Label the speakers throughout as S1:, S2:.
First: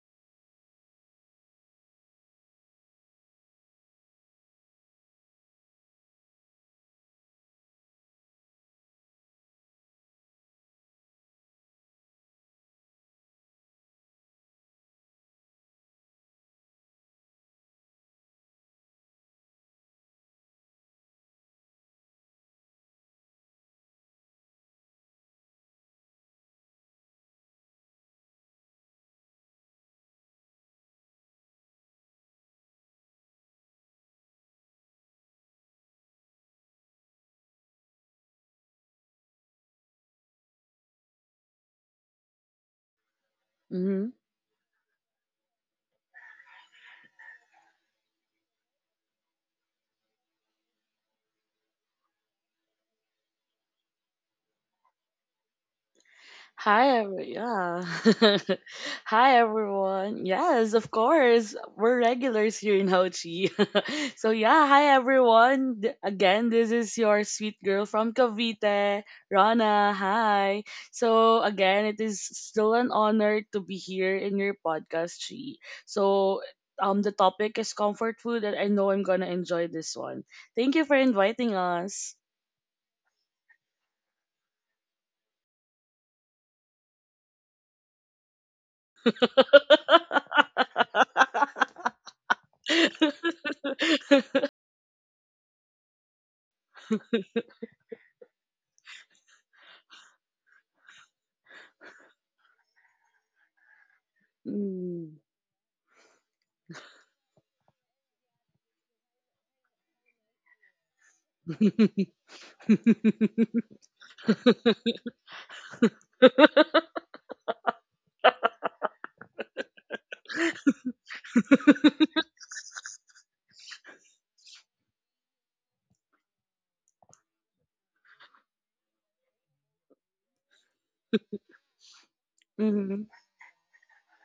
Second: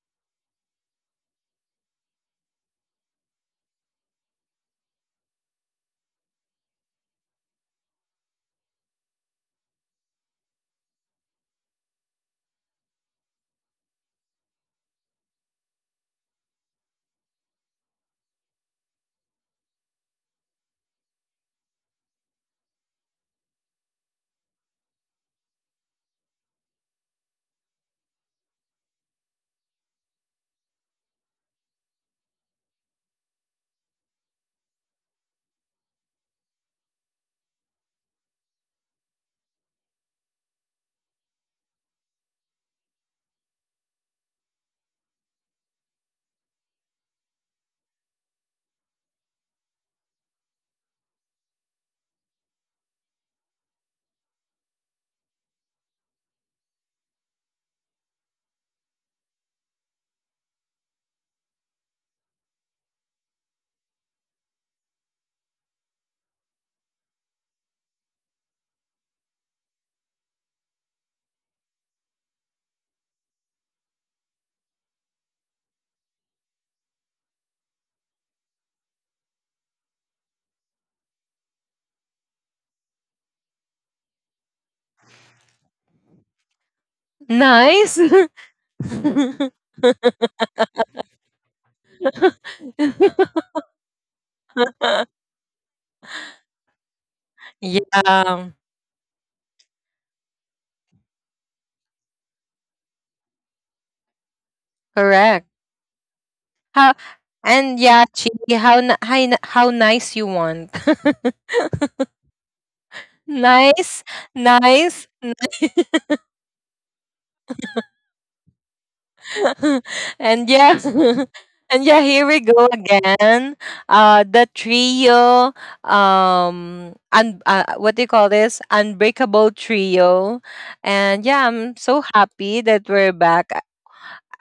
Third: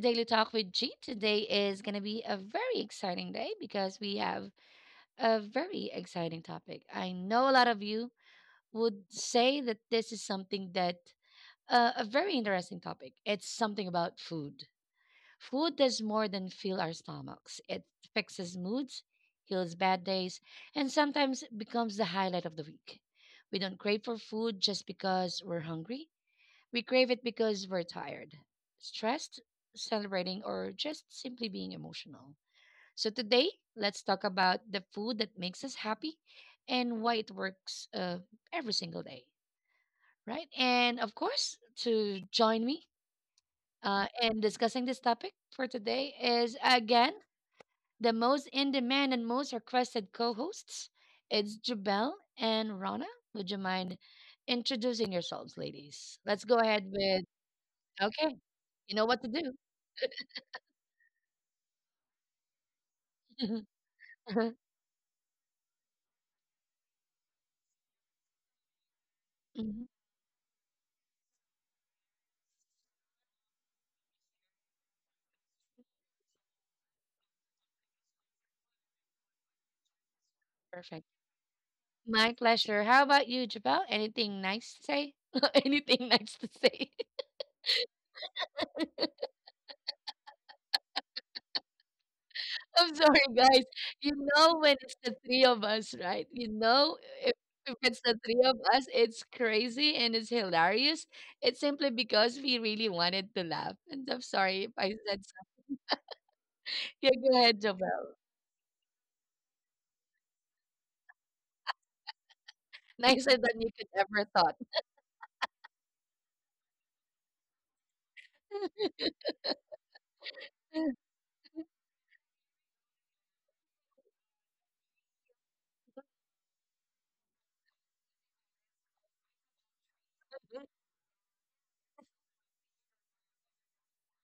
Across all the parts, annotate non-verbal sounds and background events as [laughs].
S1: Daily Talk with G. Today is going to be a very exciting day because we have a very exciting topic. I know a lot of you would say that this is something that a very interesting topic. It's something about food. Food does more than fill our stomachs, it fixes moods, heals bad days, and sometimes becomes the highlight of the week. We don't crave for food just because we're hungry, we crave it because we're tired, stressed, celebrating, or just simply being emotional. So, today, let's talk about the food that makes us happy and why it works every single day, right? And of course, to join me
S2: Mm-hmm.
S1: in discussing this topic for today is again the most in demand and most requested co hosts. It's Jubel and Rana. Would you mind introducing yourselves, ladies? Let's go ahead
S2: Hi,
S1: with,
S2: every yeah.
S1: okay,
S2: [laughs]
S1: you know what to
S2: Hi,
S1: do.
S2: everyone. Yes, of course. We're regulars here in Ho Chi.
S1: Mhm,
S2: [laughs]
S1: uh-huh,
S2: Hi, everyone. Again, this is your sweet girl from Cavite,
S1: mhm, mhm.
S2: Rana. Hi. So, again, it is still an honor to be here in your podcast, Chi. So, the topic is comfort food, and I know I'm gonna enjoy this one. Thank you for
S1: Perfect.
S2: inviting us.
S1: My pleasure. How about you, Jabal? Anything nice to say? [laughs] Anything nice to say? [laughs]
S3: Nice. [laughs]
S1: I'm sorry, guys.
S2: [laughs]
S1: You know
S2: [laughs]
S1: when it's the three of us, right? You know if, if it's the three
S3: yeah,
S1: of us, it's crazy and it's hilarious. It's simply because we really wanted to laugh. And I'm sorry if I
S2: Mm.
S1: said
S3: correct.
S1: something.
S3: How
S1: Yeah, go ahead,
S3: yeah,
S1: Jabal.
S3: Chi, how nice you want. [laughs]
S1: Nicer than you
S2: [laughs]
S1: could
S3: nice,
S1: ever thought,
S3: nice, [laughs] and yeah, [laughs] and yeah, here we go again. The trio. What do you call this? Unbreakable trio. And yeah, I'm so happy that we're
S2: Mhm,
S3: back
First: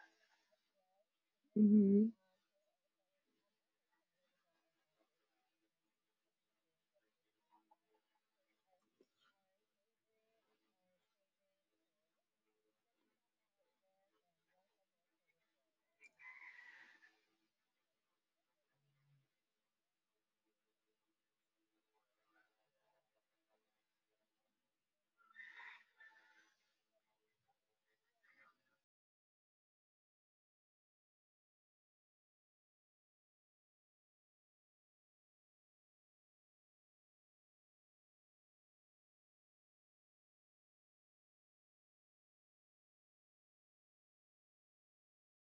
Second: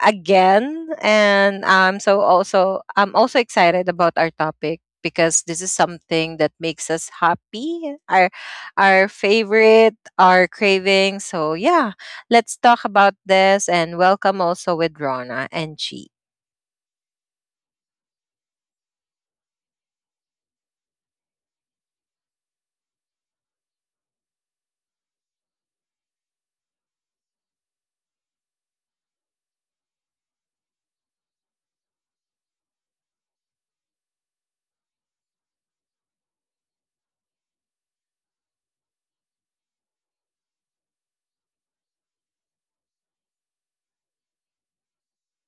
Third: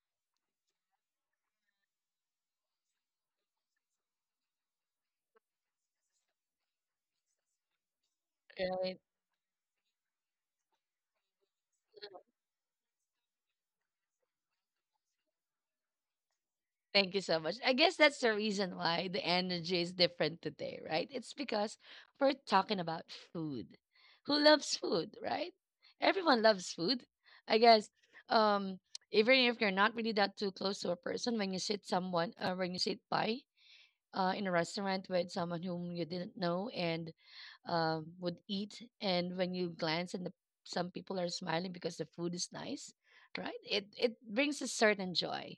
S3: again, and
S2: mhm.
S3: so also I'm also excited about our topic because this is something that makes us happy,
S1: right?
S3: our favorite, our craving. So yeah, let's talk about this, and welcome also with Rona and Chi.
S1: Thank you so much. I guess that's the reason why the energy is different today, right? It's because we're talking about food. Who loves food, right? Everyone loves food. I guess um even if you're not really that too close to a person when you sit someone when you sit by in a restaurant with someone whom you didn't know and would eat. And when you glance and some people are smiling because the food is nice, right? It brings a certain joy.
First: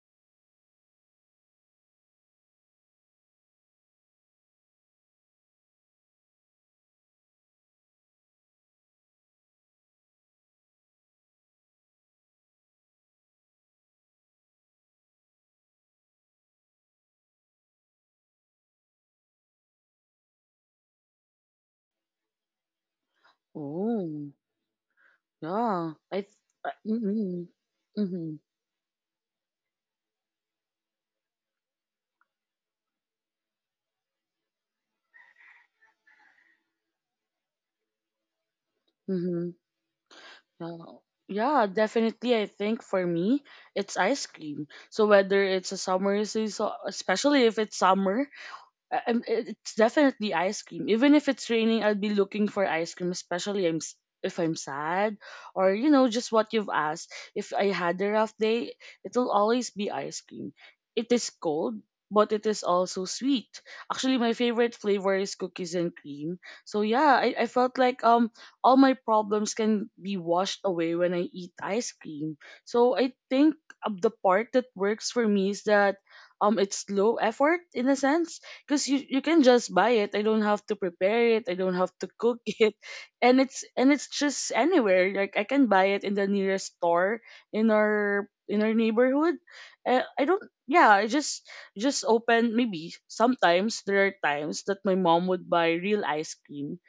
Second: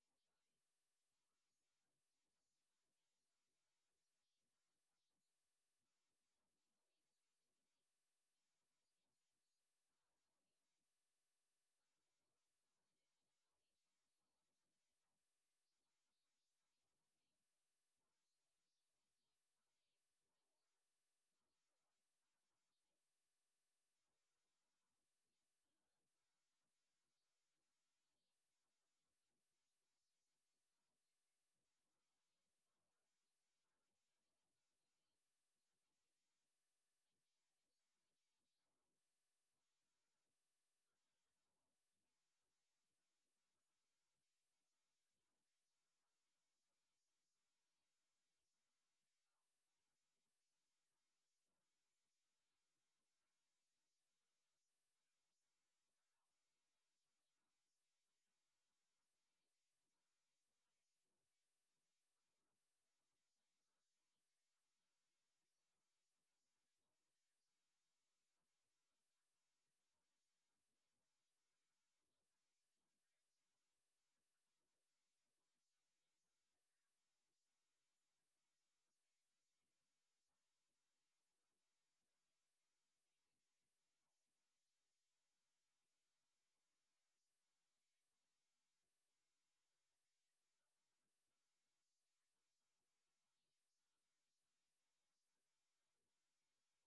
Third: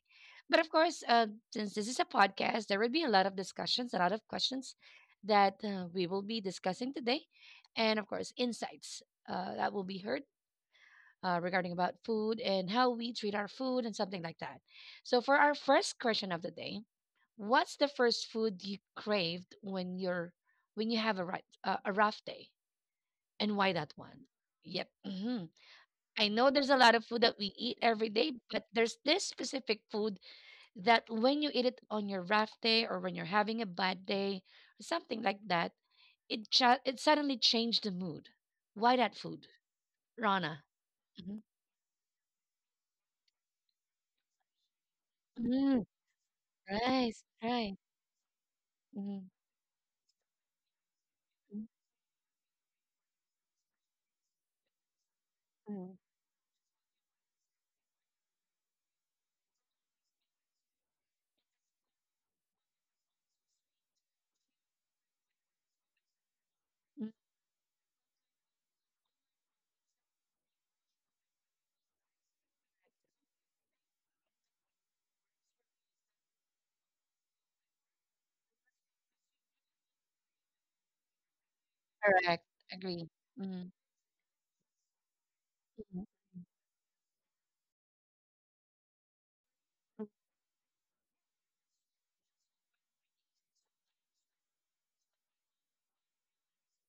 S1: But of course, since this is a podcast, there will be a lot of discussions, a lot of questions that we will be discussing today, and of course, insights that will be heard regarding about food and how we treat our food and something like that. So, for our first question of the day, what's the first food you craved when you're when you have a right a rough day, and why that one?
S2: Oh,
S1: Yep.
S2: yeah. I,
S1: I know
S2: Hmm.
S1: there's a
S2: I-
S1: lot of food that
S2: mhm,
S1: we eat every day,
S2: mhm,
S1: but there's this specific food that when you eat it on your rough day or when you're having a bad day or something like that, it suddenly changed the mood. Why that food,
S2: mhm.
S1: Rana?
S2: Yeah.
S1: hmm
S2: Yeah, definitely. I think for me, it's ice cream. So whether it's a
S1: Mm,
S2: summer season,
S1: rice,
S2: especially if
S1: rice.
S2: it's summer,
S1: Mm,
S2: it's definitely ice cream. Even if it's
S1: mm,
S2: raining, I'll be looking for ice cream, if I'm sad or
S1: mm,
S2: just what you've asked. If I had a rough day, it'll always be ice cream. It is cold, but it is also sweet. Actually, my favorite flavor is cookies and cream. So
S1: mm.
S2: yeah, I felt like all my problems can be washed away when I eat ice cream. So I think the part that works for me is that it's low effort in a sense because you can just buy it. I don't have to prepare it. I don't have to cook
S1: Correct.
S2: [laughs] it,
S1: Agree.
S2: and
S1: Mm,
S2: it's just anywhere, like I can buy it
S1: mm,
S2: in the nearest store in our neighborhood. I don't Yeah, I just open. Maybe sometimes there are times that my mom would buy real ice cream,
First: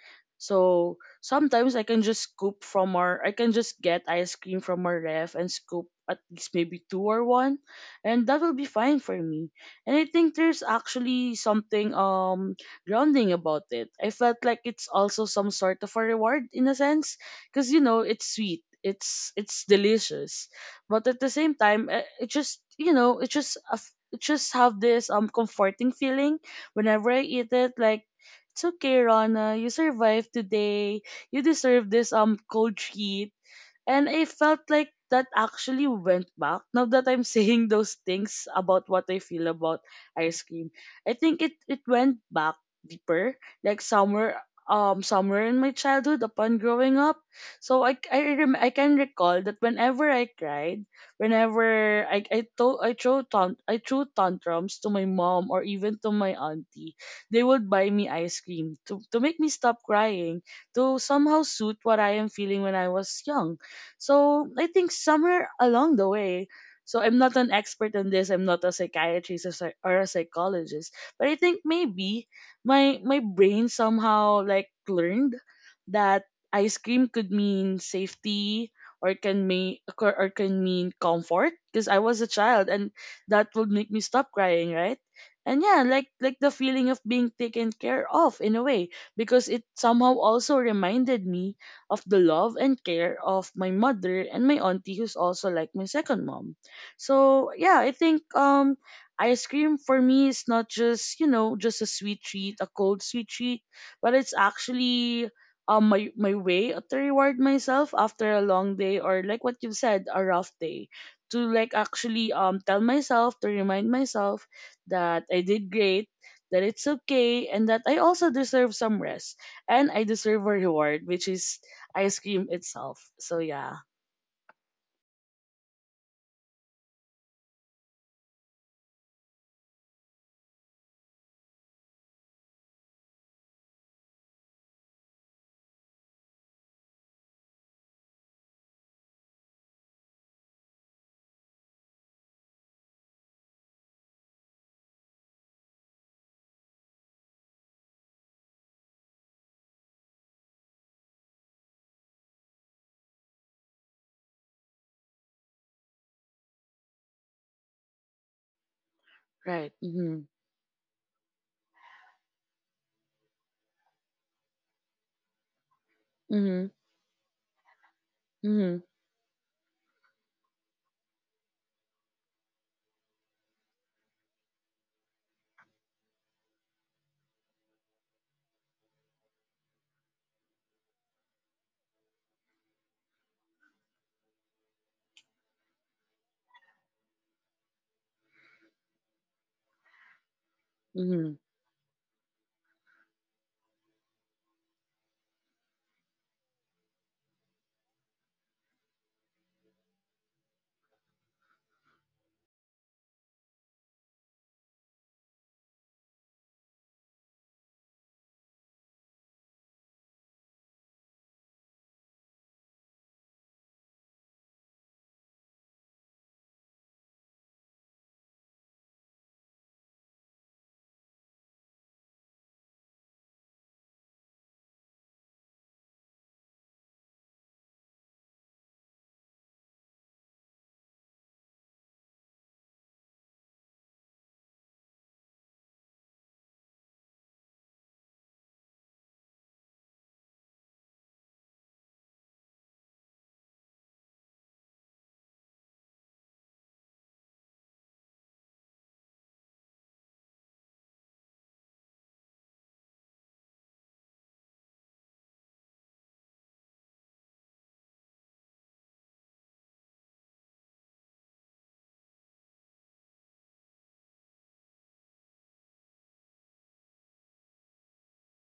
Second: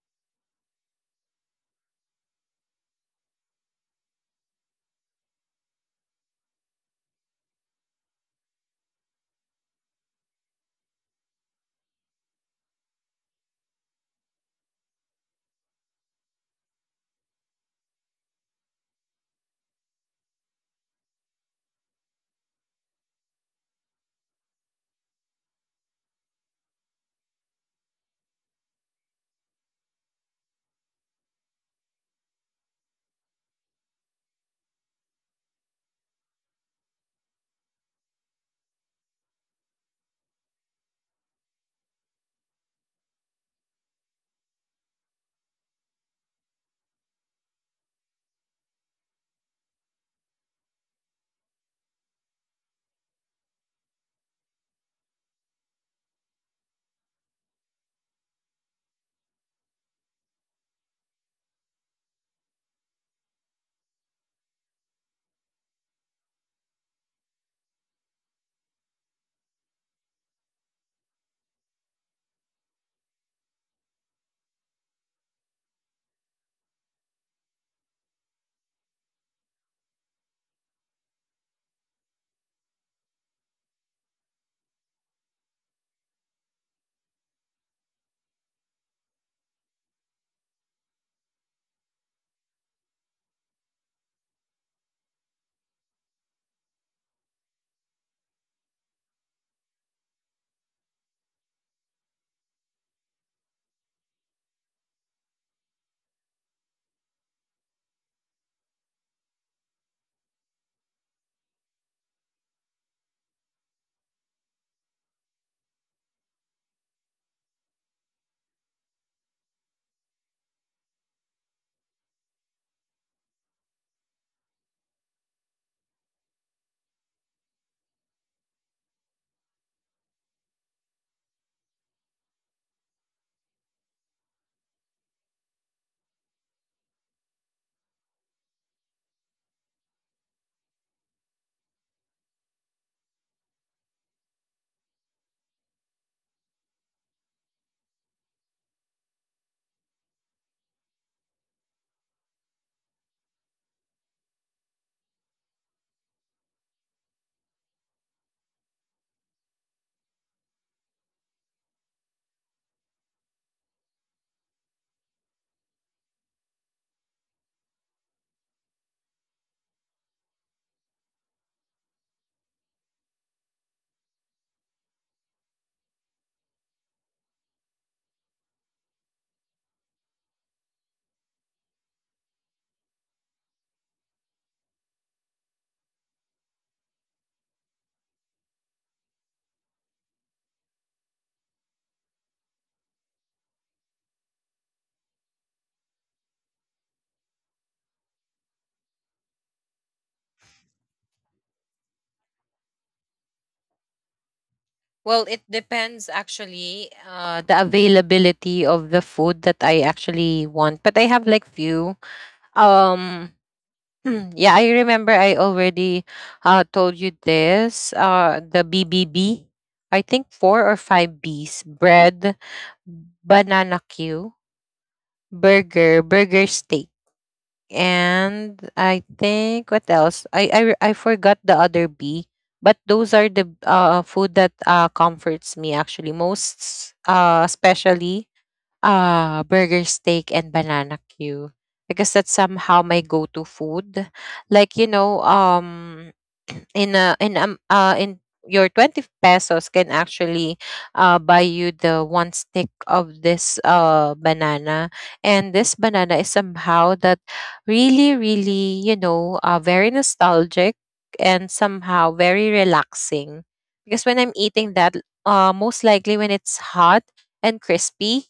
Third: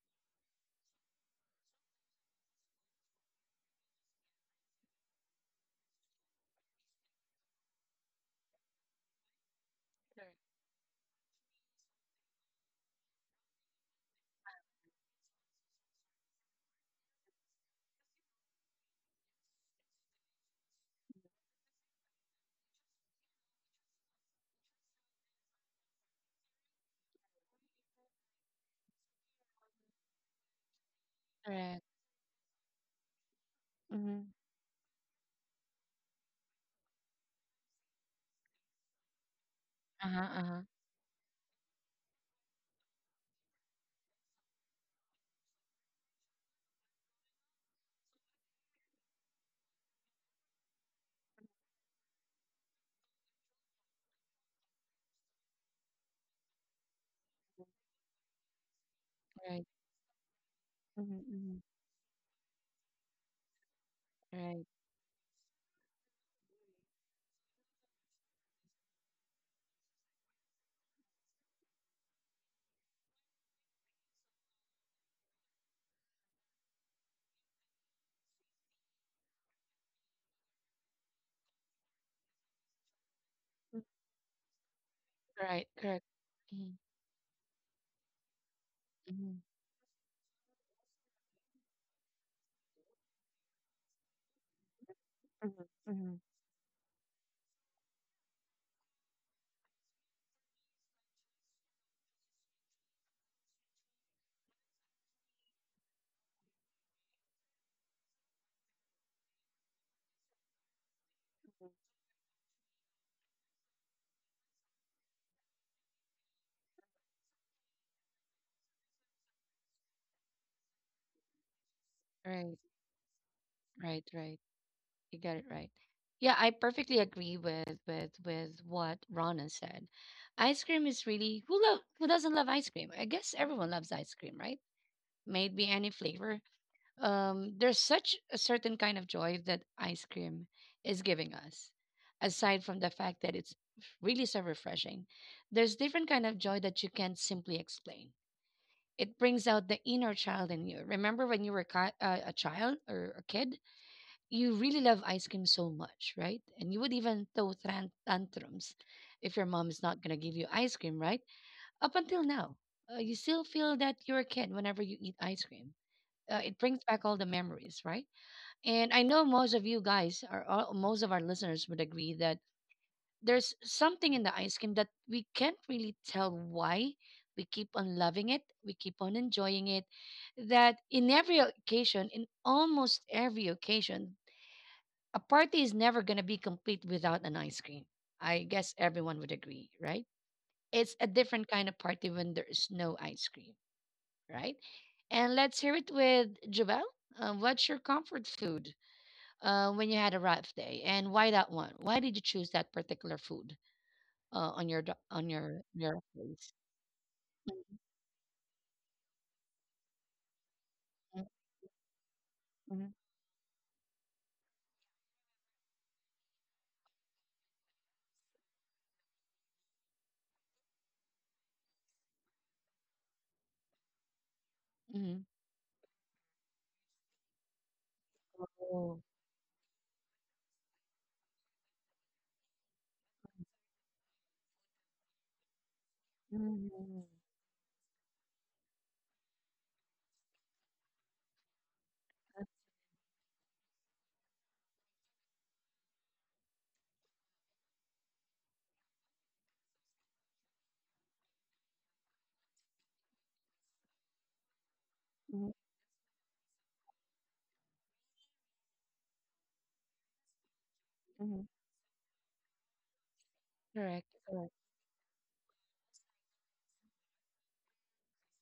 S2: so sometimes I can just scoop from our I can just get ice cream from our ref and scoop at least maybe two or one, and that will be fine for me. And I think there's actually something grounding about it. I felt like it's also some sort of a reward in a sense because you know it's sweet. It's delicious, but at the same time, it just you know it just have this comforting feeling whenever I eat it. Like it's okay, Rana, you survived today. You
S1: correct.
S2: deserve this cold treat, and I
S1: Mm.
S2: felt like that actually went back. Now that I'm [laughs] saying those things about what I feel about
S1: Uh-huh,
S2: ice
S1: uh-huh.
S2: cream, I think it went back deeper, like somewhere somewhere in my childhood upon growing up. So I can recall that whenever I cried, whenever I to- I threw tant- I threw tantrums to my mom or even to my auntie, they would buy me ice cream to make me
S1: Right.
S2: stop crying, to
S1: Mhm,
S2: somehow
S1: mhm.
S2: suit what I am feeling when I was young. So I
S1: Right.
S2: think somewhere along the way, so I'm not an expert on this. I'm not a psychiatrist or a psychologist, but I think maybe my brain somehow like learned that ice cream could mean safety or can mean comfort because I was a child and that would
S1: Mm.
S2: make me stop crying, right? And
S1: Right.
S2: yeah,
S1: Correct.
S2: like the
S1: Mhm.
S2: feeling of being taken care of in a way
S1: Mhm.
S2: because it somehow also reminded me of the love and care of my mother and my auntie, who's also
S1: Mm.
S2: like my
S1: Mhm.
S2: second mom. So yeah, I think ice cream for me is not just, you know, just a sweet treat, a cold sweet treat, but it's actually my way to reward myself after a long day or like what you've said, a rough day. To like actually tell myself, to remind myself that I did great, that it's okay, and that I also deserve some rest and I deserve a reward, which is ice cream
S1: Right,
S2: itself. So yeah,
S1: right, right. You got it right. Yeah, I perfectly agree with with what Rana said. Ice cream is really who love who doesn't love ice cream? I guess everyone loves ice cream, right? Maybe any flavor. There's such a certain kind of joy that ice cream is giving us. Aside from the fact that it's really so refreshing, there's different kind of joy that you can't simply explain, it brings out the inner child in you. Remember when you were a child or a kid, you really love ice cream so much, right? And you would even throw tantrums if your mom
S2: right.
S1: is not going
S2: Mhm.
S1: to give you ice cream, right? Up until now, you still feel that you're a kid whenever you eat ice cream. It
S2: Mhm.
S1: brings back all the memories, right?
S2: Mhm.
S1: And I know most of you guys are all, most of our listeners would agree that there's something in the ice cream that we can't really tell why we keep on loving it, we keep on enjoying it, that in every occasion, in almost every occasion, a party is never going to be complete without an ice cream. I guess everyone would agree, right? It's a
S2: Mhm.
S1: different kind of party when there's no ice cream, right? And let's hear it with Javel. What's your comfort food when you had a rough day, and why that one? Why did you choose that particular food? On your do
S3: Well,
S1: on
S3: it
S1: your
S3: depends
S1: face.
S3: actually the availability of the food that I actually want, but I
S1: Mhm,
S3: have like few
S1: mhm,
S3: um yeah, I remember I already told you this. The BBB, I think four or five Bs: bread, banana Q,
S1: mhm.
S3: burger, burger steak. And
S1: Oh.
S3: I think what else? I forgot the other B, but those are the food that comforts me actually most,
S1: Mhm,
S3: especially burger steak and banana queue, because that's
S1: uh,
S3: somehow my go-to food, like you know. [clears throat] In a in in your 20 pesos can actually buy you the one stick of this banana, and
S1: mhm,
S3: this banana is somehow that really really, you know, very nostalgic and
S1: mhm.
S3: somehow very relaxing. Because when
S1: Correct,
S3: I'm
S1: correct.
S3: eating that, most likely when it's hot and crispy,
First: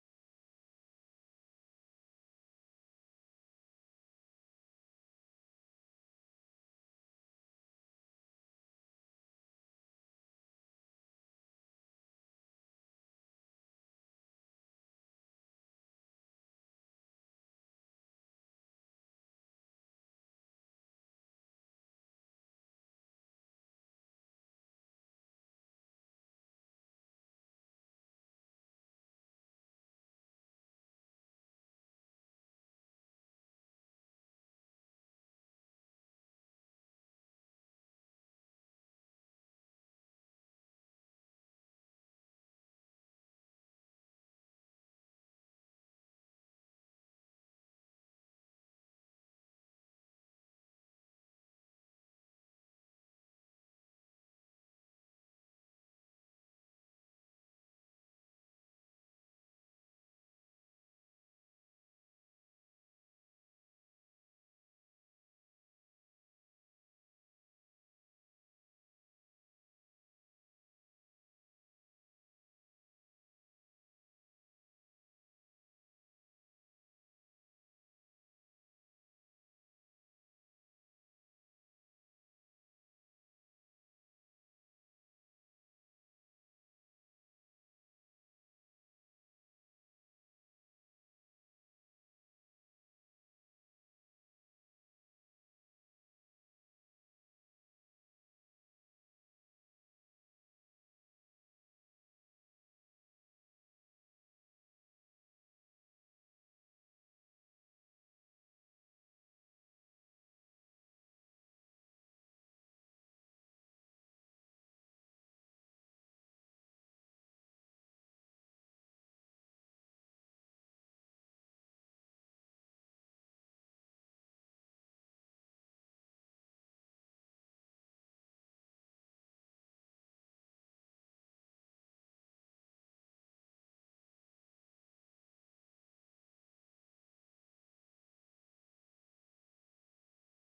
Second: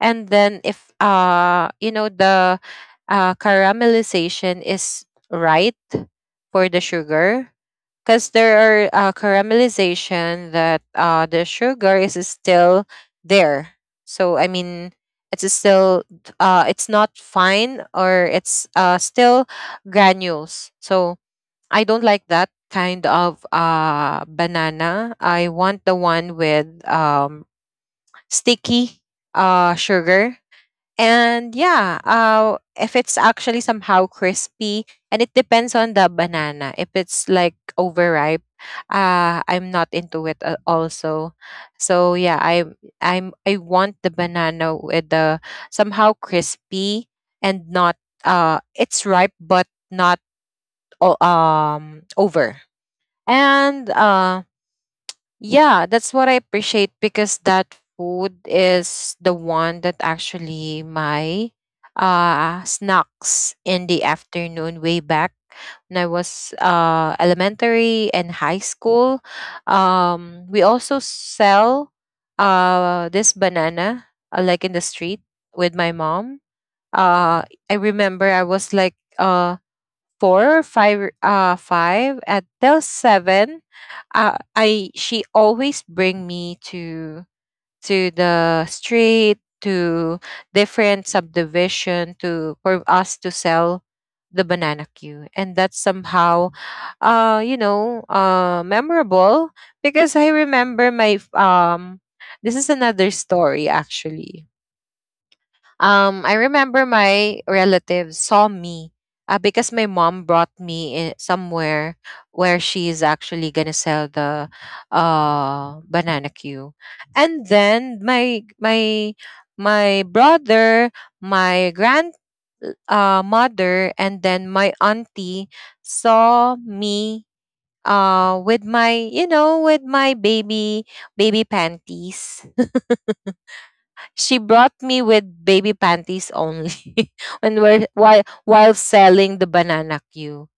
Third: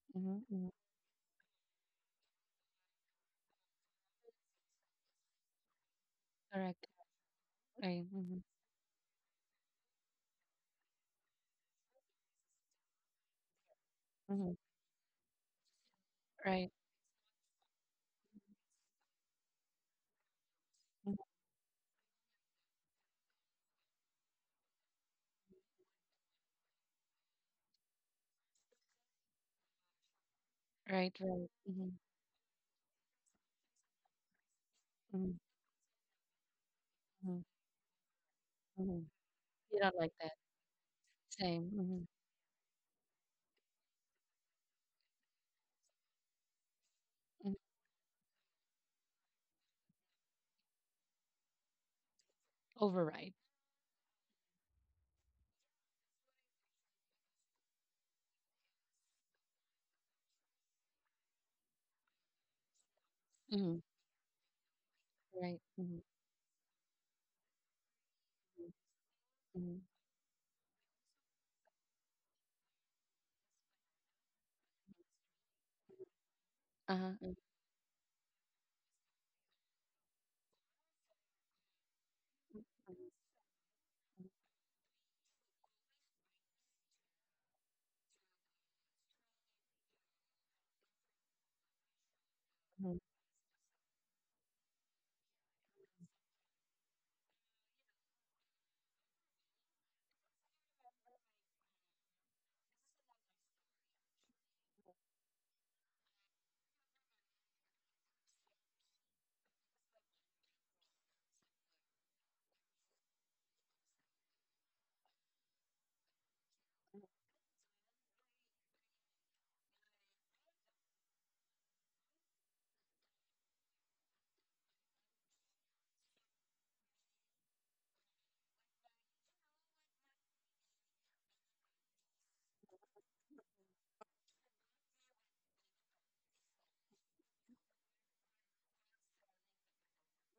S3: and
S1: Mhm,
S3: then
S1: mhm.
S3: if, you know, the caramelization is right for the
S1: Correct.
S3: sugar,
S1: Right.
S3: because
S1: Mhm,
S3: there are caramelization that the sugar is still there, so I
S1: mhm.
S3: mean it's still
S1: Right.
S3: it's not fine, or it's still granules. So
S1: Mhm.
S3: I don't like that kind of banana. I want the one with sticky sugar.
S1: Right,
S3: And
S1: right.
S3: yeah,
S1: Mhm,
S3: if it's actually somehow crispy, and it
S1: mhm,
S3: depends on the banana. If it's like
S1: mhm,
S3: overripe,
S1: mhm.
S3: I'm not
S1: You don't
S3: into it
S1: like that.
S3: also.
S1: Same.
S3: So
S1: Mhm,
S3: yeah, I want the banana with the somehow crispy and
S1: mhm.
S3: not it's ripe but not over.
S1: Override.
S3: And yeah, that's what I appreciate, because that food is the one that actually my snacks in the
S1: Mhm.
S3: afternoon way back
S1: Right.
S3: when I
S1: Mhm,
S3: was elementary and high school.
S1: mhm.
S3: We also sell this banana, like in the street with my mom.
S1: Uh-huh.
S3: I remember I was like four, five, five until seven, I she always bring me to the street to different subdivision to for
S1: Mm-hmm.
S3: us to sell the banana queue. And that's somehow, you know, memorable, because I remember my This is another story actually. I remember my relatives saw me, because my mom brought me in somewhere where she is actually gonna sell the banana queue, and then my brother, my grand mother, and then my auntie saw me with my you know, with my baby panties. She brought me with baby panties only [laughs] when we're while selling the banana queue.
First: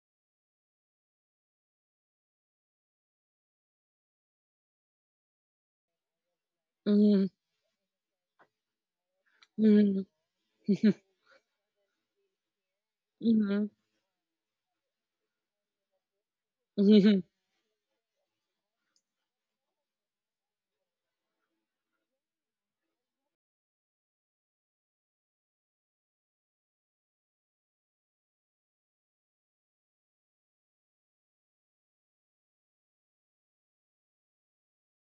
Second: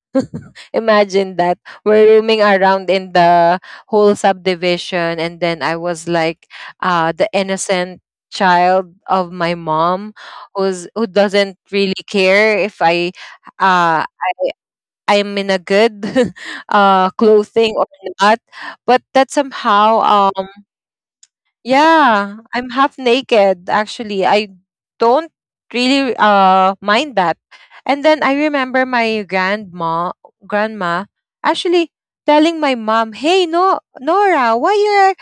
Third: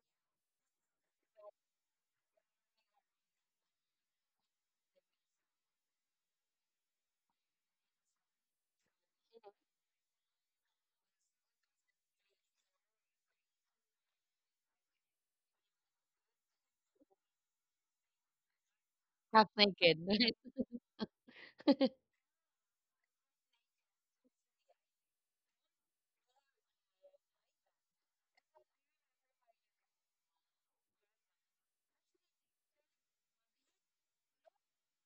S3: Imagine that we're roaming around in the whole subdivision, and then I was like,
S2: Mhm.
S3: the innocent child of my
S2: Mhm.
S3: mom,
S2: [laughs]
S3: who doesn't really care if
S2: Mhm.
S3: uh, I I'm in a good [laughs]
S2: Mhm.
S3: clothing or not. But that
S1: Half naked.
S3: somehow um
S1: [laughs]
S3: yeah, I'm half naked actually. I don't really mind that. And then I remember my grandma grandma actually telling my mom, "Hey, no Nora, why you're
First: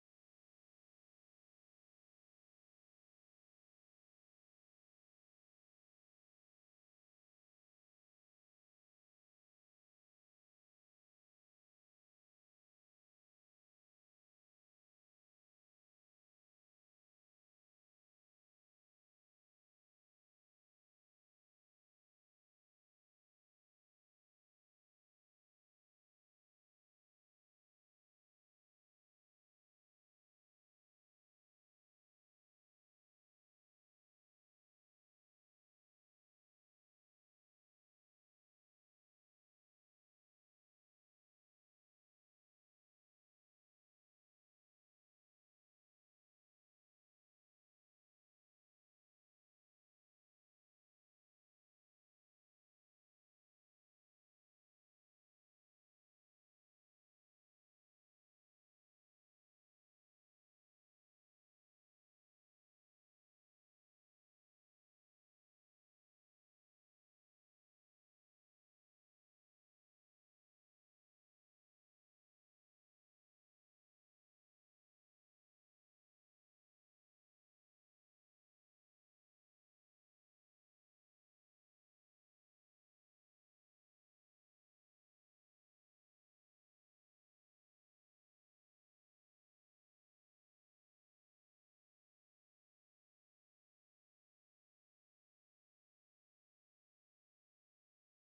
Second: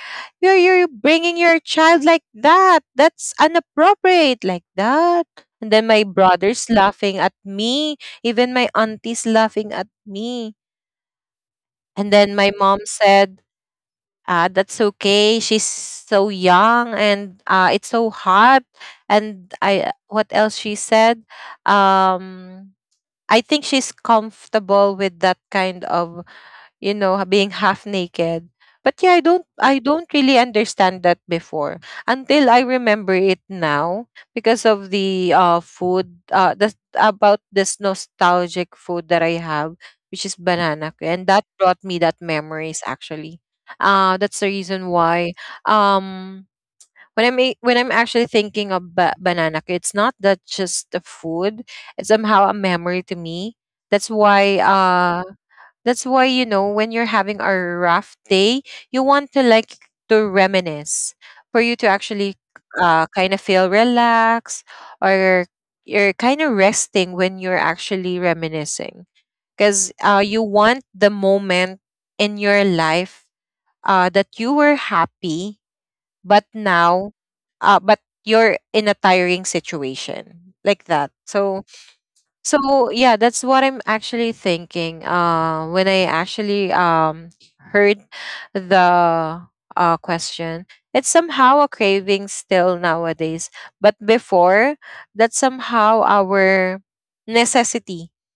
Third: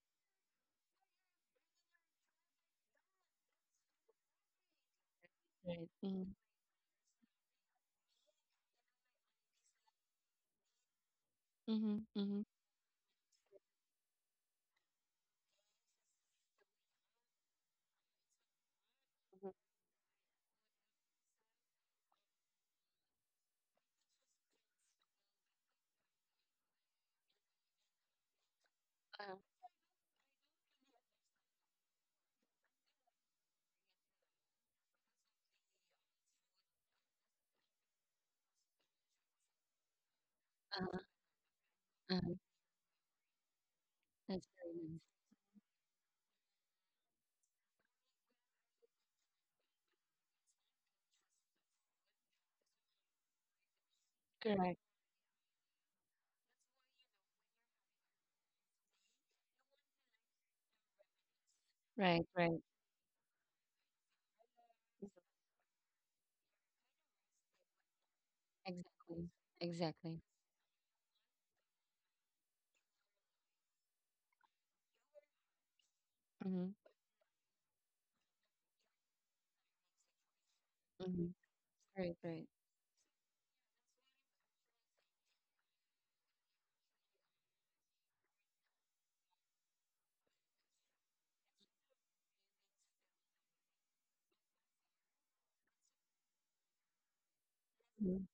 S3: you're you're bringing your child like that? That's inappropriate like that." And then
S1: Right.
S3: my
S1: Right.
S3: brother's laughing at me, even my auntie's laughing at me.
S1: Mhm,
S3: And
S1: mhm,
S3: then
S1: mhm,
S3: my mom said, that's okay. She's so young, and it's so hot. And
S1: mhm.
S3: I, what else she said? Um, I think she's comfortable with that kind of, you know, being half naked. But yeah, I
S1: Uh-huh.
S3: don't really understand that before, until I remember it now because of the food, the about this nostalgic food that I have, which is
S1: Uh-huh.
S3: banana que-, and that brought me
S1: Uh-huh.
S3: that memories actually.
S1: That's
S3: That's the
S1: very nice.
S3: reason why um when I'm when I'm actually thinking of banana que, it's not that just the food, it's somehow a memory to me. That's why
S1: Correct.
S3: uh that's why, you know, when you're having a rough day, you want to like to reminisce for you to
S1: Right,
S3: actually,
S1: right.
S3: kind of feel relaxed, or you're kind of resting when you're actually reminiscing.
S1: Exactly.
S3: Because
S1: Exactly.
S3: you want the moment in your life, that you were happy, but
S1: Mhm,
S3: now, But you're in a tiring situation like that.
S1: mhm.
S3: So
S1: Right, right.
S3: so yeah, that's what I'm actually thinking. When I actually heard the question, it's somehow a craving still nowadays. But before, that's somehow our necessity,
S1: Mhm,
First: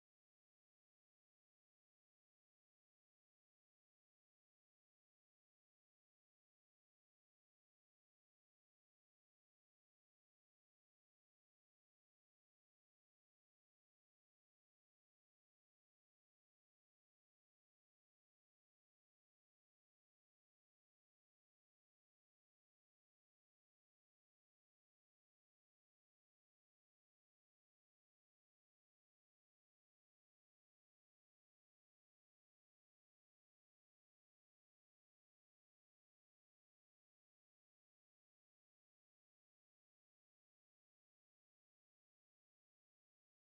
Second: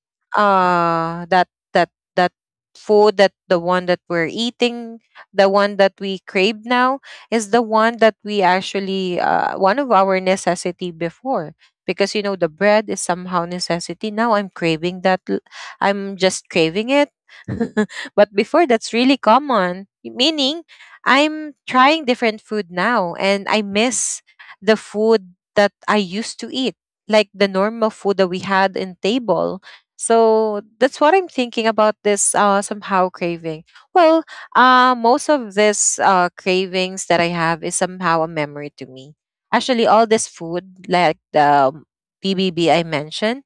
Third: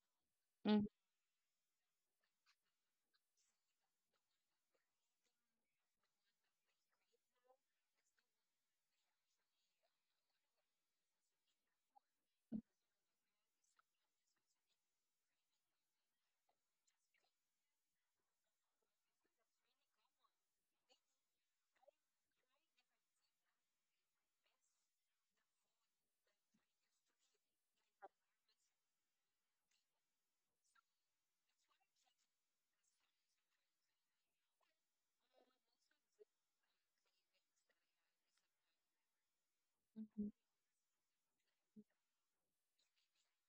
S1: mhm,
S3: uh that that that food, that the one that we're eating, the one that we crave now, is the one that we actually, one of our necessity before. Because, you know, the bread is somehow necessity. Now I'm craving I'm just craving it. [laughs] But before, that's really common, meaning I'm trying different food now, and I miss the food that I used to eat, like the normal food that we had in table. So that's what I'm thinking about this, somehow craving. Well, most of this, cravings that I have is somehow a memory to me. Actually, all
S1: mhm.
S3: this food, like the BBB I mentioned,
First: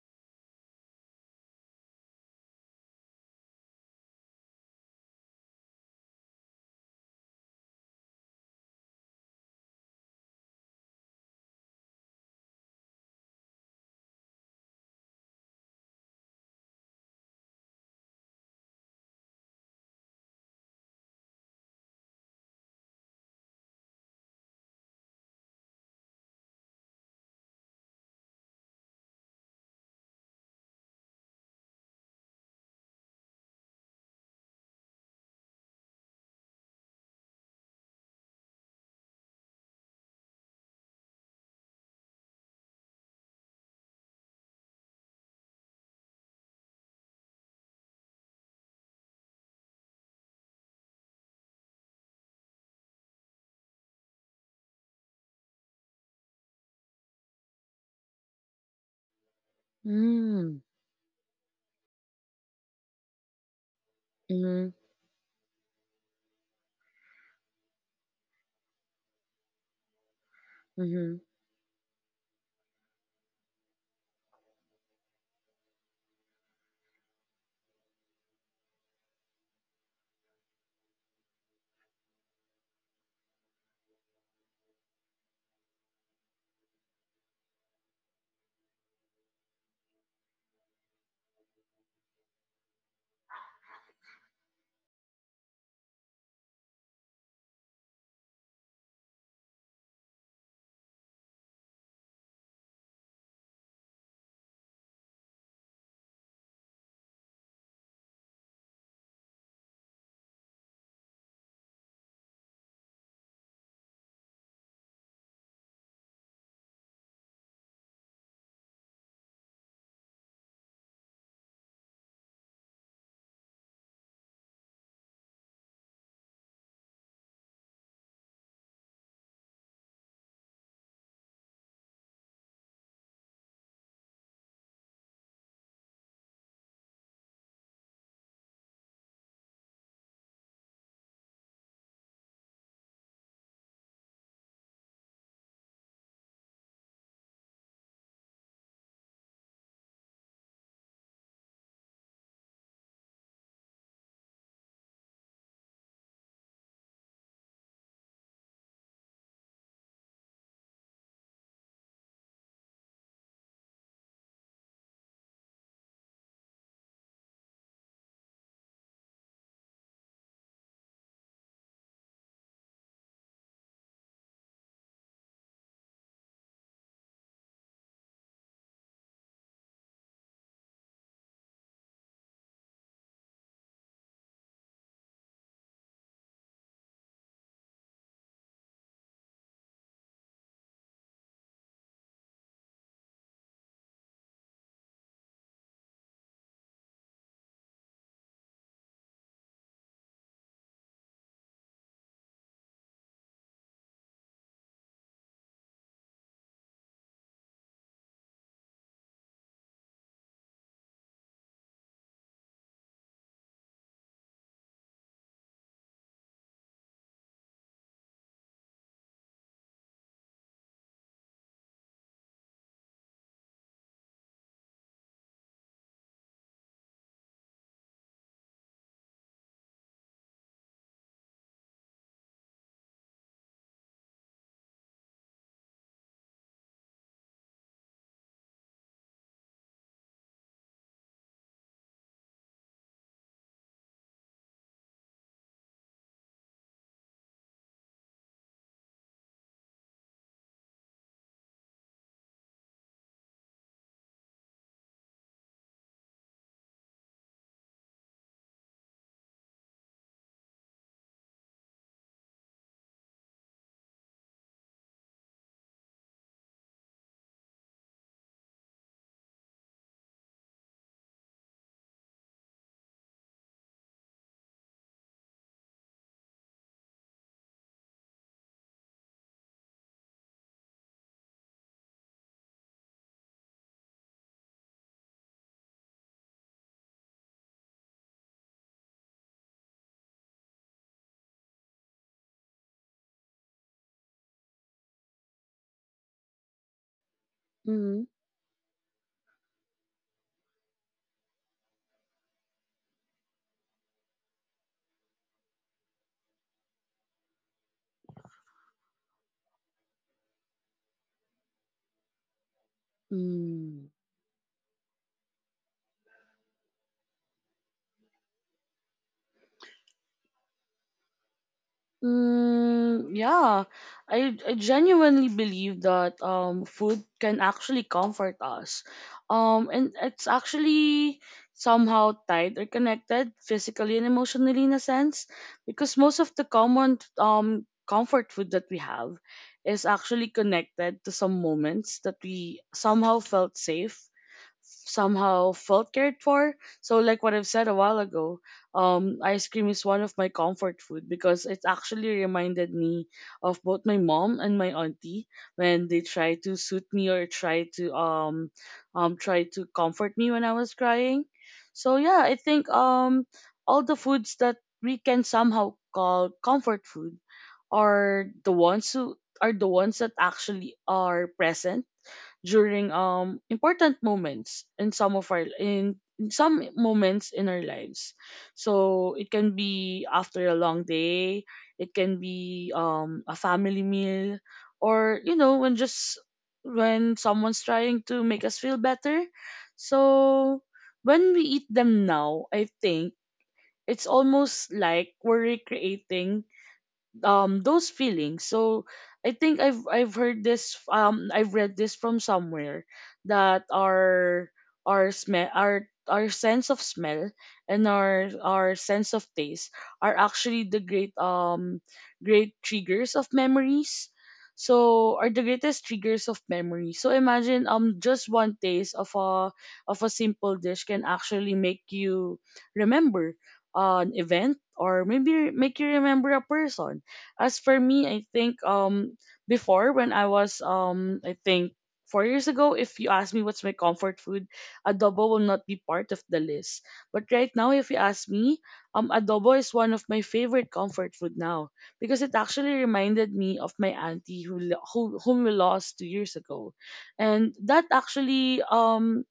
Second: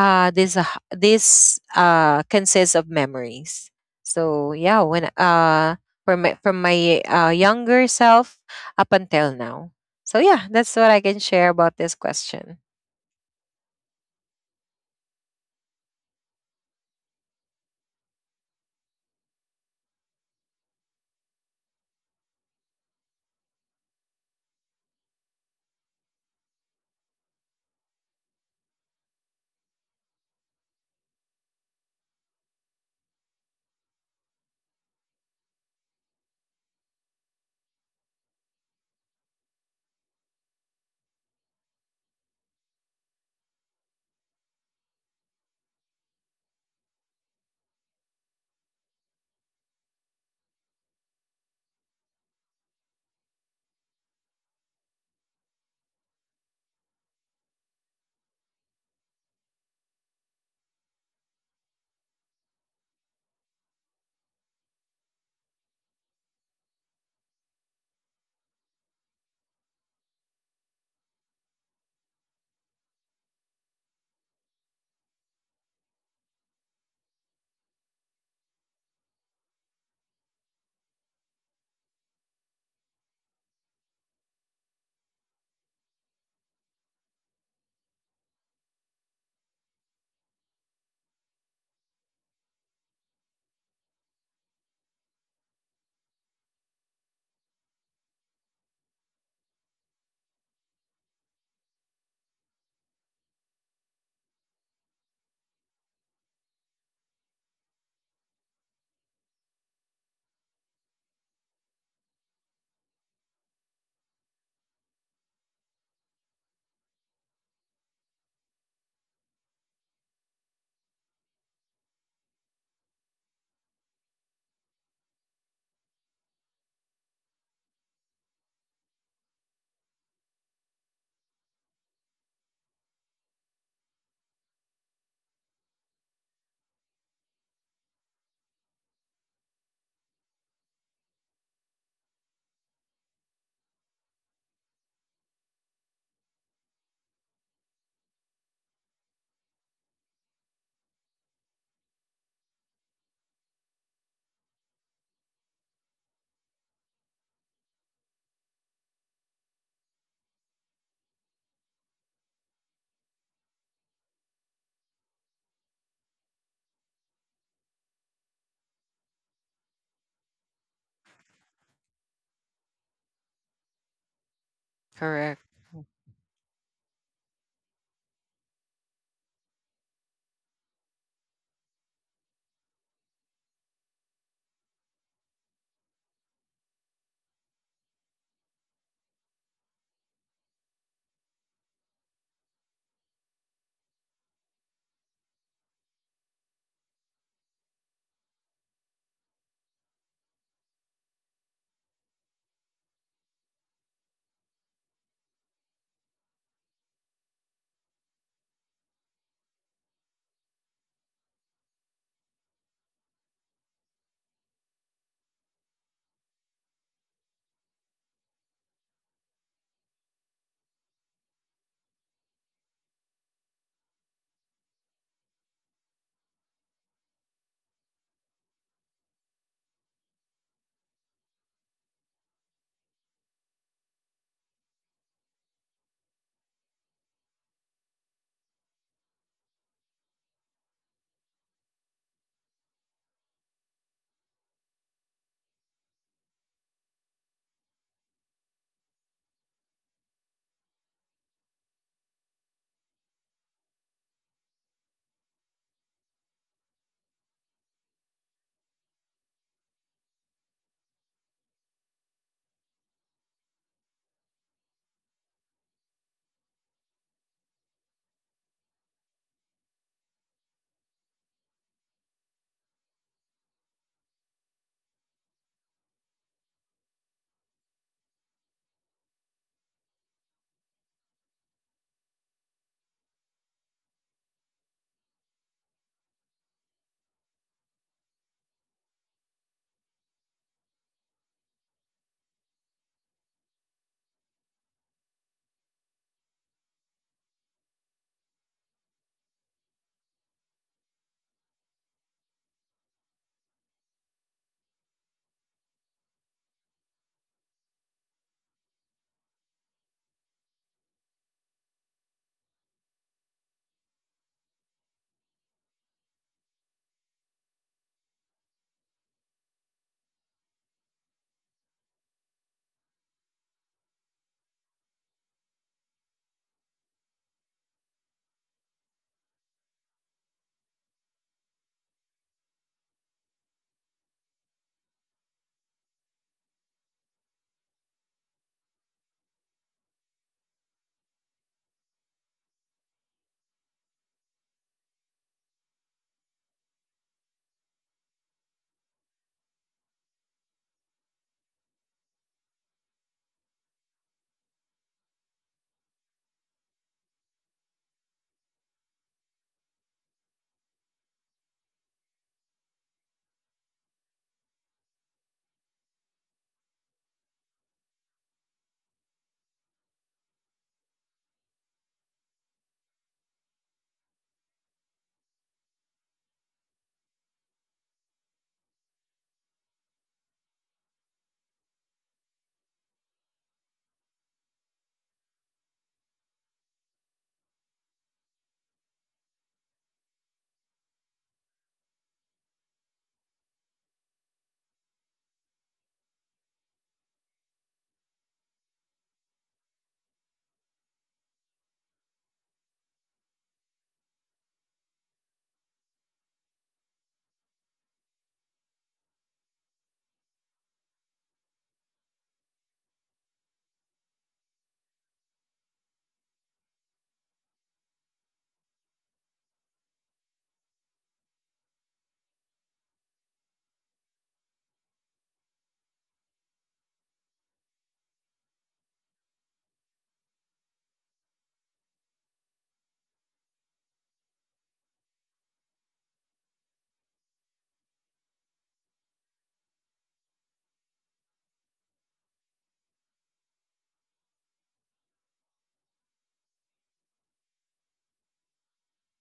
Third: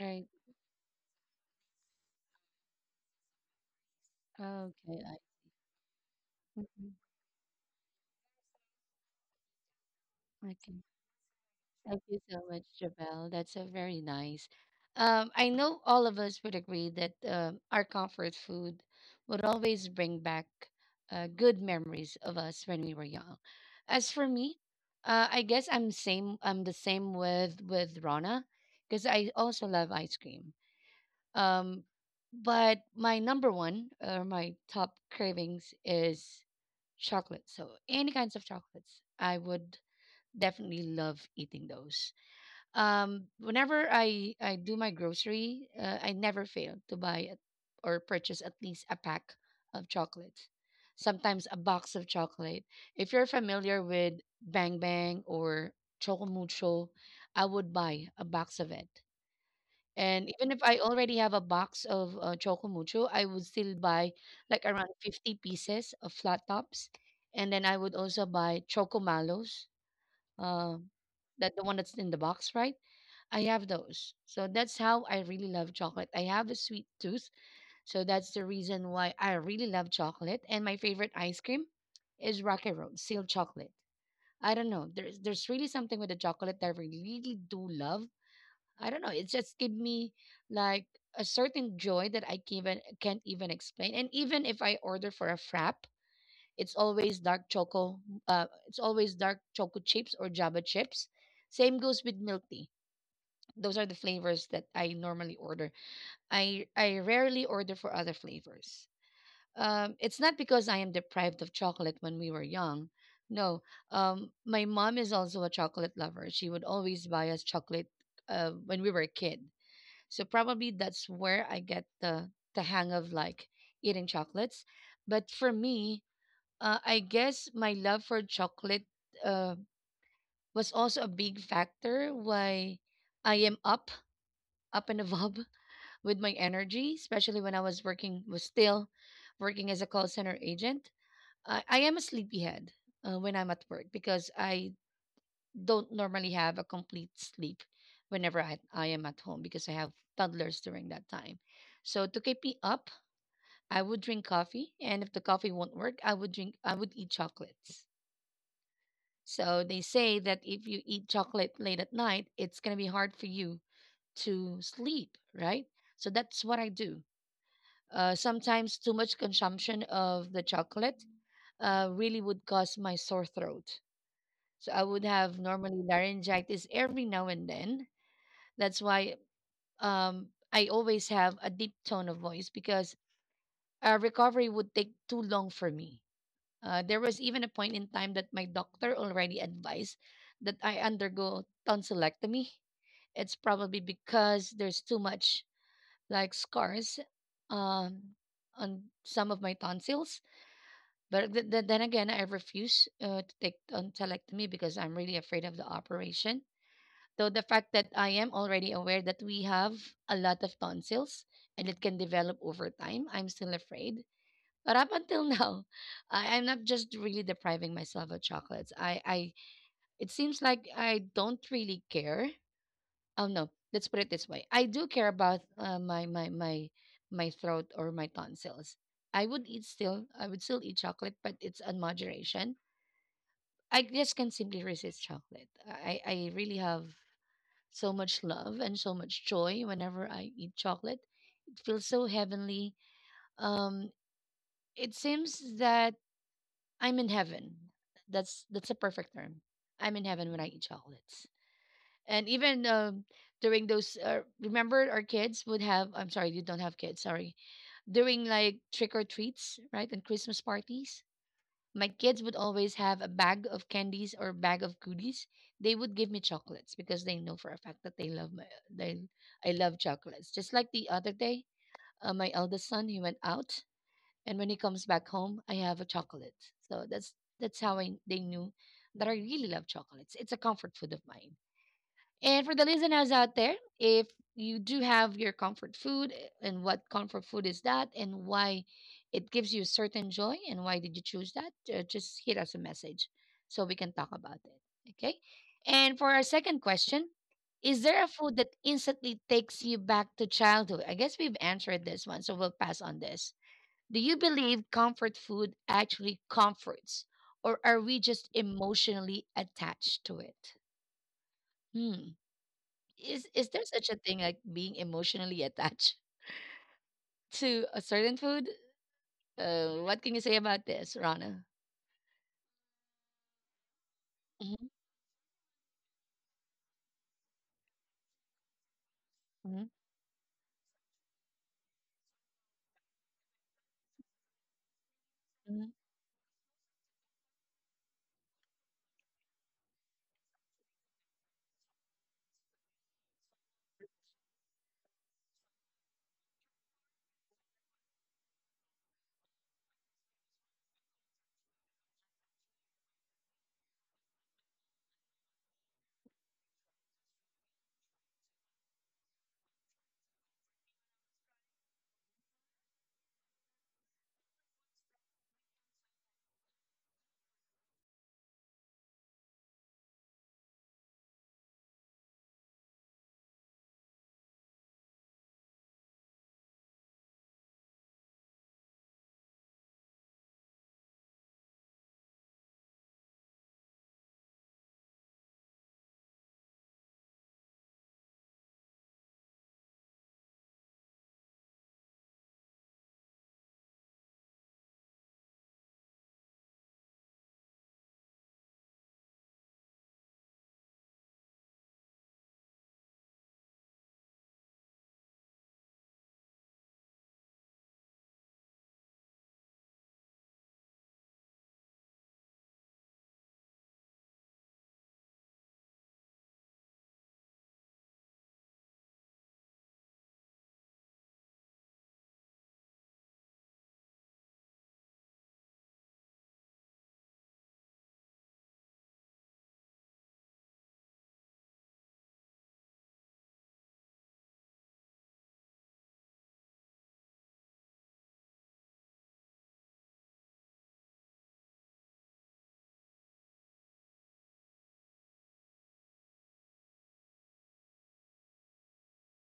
S1: Right.
S3: this uh, this consists of memories. So
S1: Oh,
S3: yeah,
S1: okay.
S3: when,
S1: I
S3: from
S1: mhm.
S3: my younger self up until now. So yeah, that's
S1: Okay.
S3: what I can share about this
S1: Thank you so
S3: question.
S1: much, Jabelle. That's a very nice. I know all of us would agree that our comfort food would always bring back good memories of us when we were young. As for me, I guess I'm same. I'm the same with Rana because I also love ice cream. Um, but my number one or my top cravings is chocolate. So any kinds of chocolates, I would definitely love eating those. Whenever I do my grocery, I never fail to buy or purchase at least a pack of chocolates. Sometimes a box of chocolate. If you're familiar with Bang Bang or Chocomucho, I would buy a box of it. And even if
S2: Mhm.
S1: I already have a box of Choco Mucho, I would still buy like
S2: Mhm.
S1: around 50 pieces of flat tops. And then I would also buy Choco Malos, uh,
S2: Mhm.
S1: that the one that's in the box, right? I have those. So that's how I really love chocolate. I have a sweet tooth. So that's the reason why I really love chocolate. And my favorite ice cream is Rocky Road, sealed chocolate. I don't know. There's really something with the chocolate that I really do love. I don't know. It just give me like a certain joy that I can even, can't even explain. And even if I order for a frap, it's always dark choco. It's always dark choco chips or Java chips. Same goes with milk tea. Those are the flavors that I normally order. I rarely order for other flavors. It's not because I am deprived of chocolate when we were young. No, my mom is also a chocolate lover. She would always buy us chocolate when we were a kid, so probably that's where I get the hang of like eating chocolates. But for me, I guess my love for chocolate uh, was also a big factor why I am up and above [laughs] with my energy, especially when I was working was still working as a call center agent. I am a sleepyhead when I'm at work because I don't normally have a complete sleep whenever I am at home because I have toddlers during that time. So to keep me up, I would drink coffee, and if the coffee won't work, I would eat chocolates. So they say that if you eat chocolate late at night, it's gonna be hard for you to sleep, right? So that's what I do. Sometimes too much consumption of the chocolate really would cause my sore throat. So I would have
S3: Correct.
S1: normally laryngitis every now and then. That's why I always have a deep tone of voice because recovery would take too long for me. There was even a point in time that my doctor already advised that I undergo tonsillectomy. It's probably because there's too much like scars um, on some of my tonsils. But then again, I refuse to take tonsillectomy because I'm really afraid of the operation. So the fact that I am already aware that we have a lot of tonsils and it can develop over time, I'm still afraid. But up until [laughs] now, I'm not just really depriving myself of chocolates. I it seems like I don't really care. Oh no, let's put it this way. I do care about my my my throat or my tonsils. I would eat still. I would still eat chocolate, but it's on moderation. I just can simply resist chocolate. I really have so much love and so much joy whenever I eat chocolate. It feels so heavenly. Um, it seems that I'm in heaven. That's a perfect term. I'm in heaven when I eat chocolates. And even during those, remember our kids would have. I'm sorry, you don't have kids. Sorry, during like trick or treats, right, and Christmas parties my kids would always have a bag of candies or bag of goodies. They would give me chocolates because they know for a fact that they love my they I love chocolates. Just like the other day, my eldest son he went out, and when he comes back home, I have a chocolate. So that's how I they knew that I really love chocolates. It's a comfort food of mine. And for the listeners out there, if you do have your comfort food eh, and what comfort food is that and why it gives you certain joy and why did you choose that, just hit us a message so we can talk about it. Okay. And for our second question, is there a
S2: Mhm.
S1: food that instantly takes you back to childhood? I guess we've answered this one, so we'll pass on this. Do you believe comfort food actually comforts, or are we just emotionally attached to it? Hmm. Is there such a
S2: Mhm.
S1: thing like being emotionally attached [laughs] to a certain food? What can you say about this, Rana?
S2: Yeah, I, I
S1: Mm-hmm.
S2: genuinely believe that food can actually comfort us,
S1: Mm-hmm.
S2: and it's actually somehow tied or connected physically and emotionally in a sense
S1: Mm-hmm.
S2: because most of the common comfort food that we have is actually connected to some moments that we somehow felt safe, somehow felt cared for. So like what I've said a while ago, ice cream is one of my comfort food because it actually reminded me of both my mom and my auntie when they try to suit me or try to try to comfort me when I was crying. So yeah, I think all the foods that we can somehow call comfort food are the ones who are the ones that actually are present during important moments in some of our in some moments in our lives. So it can be after a long day, it can be a family meal, or you know when just when someone's trying to make us feel better. So when we eat them now, I think it's almost like we're recreating those feelings. So I think I've heard this, I've read this from somewhere, that our smell, our sense of smell and our sense of taste are actually the great triggers of memories, so are the greatest triggers of memory. So imagine just one taste of a simple dish can actually make you remember an event, or maybe make you remember a person. As for me, I think before when I was I think, 4 years ago, if you ask me what's my comfort food, adobo will not be part of the list. But right now, if you ask me, adobo is one of my favorite comfort food now because it actually reminded me of my auntie, whom we lost 2 years ago, and that actually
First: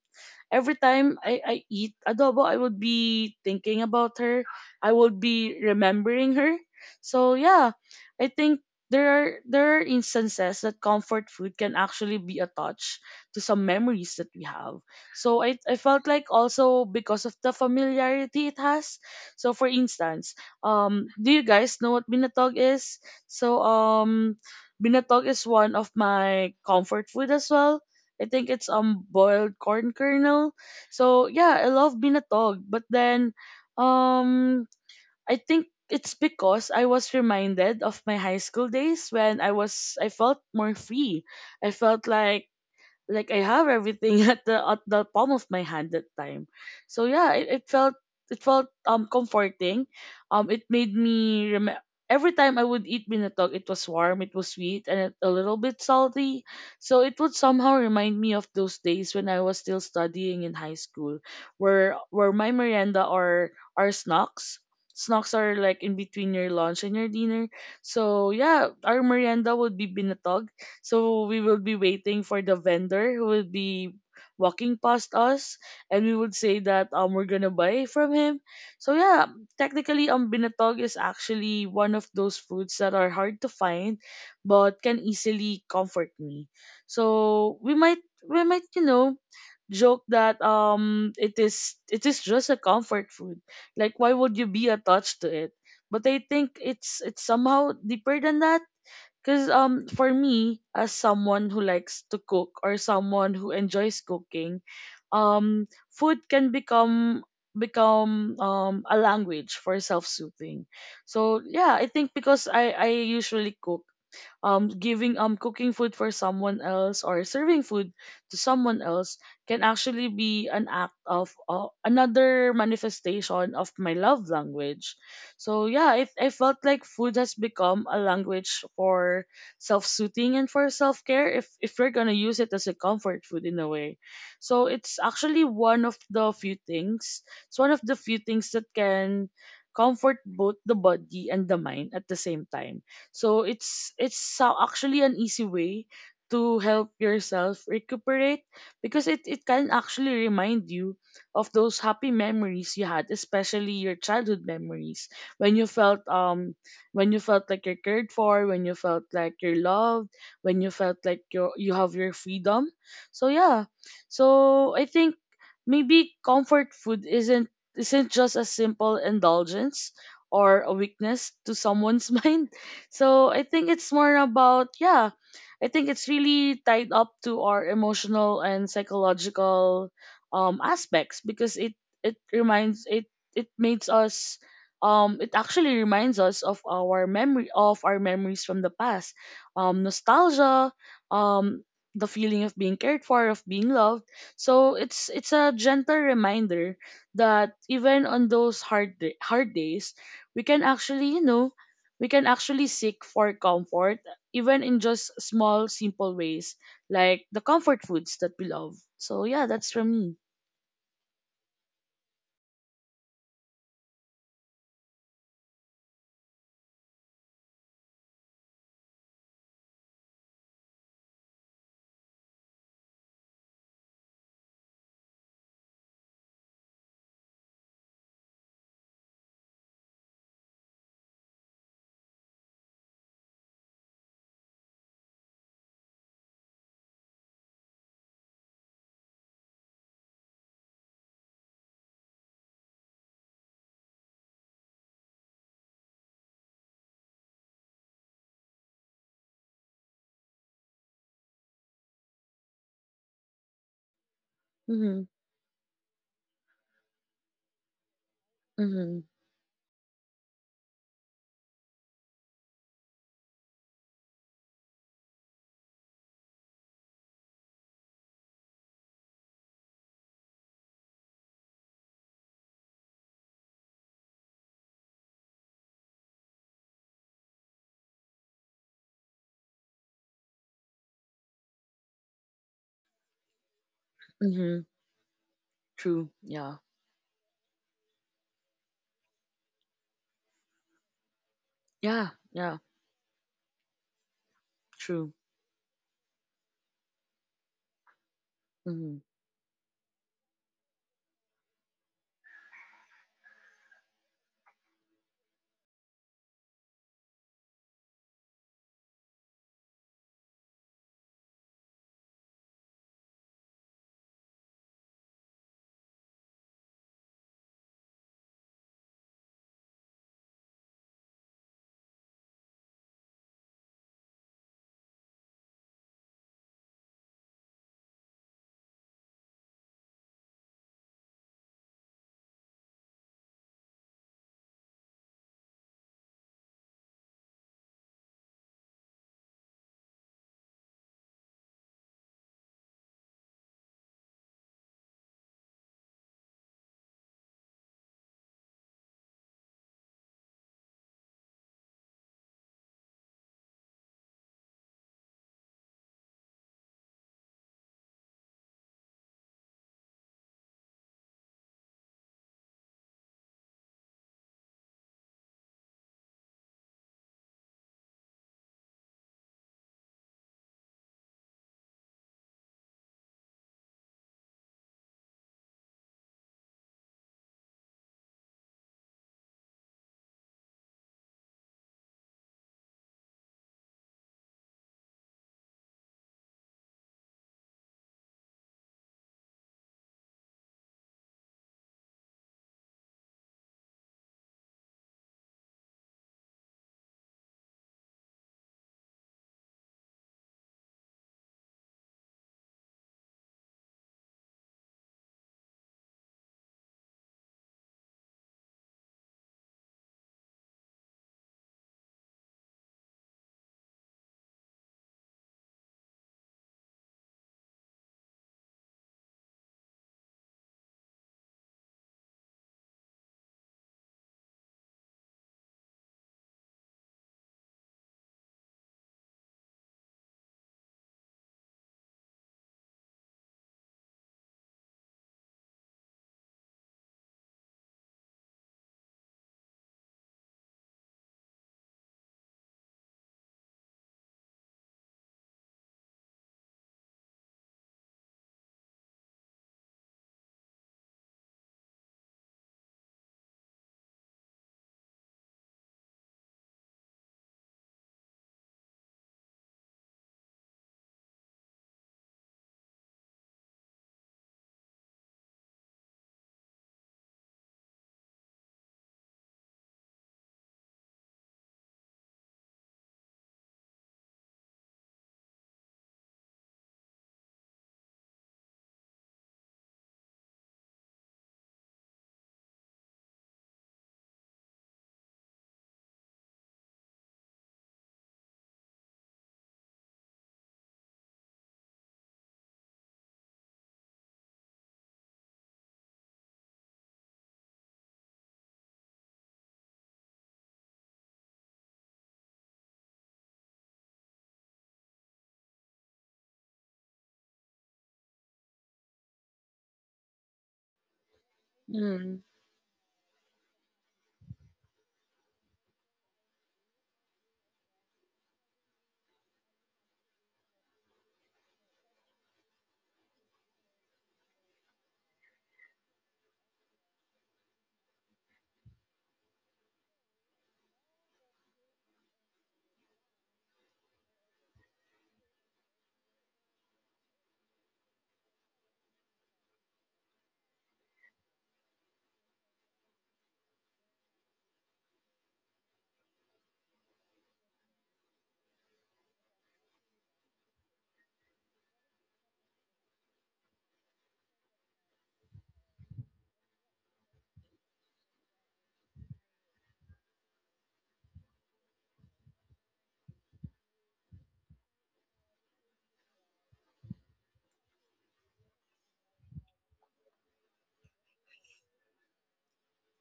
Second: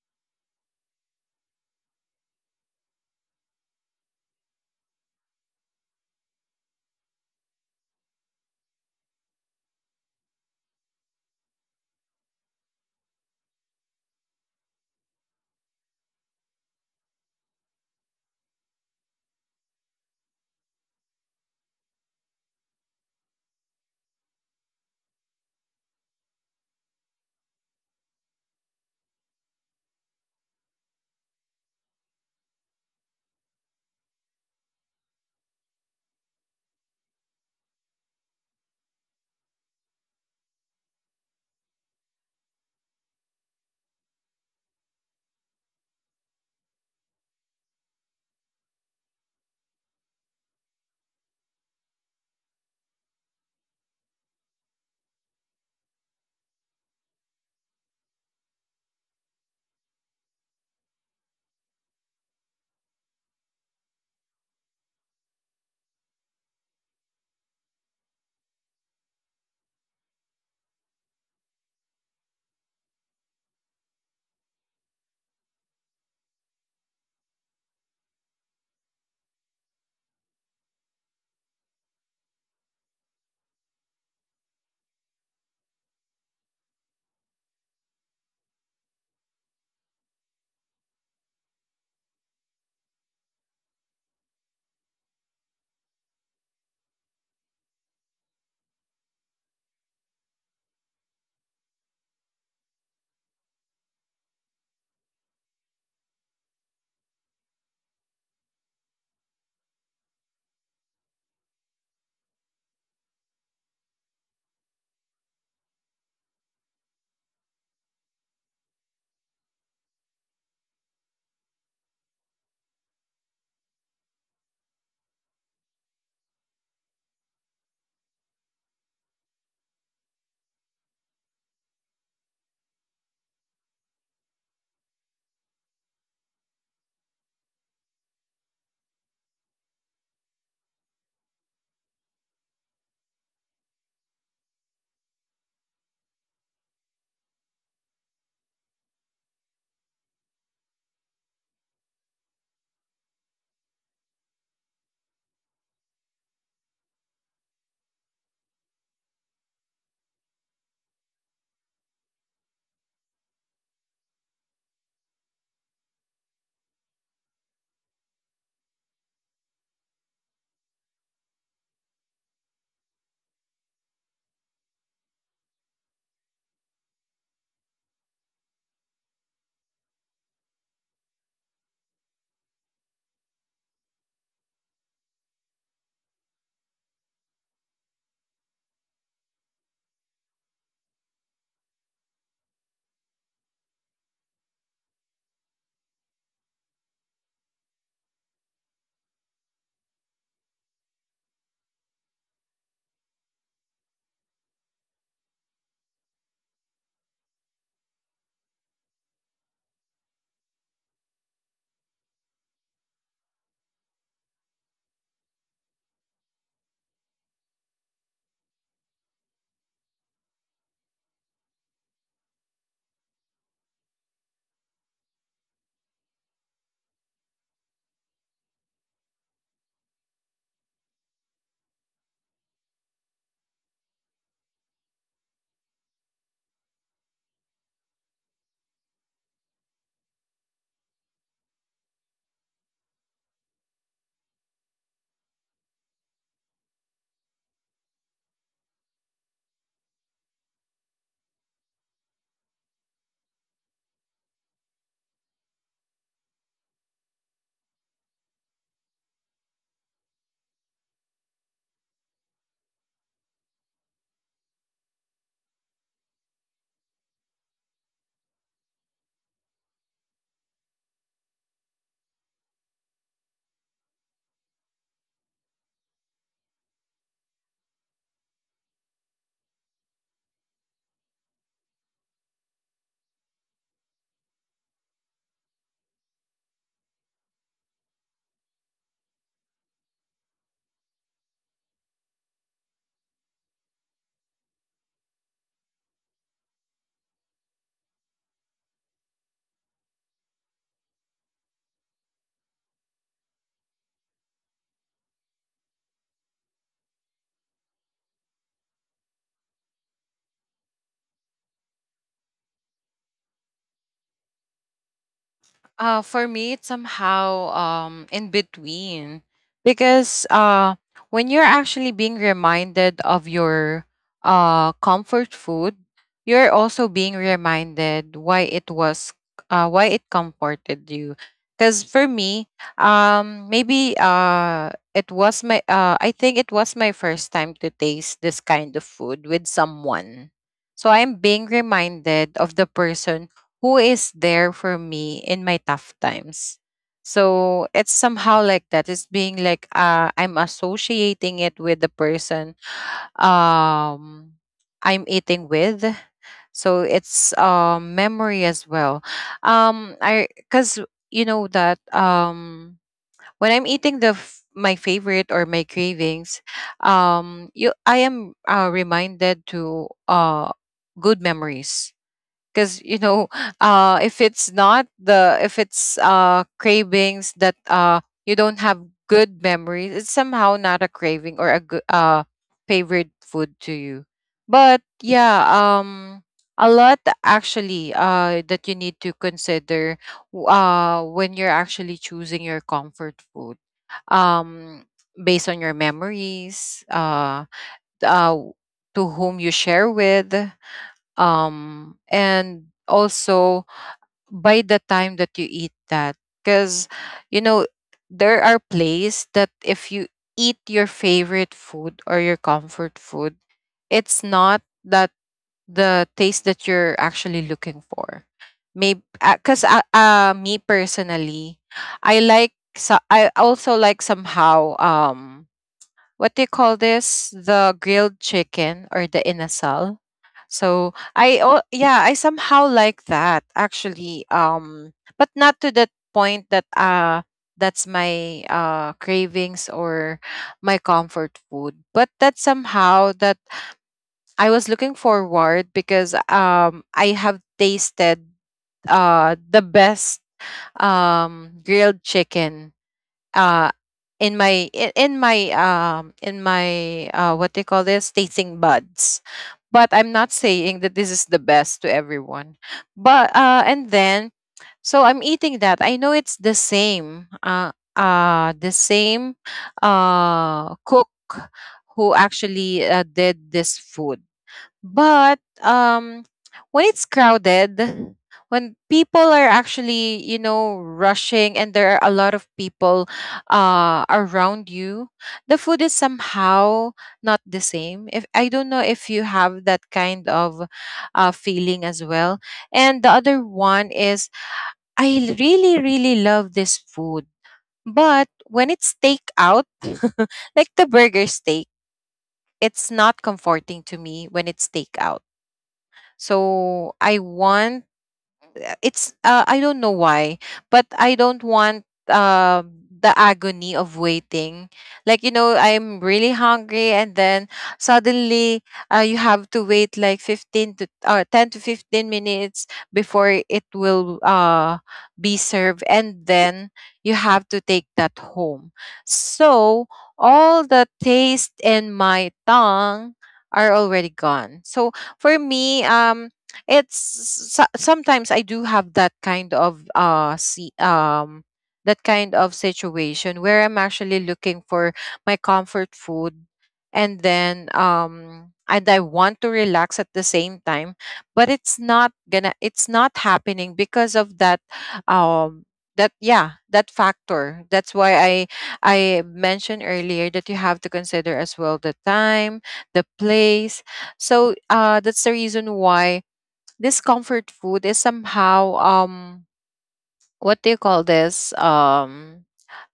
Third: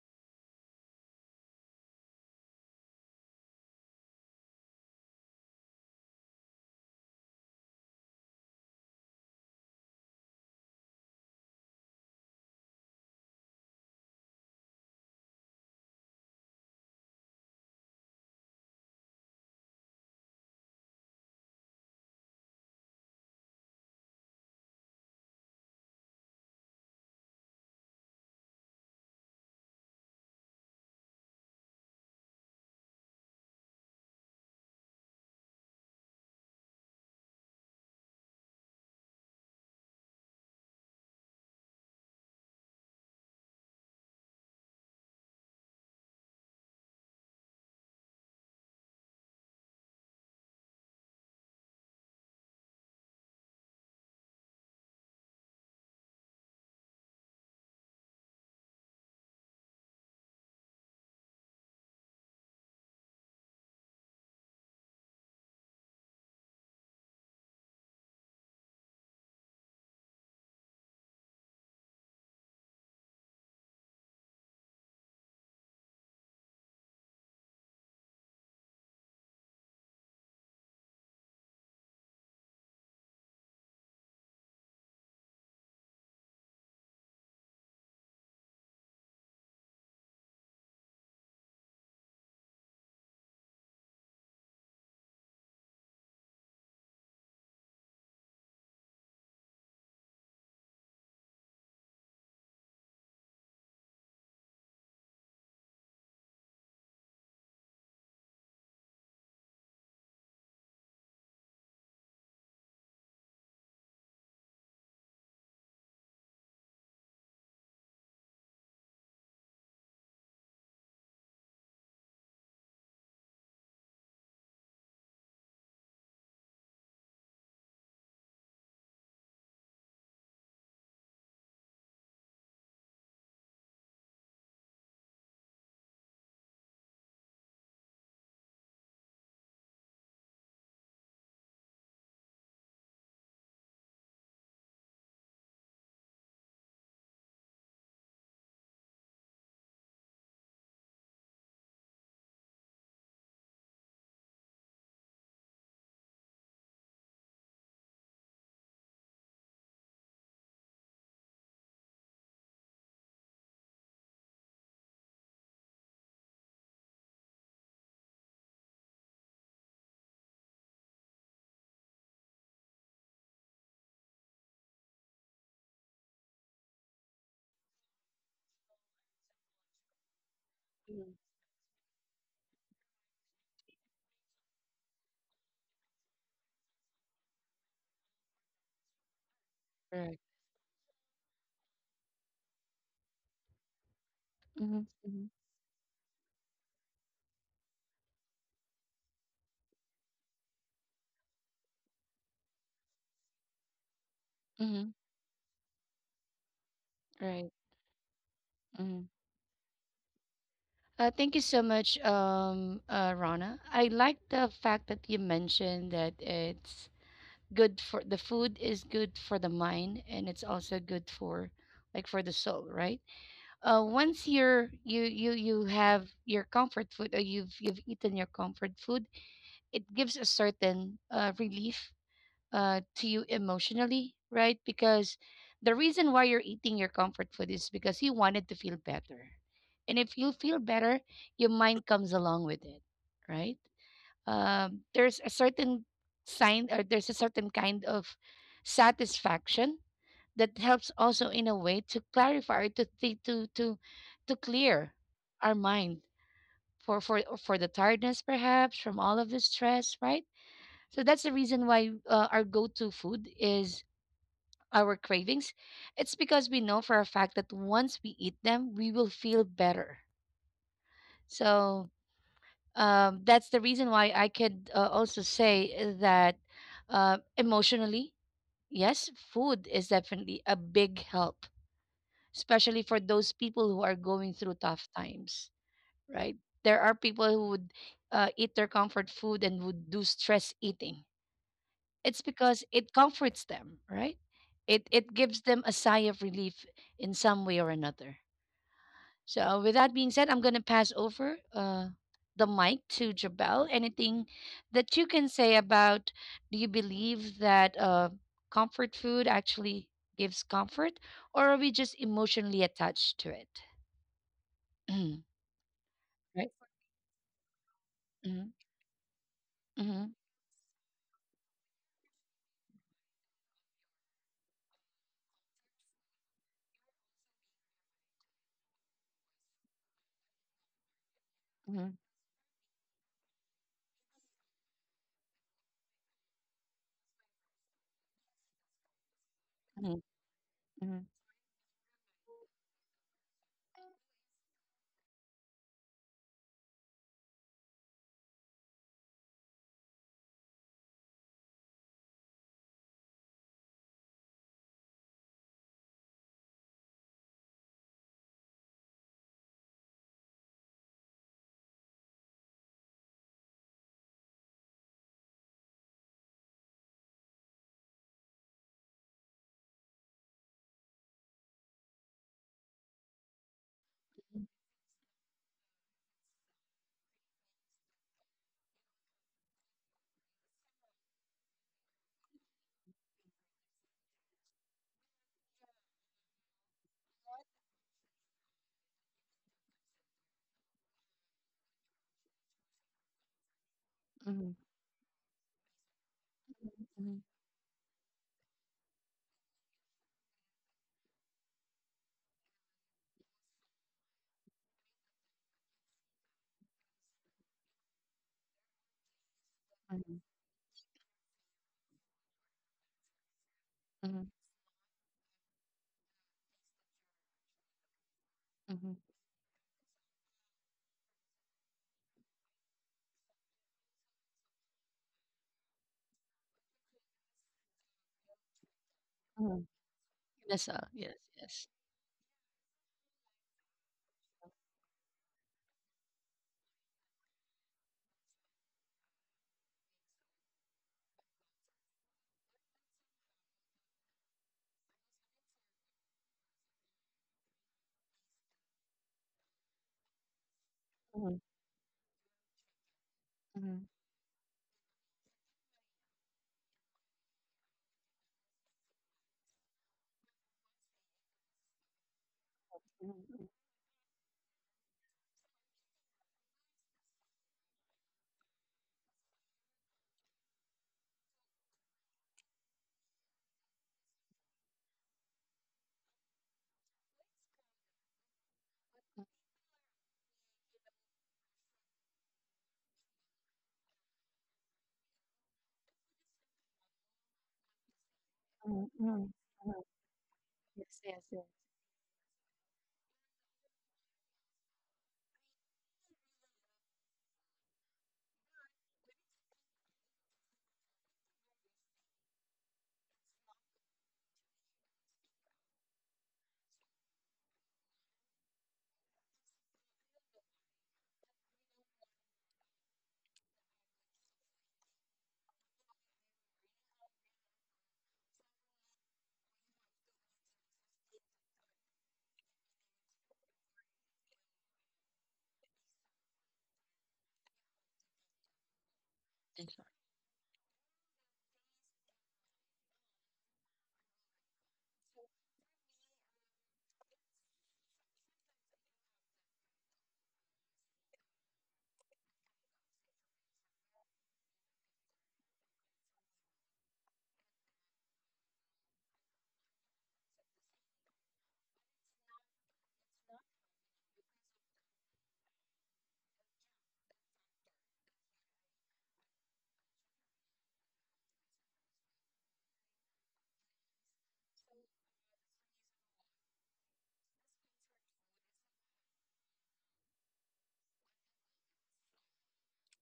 S2: every time I eat adobo, I would be thinking about her. I would be remembering her. So yeah, I think there are instances that comfort food can actually be a touch to some memories that we have. So I felt like also because of the familiarity it has. So for instance, do you guys know what binatog is? So binatog is one of my comfort food as well. I think it's boiled corn kernel. So yeah, I love binatog. But then um I think it's because I was reminded of my high school days when I felt more free. I felt like I have everything [laughs] at the palm of my hand that time. So yeah, it felt, it felt comforting. It made me remember. Every time I would eat binatog, it was warm, it was sweet, and a little bit salty. So it would somehow remind me of those days when I was still studying in high school, where my merienda are snacks. Snacks are like in between your lunch and your dinner. So yeah, our merienda would be binatog, so we will be waiting for the vendor who will be walking past us, and we would say that we're gonna buy from him. So yeah, technically binatog is actually one of those foods that are hard to find but can easily comfort me. So we might, you know, joke that it is, it is just a comfort food. Like why would you be attached to it? But I think it's somehow deeper than that because for me, as someone who likes to cook or someone who enjoys cooking, food can become a language for self-soothing. So yeah, I think because I usually cook, giving, cooking food for someone else or serving food to someone else can actually be an act of another manifestation of my love language. So yeah, I felt like food has become a language for self-soothing and for self-care, if we're gonna use it as a comfort food in a way. So it's actually one of the few things, it's one of the few things that can comfort both the body and the mind at the same time. So it's actually an easy way to help yourself recuperate, because it can actually remind you of those happy memories you had, especially your childhood memories, when you felt um when you felt like you're cared for, when you felt like you're loved, when you felt like you have your freedom. So yeah, so I think maybe comfort food isn't just a simple indulgence or a weakness to someone's [laughs] mind. So I think it's more about, yeah, I think it's really tied up to our emotional and psychological
S1: Mm.
S2: aspects, because it reminds it it makes us it actually reminds us of our memory of our memories from the past.
S1: Correct.
S2: Nostalgia. um the feeling of being cared for, of being loved. So
S1: Mm-hmm.
S2: it's
S1: Mm-hmm.
S2: it's a gentle reminder that even on those hard days we can actually you know we can actually seek for comfort even in
S1: Mm-hmm.
S2: just small simple ways, like the
S1: Right.
S2: comfort foods that we love.
S1: Mm-hmm.
S2: So yeah, that's from me.
S1: Thank you so much, Rana. I like the fact that you mentioned that it's good for the food is good for the mind, and it's also good for, like, for the soul, right? Once you have your comfort food, or you've eaten your comfort food, it gives a certain relief to you emotionally, right? Because the reason why you're eating your comfort food is because you wanted to feel better. And if you feel better, your mind comes along with it, right? There's a certain sign, or there's a certain kind of satisfaction that helps also in a way to clarify, to think, to clear
S2: Mm-hmm.
S1: our mind, for for for the tiredness perhaps from
S2: Mm-hmm.
S1: all of the stress, right? So that's the reason why our go-to food is our cravings. It's because we know for a fact that once we eat them, we will feel better. So that's the reason why I could also say that emotionally, yes, food is definitely a big help, especially for those people who are going through
S2: Mm-hmm.
S1: tough times,
S2: True.
S1: right?
S2: Yeah,
S1: There are people who would eat their comfort food and would do stress eating.
S2: yeah,
S1: It's because
S2: yeah.
S1: it comforts them, right? It
S2: True.
S1: gives them a sigh of relief in some way or another.
S2: Mm-hmm.
S1: So with that being said, I'm gonna pass over the mic to Jabel. Anything that you can say about, do you believe that comfort food actually gives comfort, or are we just emotionally attached to it? [clears throat]
S3: For
S1: Right.
S3: me, it's somehow in
S1: Mhm.
S3: between,
S1: Mhm.
S3: because when you're actually being reminded of your comfort food, you're also being reminded why it was why it comforted you. Because
S1: Mhm.
S3: for me, maybe it was my I think it was my first time to taste this kind of food with
S1: Mhm.
S3: someone. So
S1: Mhm.
S3: I'm being reminded of the person who is there for me in my tough times. So it's somehow like that. It's being like, I'm associating it with the person um, I'm eating with. So it's, memory as well. I, because you know that, when I'm eating my favorite or my cravings, you I am, reminded to, good memories. Because, you know, if it's not the if it's cravings that you don't have good memories, it's somehow not a craving or a good favorite food to you. But yeah, a lot actually that you need to consider when you're actually choosing your comfort food,
S1: Mhm.
S3: um based on your memories,
S1: Mhm.
S3: uh to whom you share with, and also by the time that you eat that. Because, you know, there are places that if you
S1: Mhm.
S3: eat your favorite food or your comfort food, it's
S1: Mhm.
S3: not that the taste that you're actually looking for. Maybe
S1: Mhm.
S3: because me personally, I also like somehow what do you call this, the grilled chicken or the
S1: Mhm.
S3: inasal.
S1: Yes,
S3: So I,
S1: yes,
S3: oh yeah, I somehow like that actually. But not to that point that that's my cravings or my comfort food. But that somehow that I was looking forward, because I have tasted the best grilled chicken uh
S1: yes.
S3: in my what they call this tasting buds. But I'm not saying that this is the best to everyone.
S1: Mm.
S3: But
S1: Mm.
S3: and then so I'm eating that, I know it's the same cook who actually did this food. But when it's crowded, when people are actually, you know, rushing and there are a lot of people around you, the food is somehow not the same. If I don't know
S1: Mm.
S3: if you
S1: Mm.
S3: have
S1: Mm.
S3: that kind of
S1: Yes, yes, yes.
S3: feeling as well. And the other one is I really, really love this food. But when it's takeout, [laughs] like the burger steak, it's not comforting to me when it's takeout. So I want, it's I don't know why, but I don't want
S2: Mm-hmm.
S3: the agony of waiting. Like, you know, I'm really hungry, and then suddenly, you have to wait like 15 to or 10 to 15 minutes before it will be served, and then you have to take that home. So all the taste in my tongue are already gone. So for me, it's sometimes I do have that kind of see that kind of situation where I'm actually looking for my comfort food and I want to relax at the same time, but it's not happening because of that um that, yeah, that factor. That's why I mentioned earlier that you have to consider as well the time, the place. So that's the reason why this comfort food is somehow what do you call this, um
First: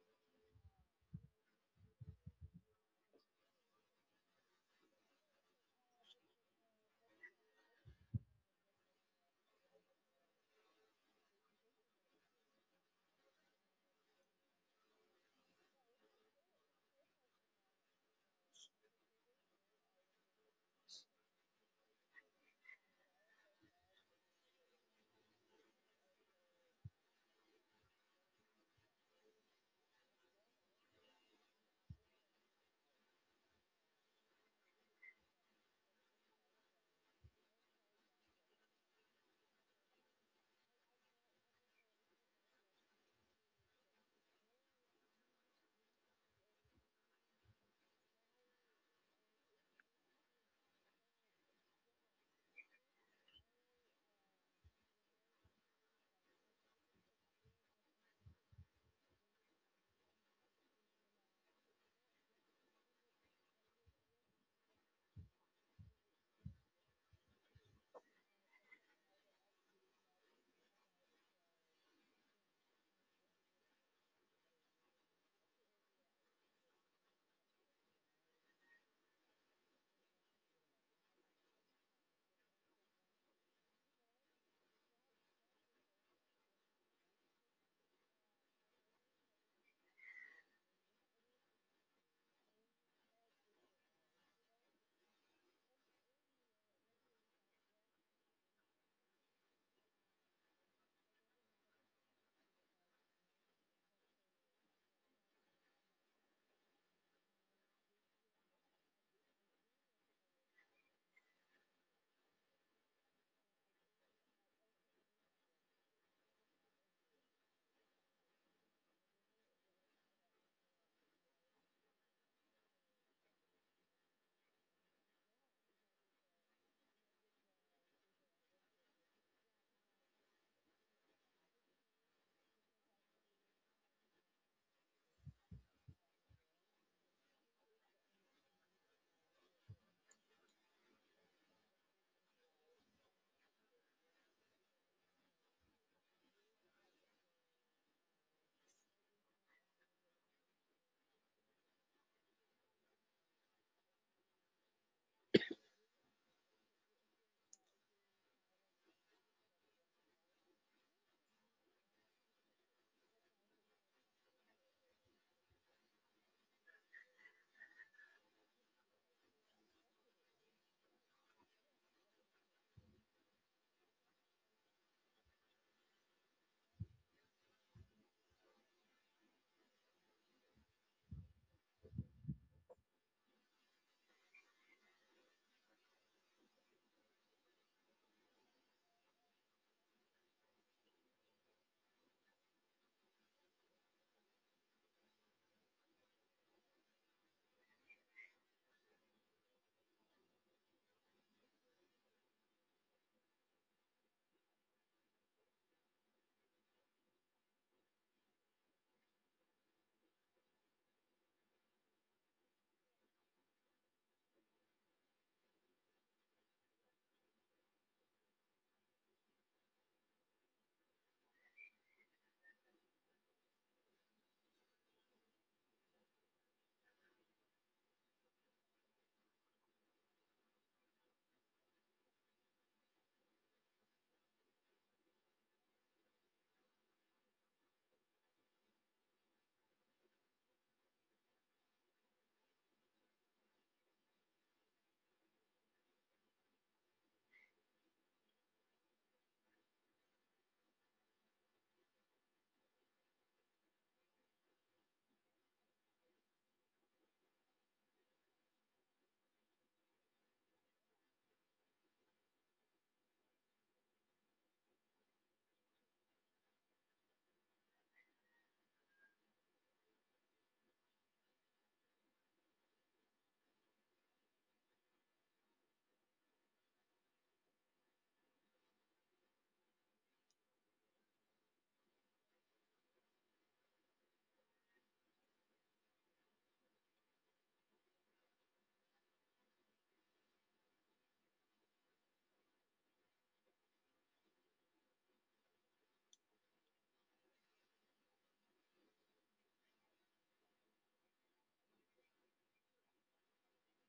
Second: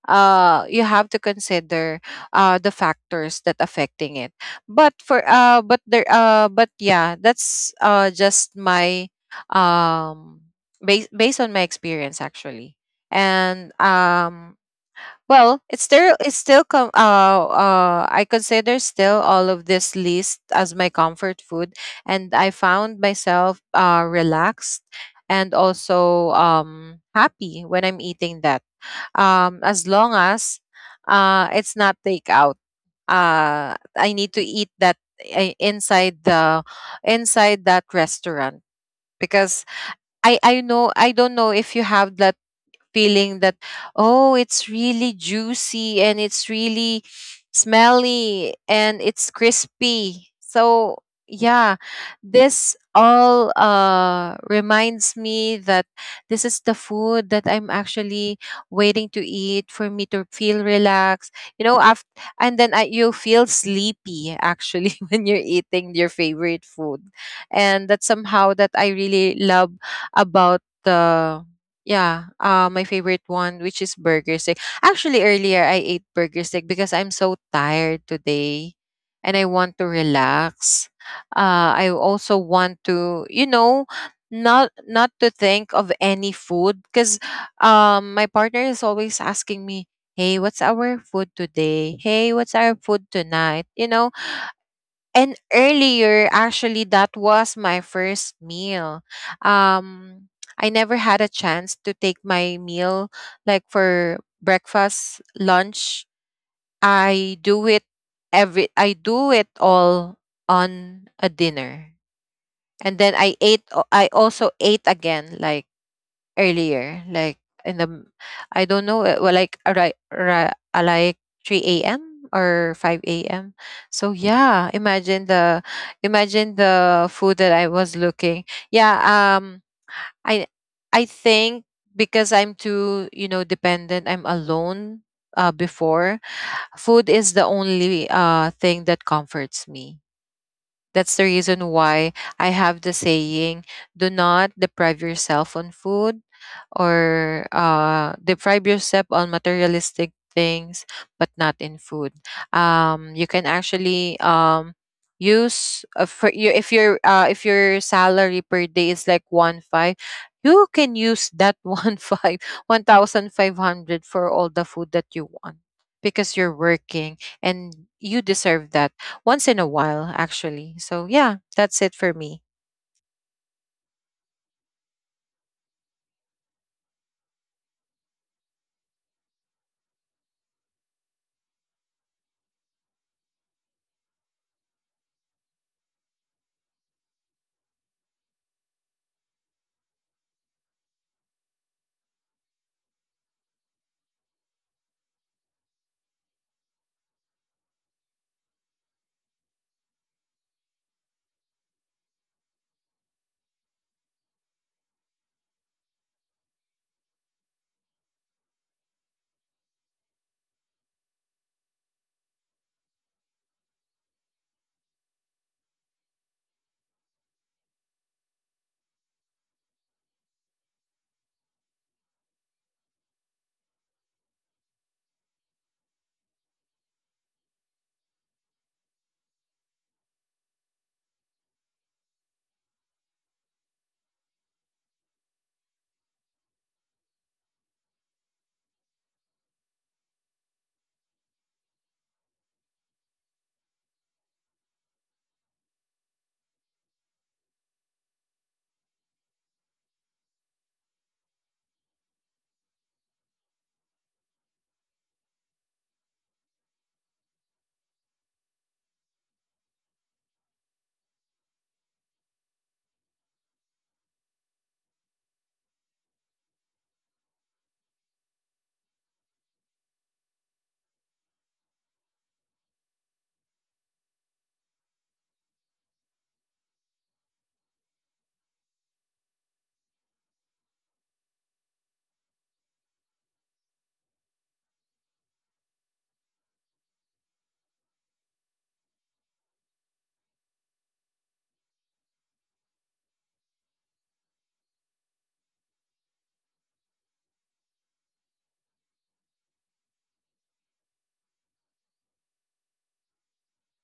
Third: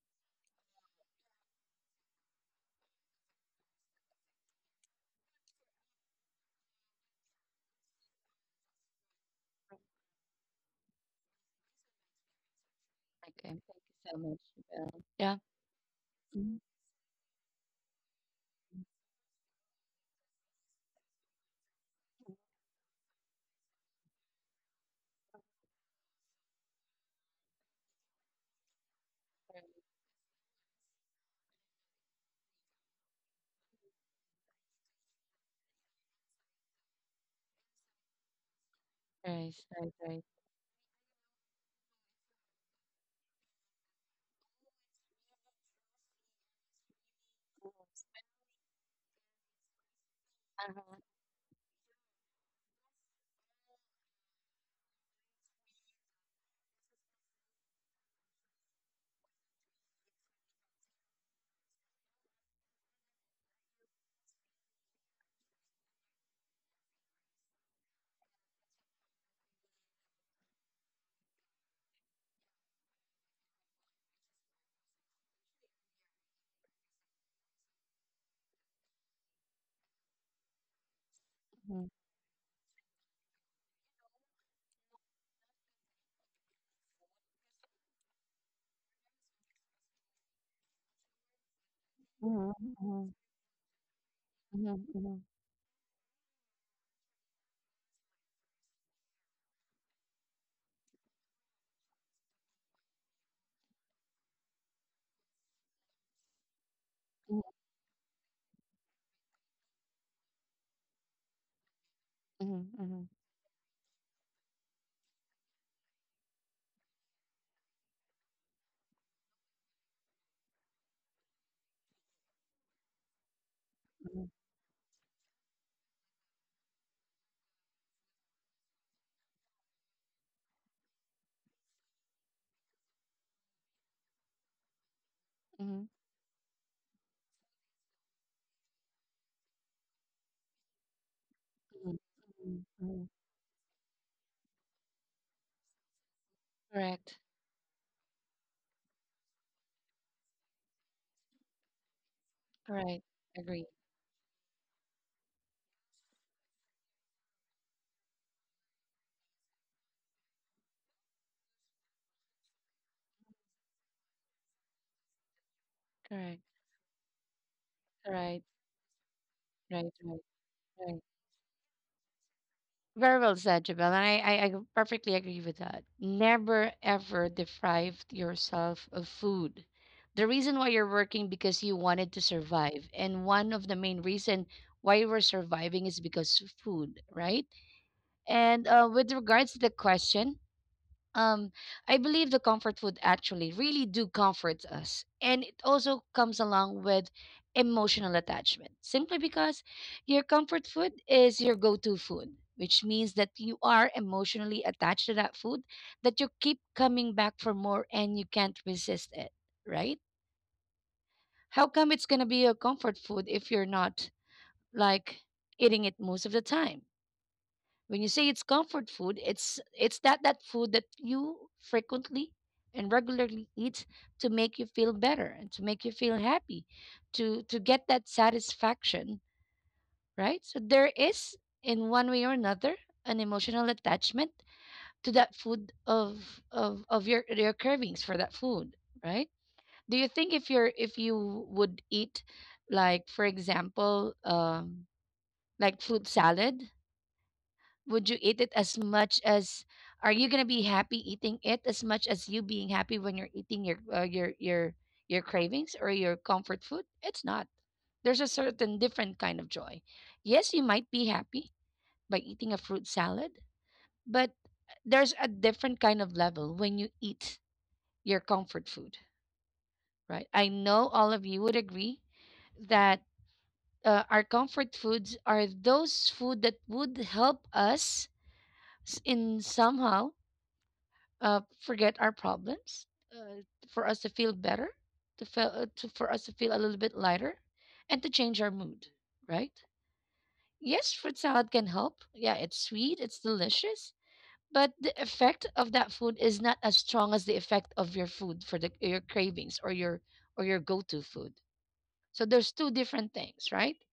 S3: uh you have to consider the factors that affecting it. But for but there but yeah, that's just my um based on my experience actually.
S1: Okay,
S3: And
S1: thank you so much, Belle. Yeah.
S3: Well, it's
S1: Mhm.
S3: still I consider still all of this list as my comfort food, and I found myself relaxed and also happy when I'm eating that. As long as it's not takeout. I need to eat that i- inside the inside that restaurant,
S1: Right,
S3: because
S1: right, right. Right.
S3: I don't know if you have that feeling that, oh, it's really juicy and it's really
S1: Mm.
S3: smelly and it's crispy.
S1: Uh-huh.
S3: So yeah, this all reminds me that this is the food that I'm actually waiting to eat for me to feel relaxed, you know, after and then I, you feel sleepy actually [laughs] when you're eating your favorite food, and that's somehow that I really love about the yeah, my favorite one, which is burger steak. Actually, earlier I ate burger steak because I'm so tired today, and I want to relax.
S1: Mhm.
S3: I also want to, not to think of any food because, my partner is always asking me, "Hey, what's our food today? Hey, what's our food
S1: Mhm.
S3: tonight?"
S1: Mhm.
S3: And earlier, actually, that was my first meal. Um, I never had a chance to take my meal like for breakfast, lunch. I
S1: Mhm.
S3: do it every. I do it all on a dinner,
S1: Mhm.
S3: and
S1: Mhm.
S3: then I also ate again like earlier, like in the m- I don't know, like like 3 a.m. or 5 a.m. So
S1: Mhm.
S3: yeah, imagine the food that I was looking. Yeah, I I think because I'm too, dependent, I'm alone.
S1: Mhm. Mhm.
S3: Before, food is the only thing that comforts me. That's the reason
S1: Mhm. Mhm.
S3: why I
S1: Mhm. Mhm.
S3: have the
S1: Mhm.
S3: saying, do not deprive yourself on food,
S1: Correct.
S3: or deprive yourself on materialistic things, but not in food.
S1: Correct.
S3: You can
S1: Agree.
S3: actually use for you, if your salary per day is like one five, you can use that [laughs] one thousand five hundred for all the food that you want,
S1: Correct.
S3: because you're working and you
S1: Right.
S3: deserve that once in a
S1: Right. Right.
S3: while actually.
S1: Right.
S3: So yeah, that's it for me.
S1: Very well said, Jabel. And I perfectly agree with that. Never ever deprive yourself of food. The reason why you're working because you wanted to survive. And one of the main reason why we're surviving is because of food, right? And with regards to the question, um I believe the comfort food actually really do comforts us, and it also comes along with emotional attachment, simply because your comfort food is your go-to food, which means that you are emotionally attached to that food, that you keep coming back for more and you can't resist it, right? How come it's going to be your comfort food if you're not, like, eating it most of the time? When you say it's comfort food, it's that that food that you frequently and regularly eat, to make you feel better and to make you feel happy, to get that satisfaction, right? So there is, in one way or another, an emotional attachment to that food, of of your cravings for that food, right? Do you think if you're if you would eat, like for example like fruit salad, would you eat it as much as, are you gonna be happy eating it as much as you being happy when you're eating your cravings or your comfort food? It's not. There's a certain different kind of joy. Yes, you might be happy by eating a fruit salad, but there's a different kind of level when you eat your comfort food, right? I know all of you would agree that our comfort foods are those food that would help us in somehow forget our problems, uh, for us to feel better, to feel to for us to feel a little bit lighter, and to change our mood. Right? Yes, fruit salad can help. Yeah, it's sweet, it's delicious, but the effect of that food is not as strong as the effect of your food, for the your cravings or your go-to food. So there's two different things, right?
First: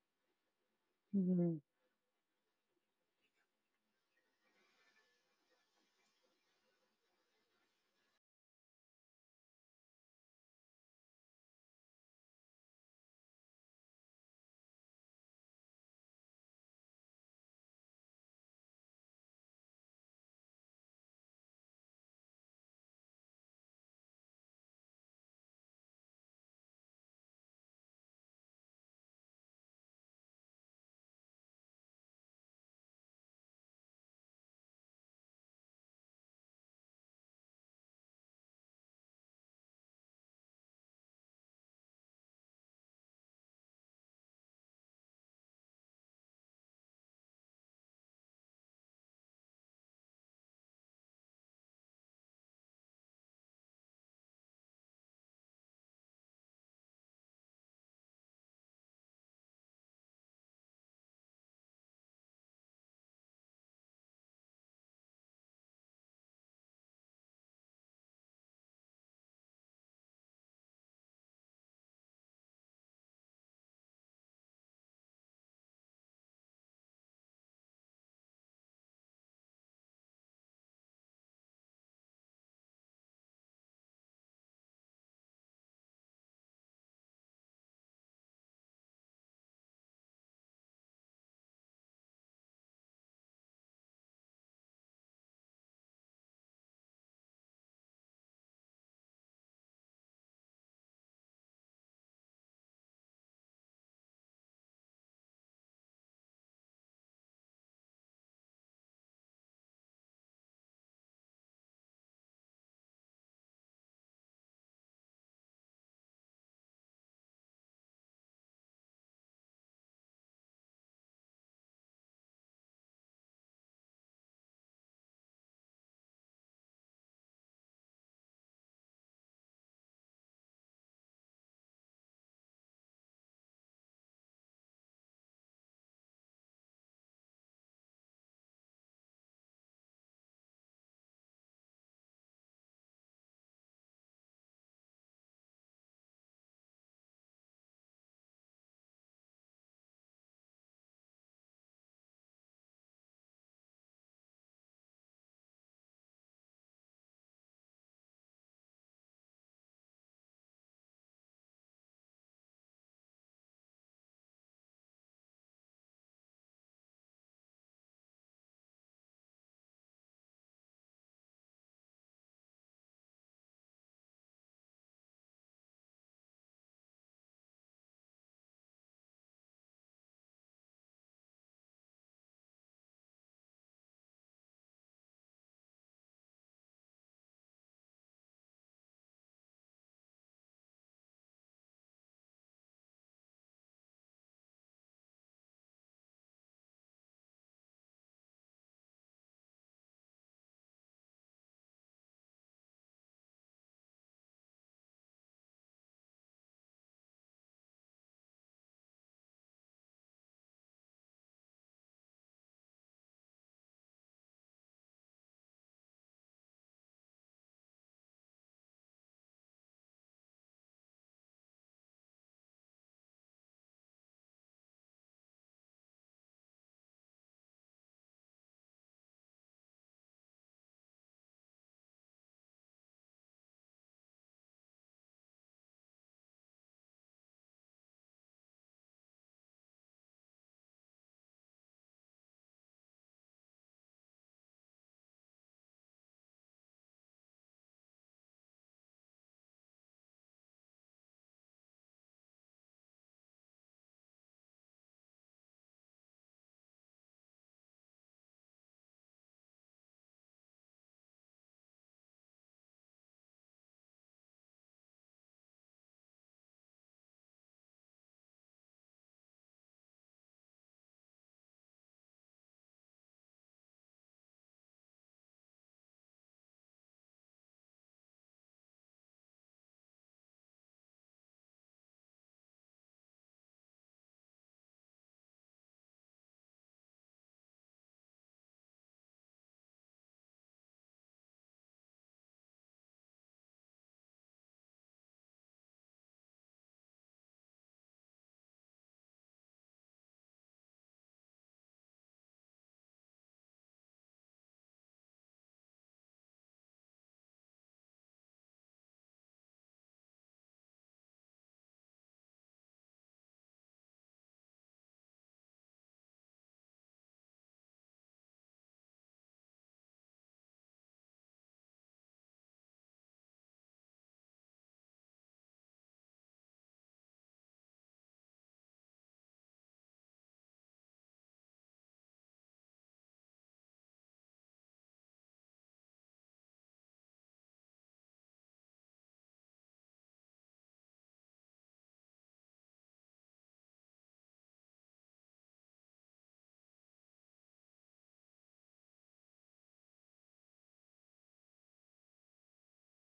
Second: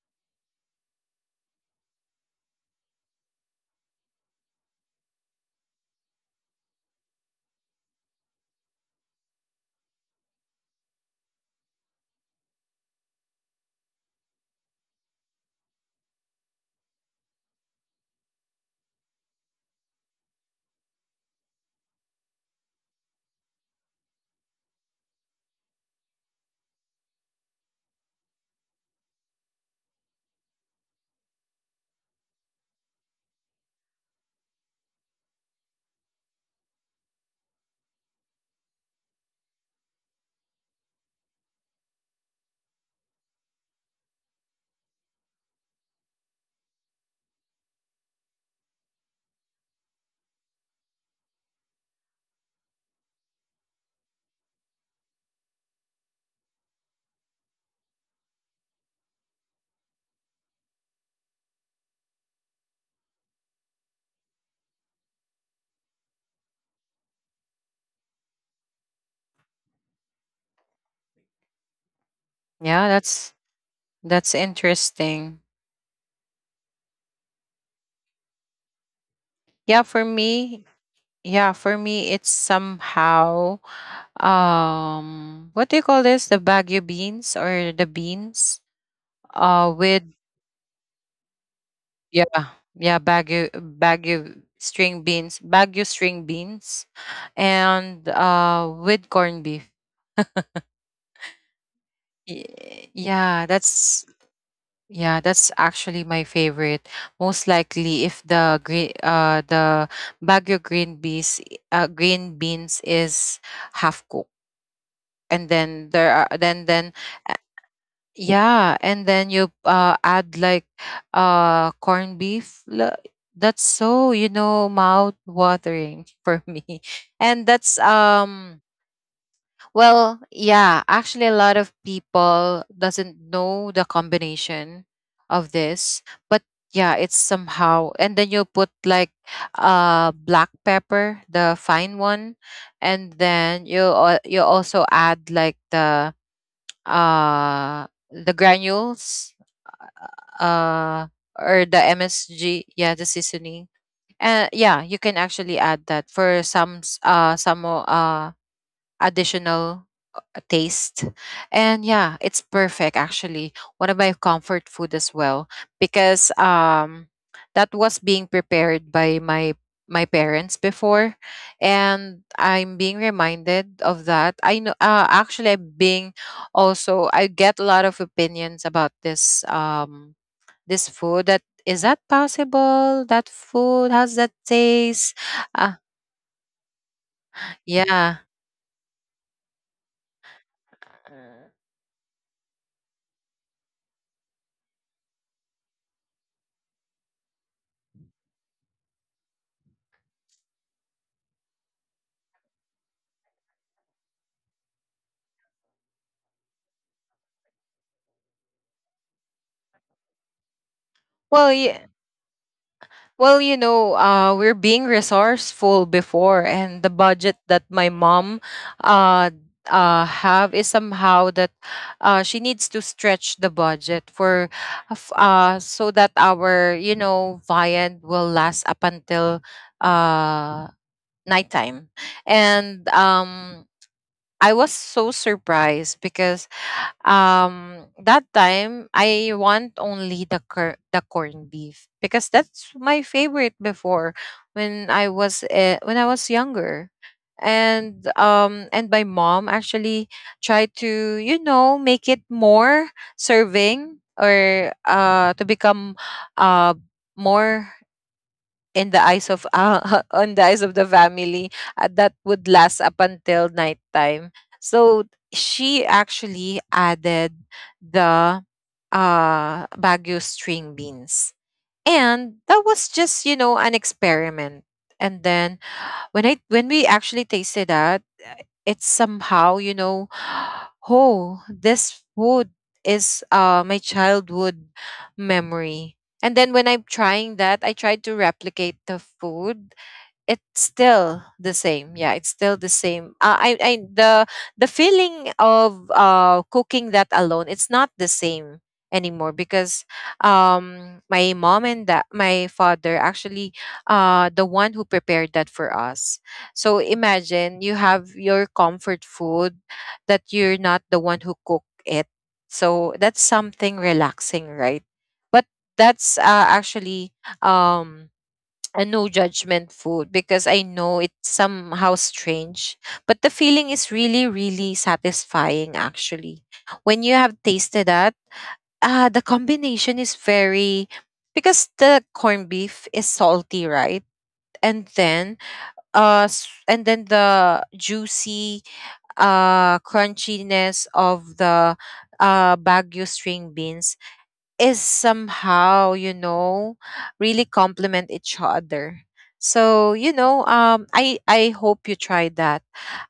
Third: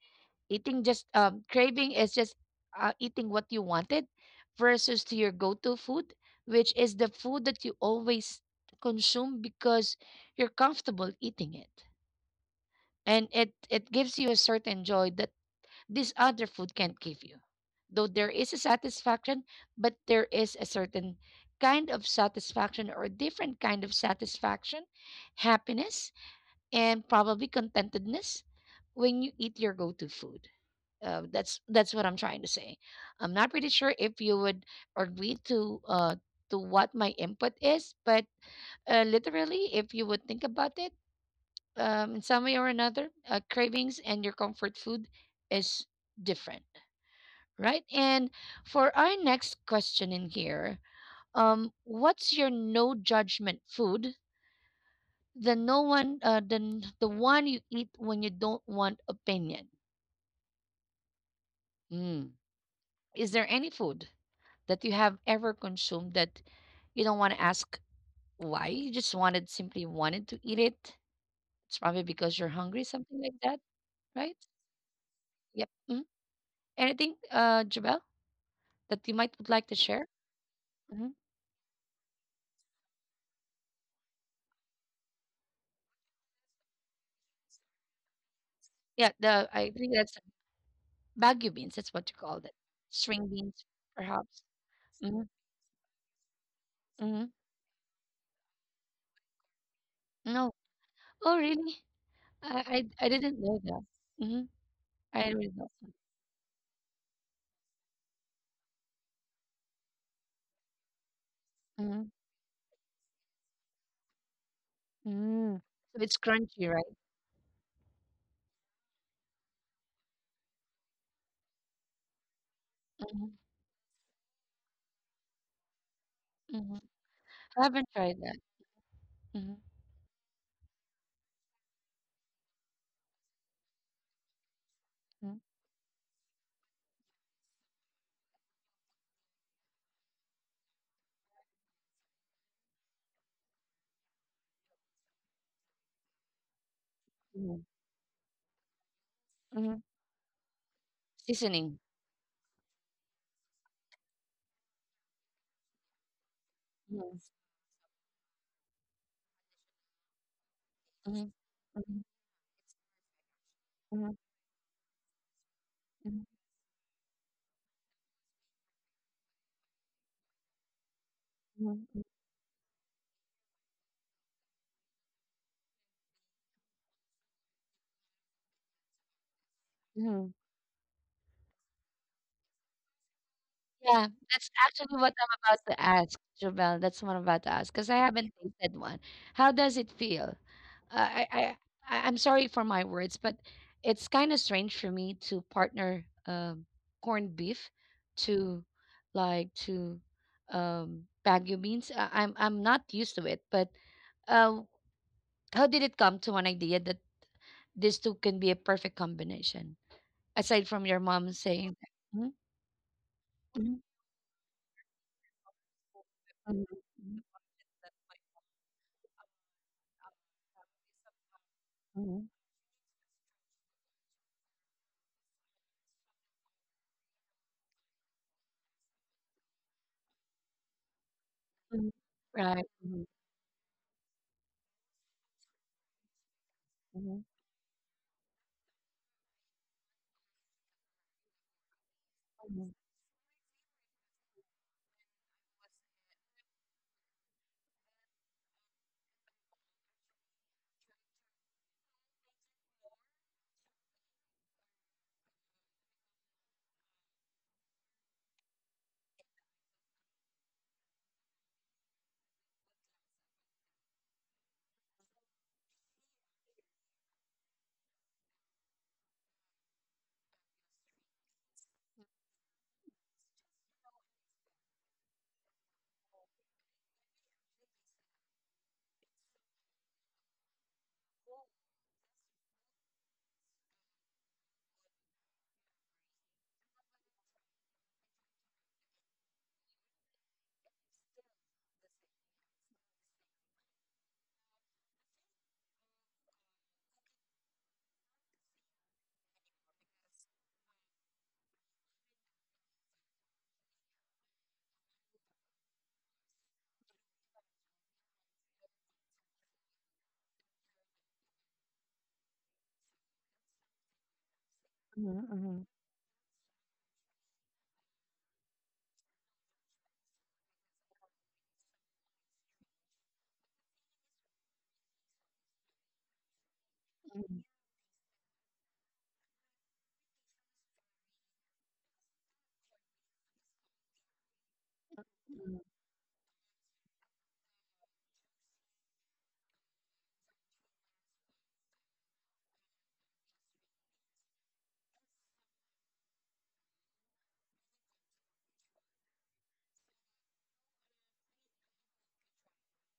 S1: Eating just
S2: Mm-hmm.
S1: craving is just eating what you wanted, versus to your go-to food, which is the food that you always consume because you're comfortable eating it, and it it gives you a certain joy that this other food can't give you. Though there is a satisfaction, but there is a certain kind of satisfaction, or a different kind of satisfaction, happiness, and probably contentedness when you eat your go-to food. That's what I'm trying to say. I'm not pretty sure if you would agree to what my input is, but literally, if you would think about it, in some way or another, cravings and your comfort food is different, right? And for our next question in here, what's your no judgment food? The no one, the one you eat when you don't want opinion. Mm. Is there any food that you have ever consumed that you don't want to ask why? You just wanted, simply wanted to eat it. It's probably because you're hungry,
S3: yeah
S1: something
S3: that's
S1: like that,
S3: that's
S1: right?
S3: interesting.
S1: Yep. Hmm. Anything, Jabel, that you might would like to
S3: yeah for
S1: share?
S3: me
S1: Hmm.
S3: yeah, for me, it's somehow what do you call this, the baguio beans or the beans
S1: Yeah, the I think
S3: with
S1: that's bagu beans. That's what you
S3: yeah,
S1: called it.
S3: yeah,
S1: String
S3: baguio,
S1: beans, perhaps. Hmm.
S3: baguio string beans
S1: Hmm.
S3: and with corned beef.
S1: No. Oh, really?
S3: Y-
S1: I I
S3: yeah
S1: didn't know that.
S3: that's
S1: Hmm.
S3: Yeah,
S1: I
S3: that's
S1: really know.
S3: actually my favorite. Most likely, if the Baguio green beans,
S1: Mm-hmm.
S3: is half cooked, and
S1: Mm.
S3: then
S1: So
S3: there
S1: it's
S3: are
S1: crunchy,
S3: then,
S1: right?
S3: uh, yeah, and then you add like corned beef.
S1: Mm-hmm.
S3: That's so, you know, mouth watering [laughs] for
S1: Mm-hmm.
S3: me, and
S1: I
S3: that's
S1: haven't tried that. Mm-hmm.
S3: well, yeah, actually a lot of people doesn't know the combination of this, but yeah, it's somehow. And then you put like black pepper, the fine one, and then you also add like
S1: Mm-hmm.
S3: the granules
S1: Mhm.
S3: uh or the
S1: Seasoning.
S3: MSG, yeah, the seasoning. And yeah, you can actually add that for
S1: Mhm.
S3: some additional taste.
S1: Mhm.
S3: And
S1: Mhm.
S3: yeah, it's perfect actually. One of my
S1: Mhm.
S3: comfort food as well, because
S1: Mhm.
S3: that was being prepared by my parents before,
S1: Mhm. Mhm.
S3: and I'm being reminded of that. I know, actually I'm being also, I get a lot of opinions about this,
S1: Mhm.
S3: this food. That is that possible? That food, how's
S1: Yeah,
S3: that
S1: that's actually
S3: taste?
S1: what I'm about
S3: Uh,
S1: to ask, Jobelle. That's what I'm about to ask because I
S3: yeah.
S1: haven't tasted one. How does it feel? Uh, I, I, I'm sorry for my words, but it's kind of strange for me to partner corned beef to, like, to bagu beans. I'm not used to it, but uh, how did it come to an idea that these two can be a perfect combination? Aside from your mom
S3: Well, yeah.
S1: saying that. Mhm.
S3: Well, you
S1: Mhm.
S3: know, we're being resourceful before,
S1: Mhm.
S3: and the
S1: Mhm.
S3: budget that my mom uh, have is somehow that she
S1: Mhm.
S3: needs to stretch the budget so that our, you know, viand will last up until uh, nighttime.
S1: Mhm. Right.
S3: And
S1: Mhm.
S3: I was so surprised because
S1: Mhm.
S3: that time, I want only the corned beef, because that's
S1: Mhm.
S3: my favorite before, when I was younger. And my mom actually tried to, you know, make it more serving, or to become uh more in the eyes of, [laughs] on the eyes of the family, that would last up until nighttime. So she actually added the Baguio string beans. And that was just, you know, an experiment. And then when we actually tasted that, it's somehow, you know, [gasps] oh, this food is my childhood memory. And then when I'm trying that, I try to replicate the food, it's still the same. Yeah, it's still the same. I The feeling of cooking that alone, it's not the same anymore, because my mom and that my father actually the one who prepared that for us. So imagine you have your comfort food that you're not the one who cook it. So that's something relaxing, right?
S1: Mhm. Mhm.
S3: But
S1: Mhm.
S3: that's, actually um a no judgment food, because I know it's somehow strange. But the feeling is really, really satisfying actually. When you have
S1: Mhm.
S3: tasted that, the combination is very, because the corned beef is salty, right? And then
S1: Mhm.
S3: and then the juicy crunchiness of the Baguio string beans is somehow, you know, really complement each other. So, you know, I hope you try that.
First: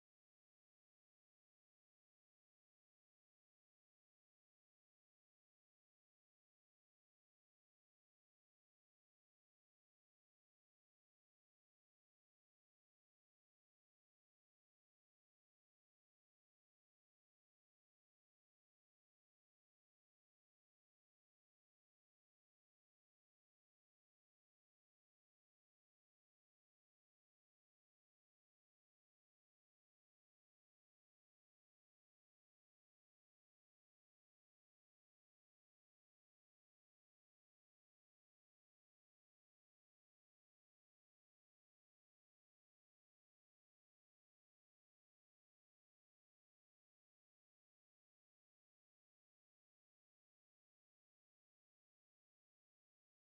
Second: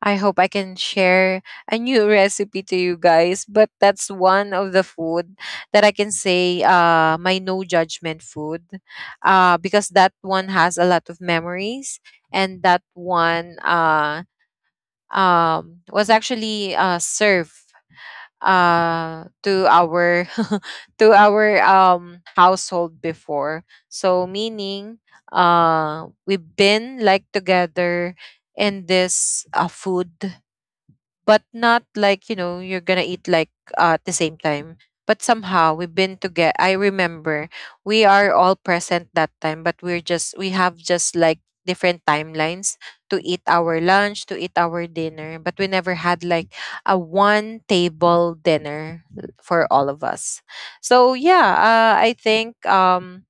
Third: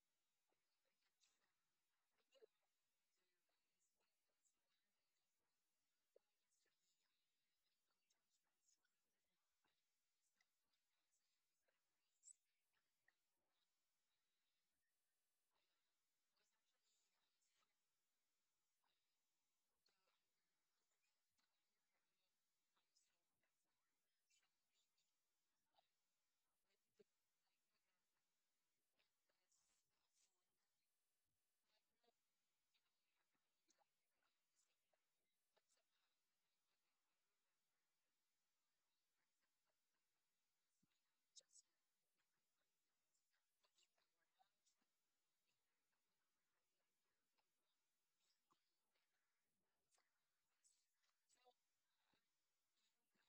S3: I hope I can share a new [laughs] recipe to you guys. But that's one of the food that I can say, my no judgment food, because that one has a lot of memories, and that one was actually served to our [laughs] to our, household before. So meaning, we've been like together in this, food, but not like, you know, you're gonna eat like, at the same time, but somehow we've been together. I remember we are all present that time, but we have just like different timelines to eat our lunch, to eat our dinner, but we never had like a one table dinner for all of us. So yeah, I think um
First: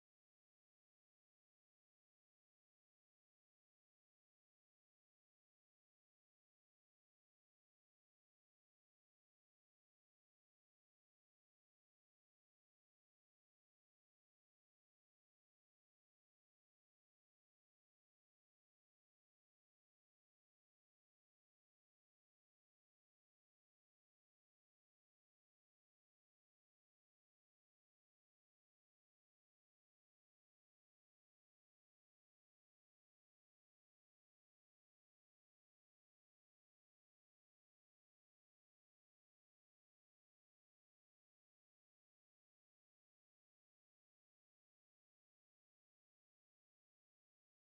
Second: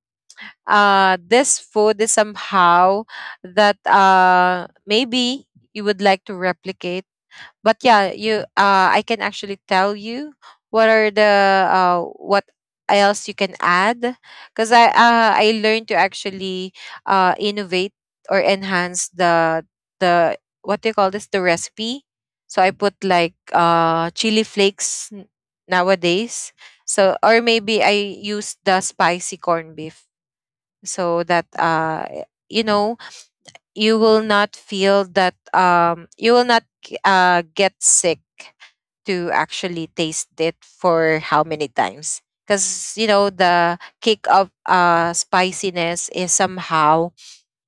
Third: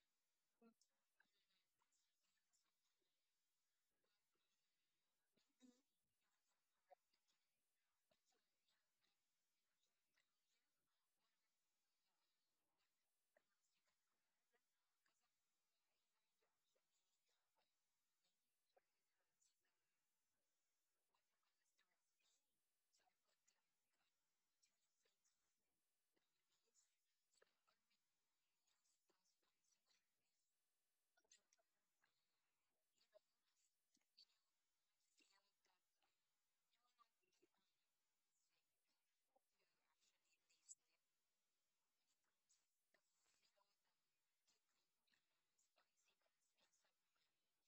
S3: uh this food is somehow that, maybe you would like to replicate. But yeah, you I can actually tell you what are the what else you can add, because I learned to actually innovate or enhance the the what do you call this, the recipe. So I put like chili flakes nowadays. So, or maybe I use the spicy corned beef, so that you know, you will not get sick to actually taste it for how many times. Because you know, the kick of spiciness is somehow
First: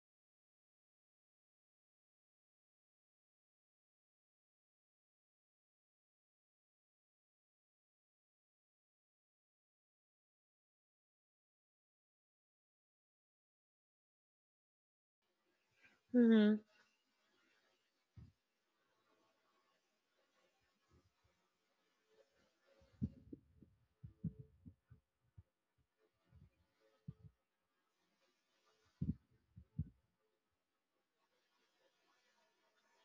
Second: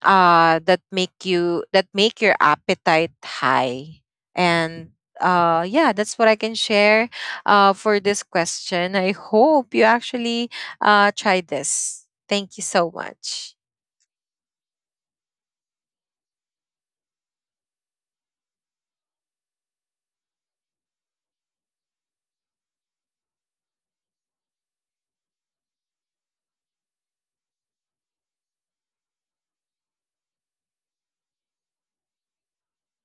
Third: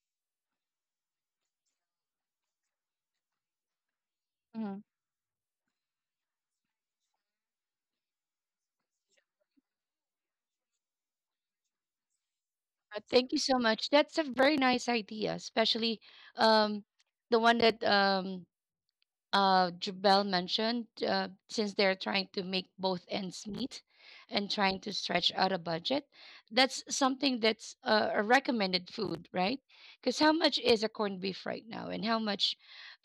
S3: that make your appetite high. And yeah, that's what I can share for this question. I hope you actually try this. Thank you so
S1: Thank you
S3: much.
S1: so much. That's a very nice idea, especially
S2: Mm-hmm.
S1: um, the one that Jubel mentioned, since they're trying to make both ends meet and trying to stretch out a budget. That's something that's a recommended food, right? Because how much is a corned beef right now, and how much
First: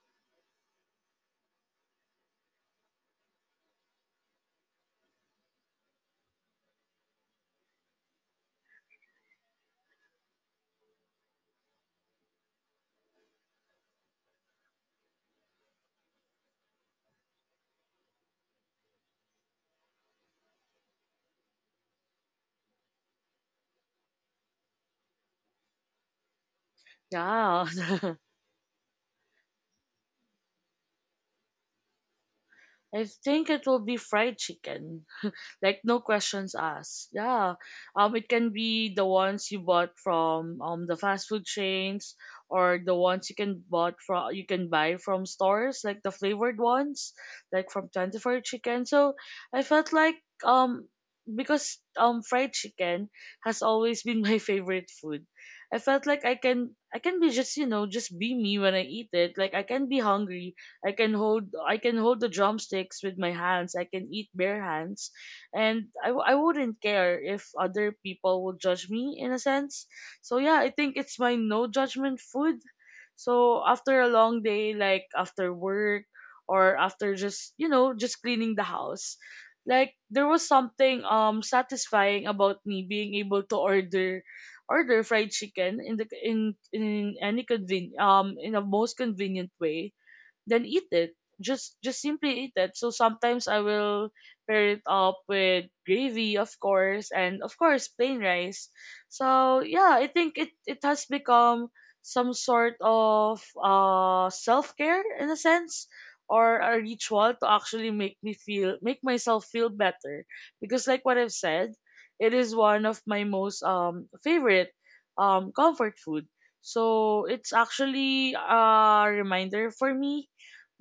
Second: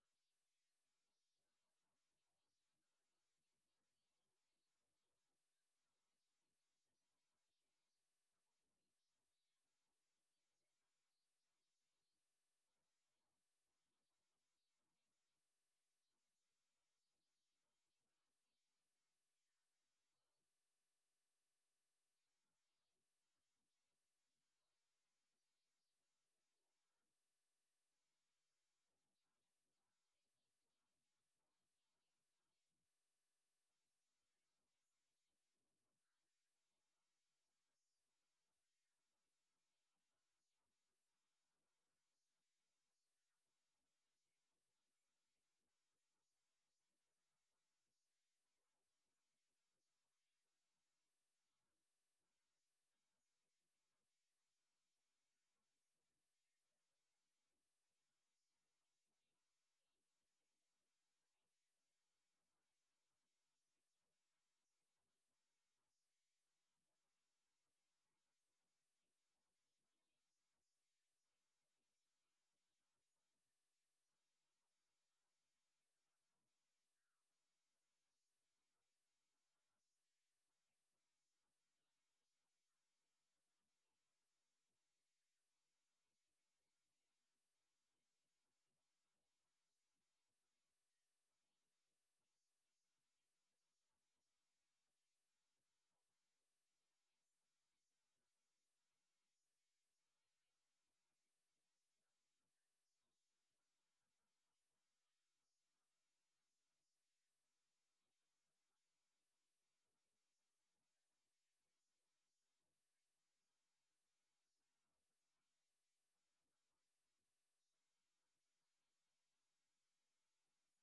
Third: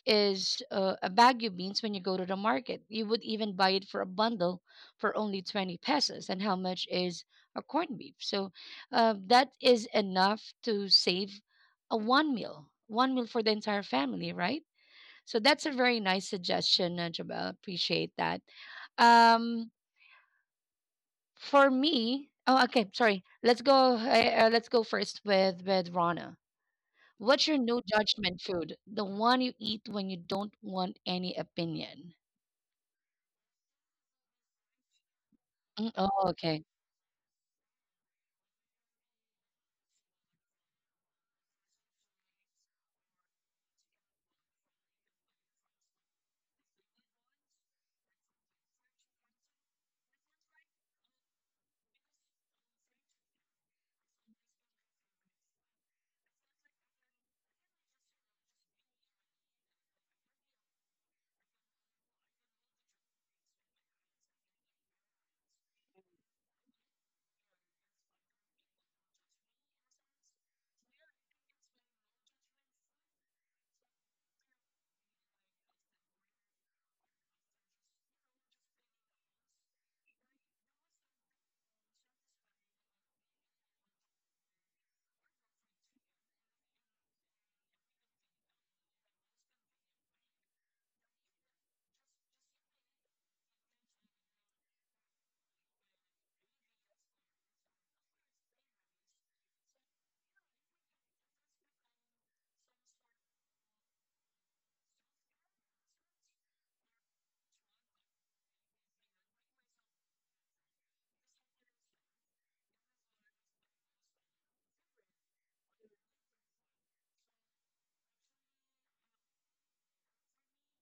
S1: is a bagu beans when you go to the market. You would even buy it for a bundle for only 20 pesos. And how much is a corned beef? So that is enough to save a one meal for the entire family, right? So that's a very nice suggestion, Jabal. Appreciate that. Um, for me, oh, okay, sorry. Let's go. Let's go first with Rana. What's your
S2: Yeah.
S1: no
S2: [laughs]
S1: judgment food? The one you eat when you don't want any opinion.
S2: I think it will be fried chicken, like,
S1: Mm,
S2: no
S1: oh,
S2: questions
S1: okay.
S2: asked. Yeah, it can be the ones you bought from the fast food chains, or the ones you can buy from stores, like the flavored ones, like from 24 Chicken. So I felt like, um because fried chicken has always been [laughs] my favorite food. I felt like I can be just just be me when I eat it. Like I can be hungry. I can hold the drumsticks with my hands. I can eat bare hands. And I wouldn't care if other people would judge me, in a sense. So yeah, I think it's my no judgment food. So after a long day, like after work or after just just cleaning the house, like there was something satisfying about me being able to order fried chicken in the most convenient way, then eat it. Just simply eat it. So sometimes I will pair it up with gravy, of course, and of course plain rice. So yeah, I think it has become some sort of self care, in a sense, or a ritual to actually make myself feel better, because like what I've said, it is one of my most favorite comfort food. So it's actually a reminder for me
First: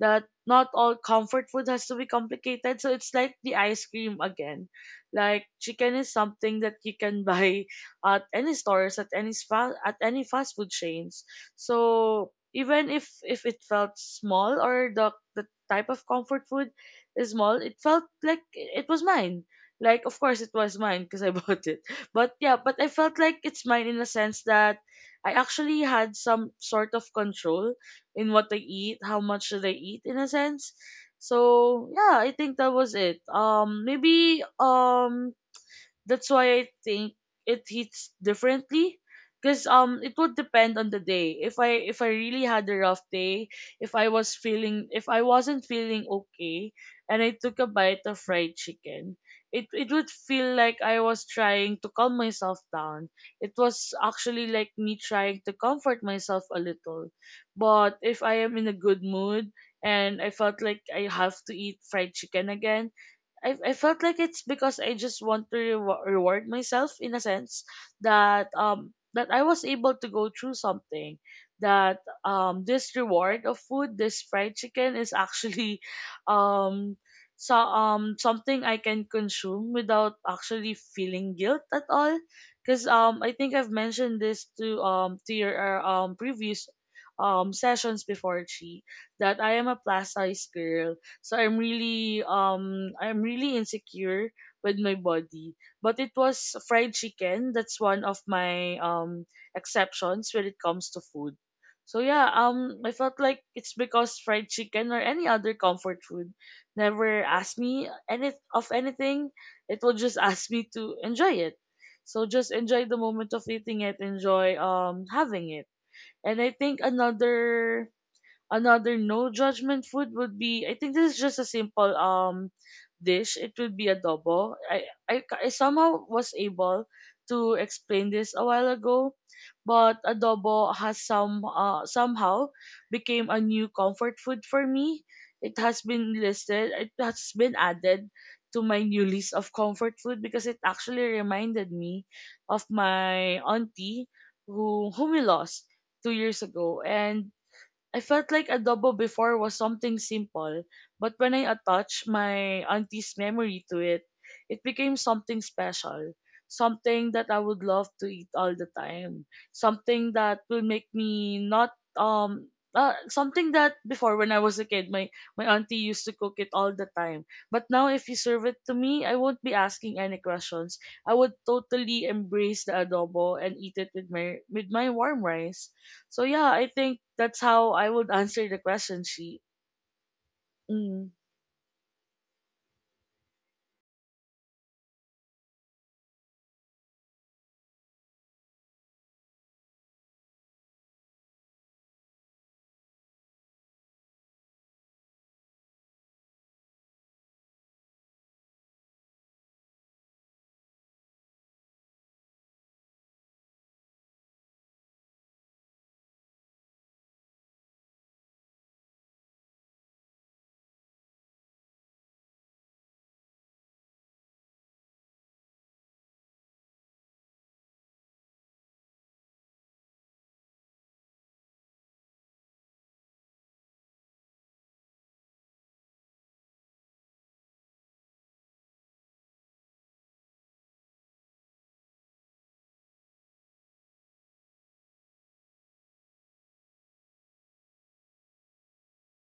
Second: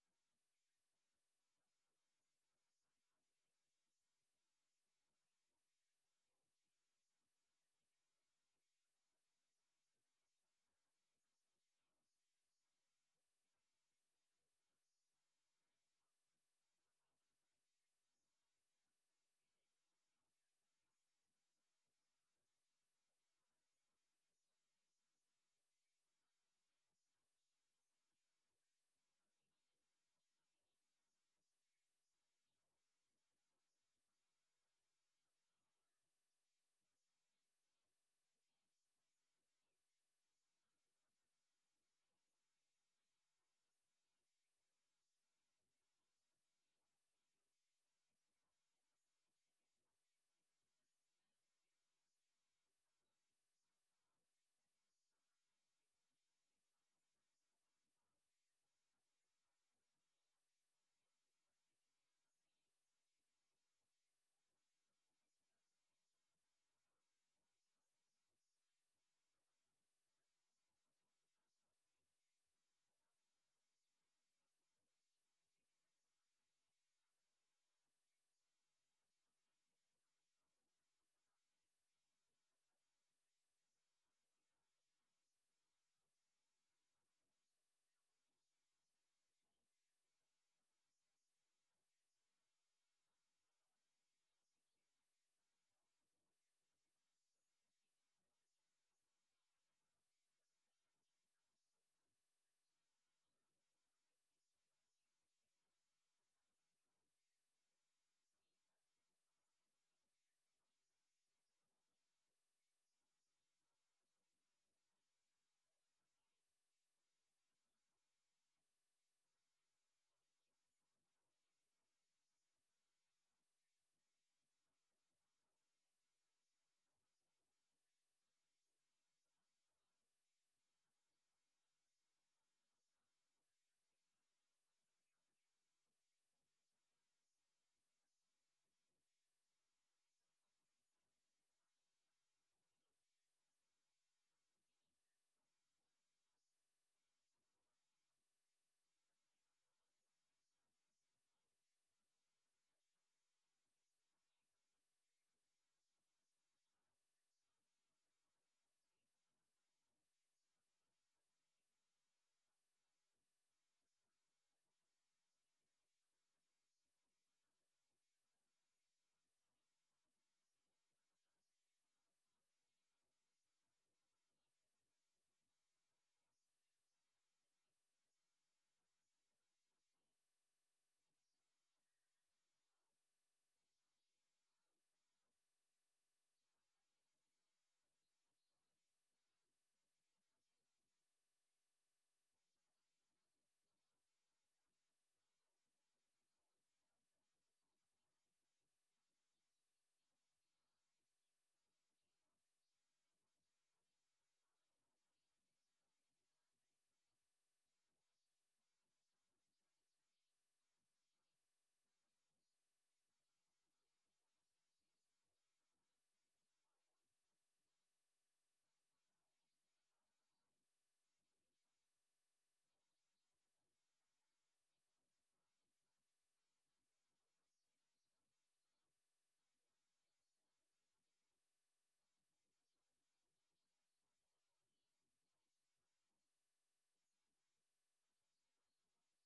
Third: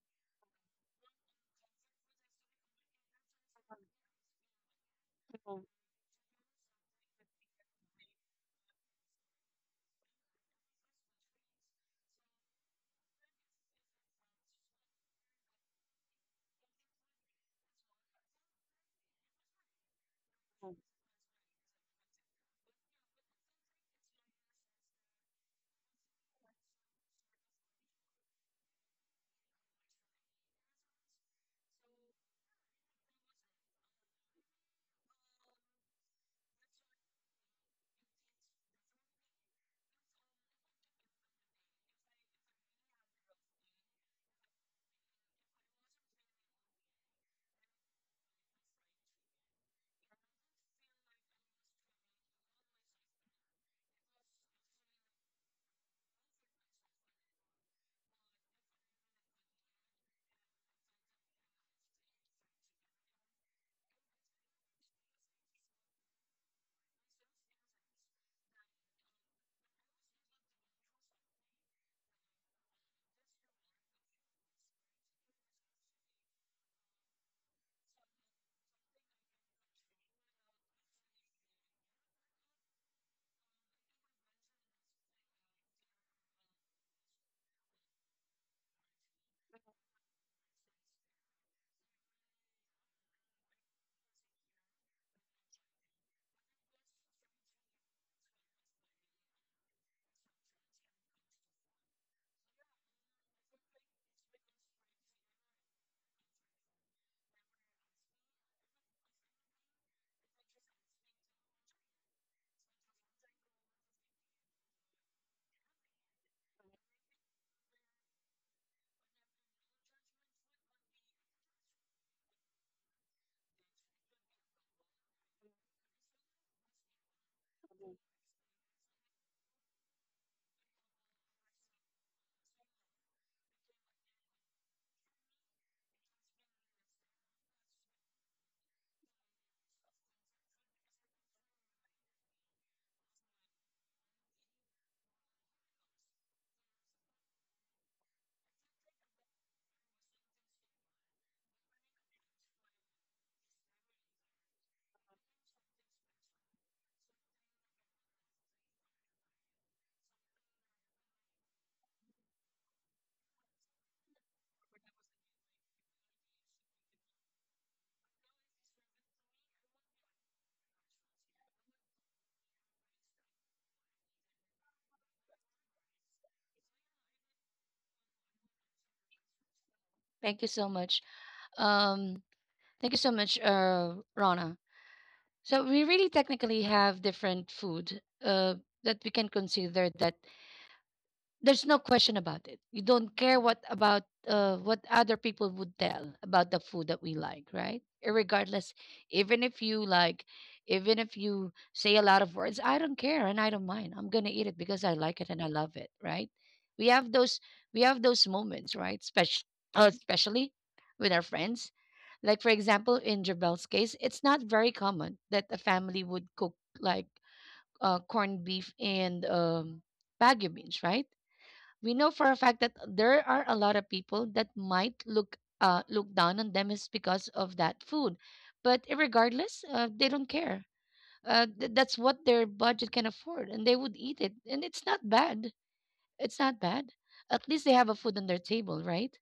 S2: that not all comfort food has to be complicated. So it's like the ice cream again. Like chicken is something that you can [laughs] buy at any stores, at any spa, at any fast food chains. So even if it felt small or the type of comfort food is small, it felt like it was mine. Like of course it was mine because I [laughs] bought it. But yeah, but I felt like it's mine in a sense that I actually had some sort of control in what they eat, how much do they eat, in a sense. So yeah, I think that was it. Maybe that's why I think it hits differently. Cause it would depend on the day. If I really had a rough day, if I was feeling if I wasn't feeling okay and I took a bite of fried chicken, it would feel like I was trying to calm myself down. It was actually like me trying to comfort myself a little. But if I am in a good mood and I felt like I have to eat fried chicken again, I felt like it's because I just want to reward myself, in a sense that that I was able to go through something, that this reward of food this fried chicken is actually [laughs] um so something I can consume without actually feeling guilt at all, because I think I've mentioned this to your previous sessions before, Chi, that I am a plus size girl. So I'm really insecure with my body. But it was fried chicken. That's one of my exceptions when it comes to food. So yeah, I felt like it's because fried chicken or any other comfort food never asked me any of anything. It will just [laughs] ask me to enjoy it. So just enjoy the moment of eating it, enjoy having it. And I think another no judgment food would be, I think this is just a simple dish. It would be adobo. I somehow was able to explain this a while ago, but adobo has somehow became a new comfort food for me. It has been listed. It has been added to my new list of comfort food because it actually reminded me of my auntie whom we lost 2 years ago. And I felt like adobo before was something simple, but when I attached my auntie's memory to it, it became something special, something that I would love to eat all the time, something that will make me not something that before when I was a kid, my auntie used to cook it all the time. But now, if you serve it to me, I won't be asking any questions. I would totally embrace the adobo and eat it with my warm rice. So yeah, I think that's how I would answer the question, She.
S1: Thank you so much.
S2: Mm,
S1: Um, thank you so much, Rana. So we really technically have different food that we can consider, that there's no question about it. You don't care what about what other people would tell about the food that we like, right? Regardless, even if you like, even if you say a lot of words, I don't care and I don't mind. I'm gonna eat it because I like it and I love it, right? We have those we have those moments, right? Especially uh, especially with our friends. Like for example, in Jabel's case, it's not very common that a family would cook like corned beef and bagu beans, right? We know for a fact that there are a lot of people that might look look down on them is because of that food, but regardless, they don't care. That's what their budget can afford, and they would eat it, and it's not bad. It's not bad. At least they have a food on their table, right?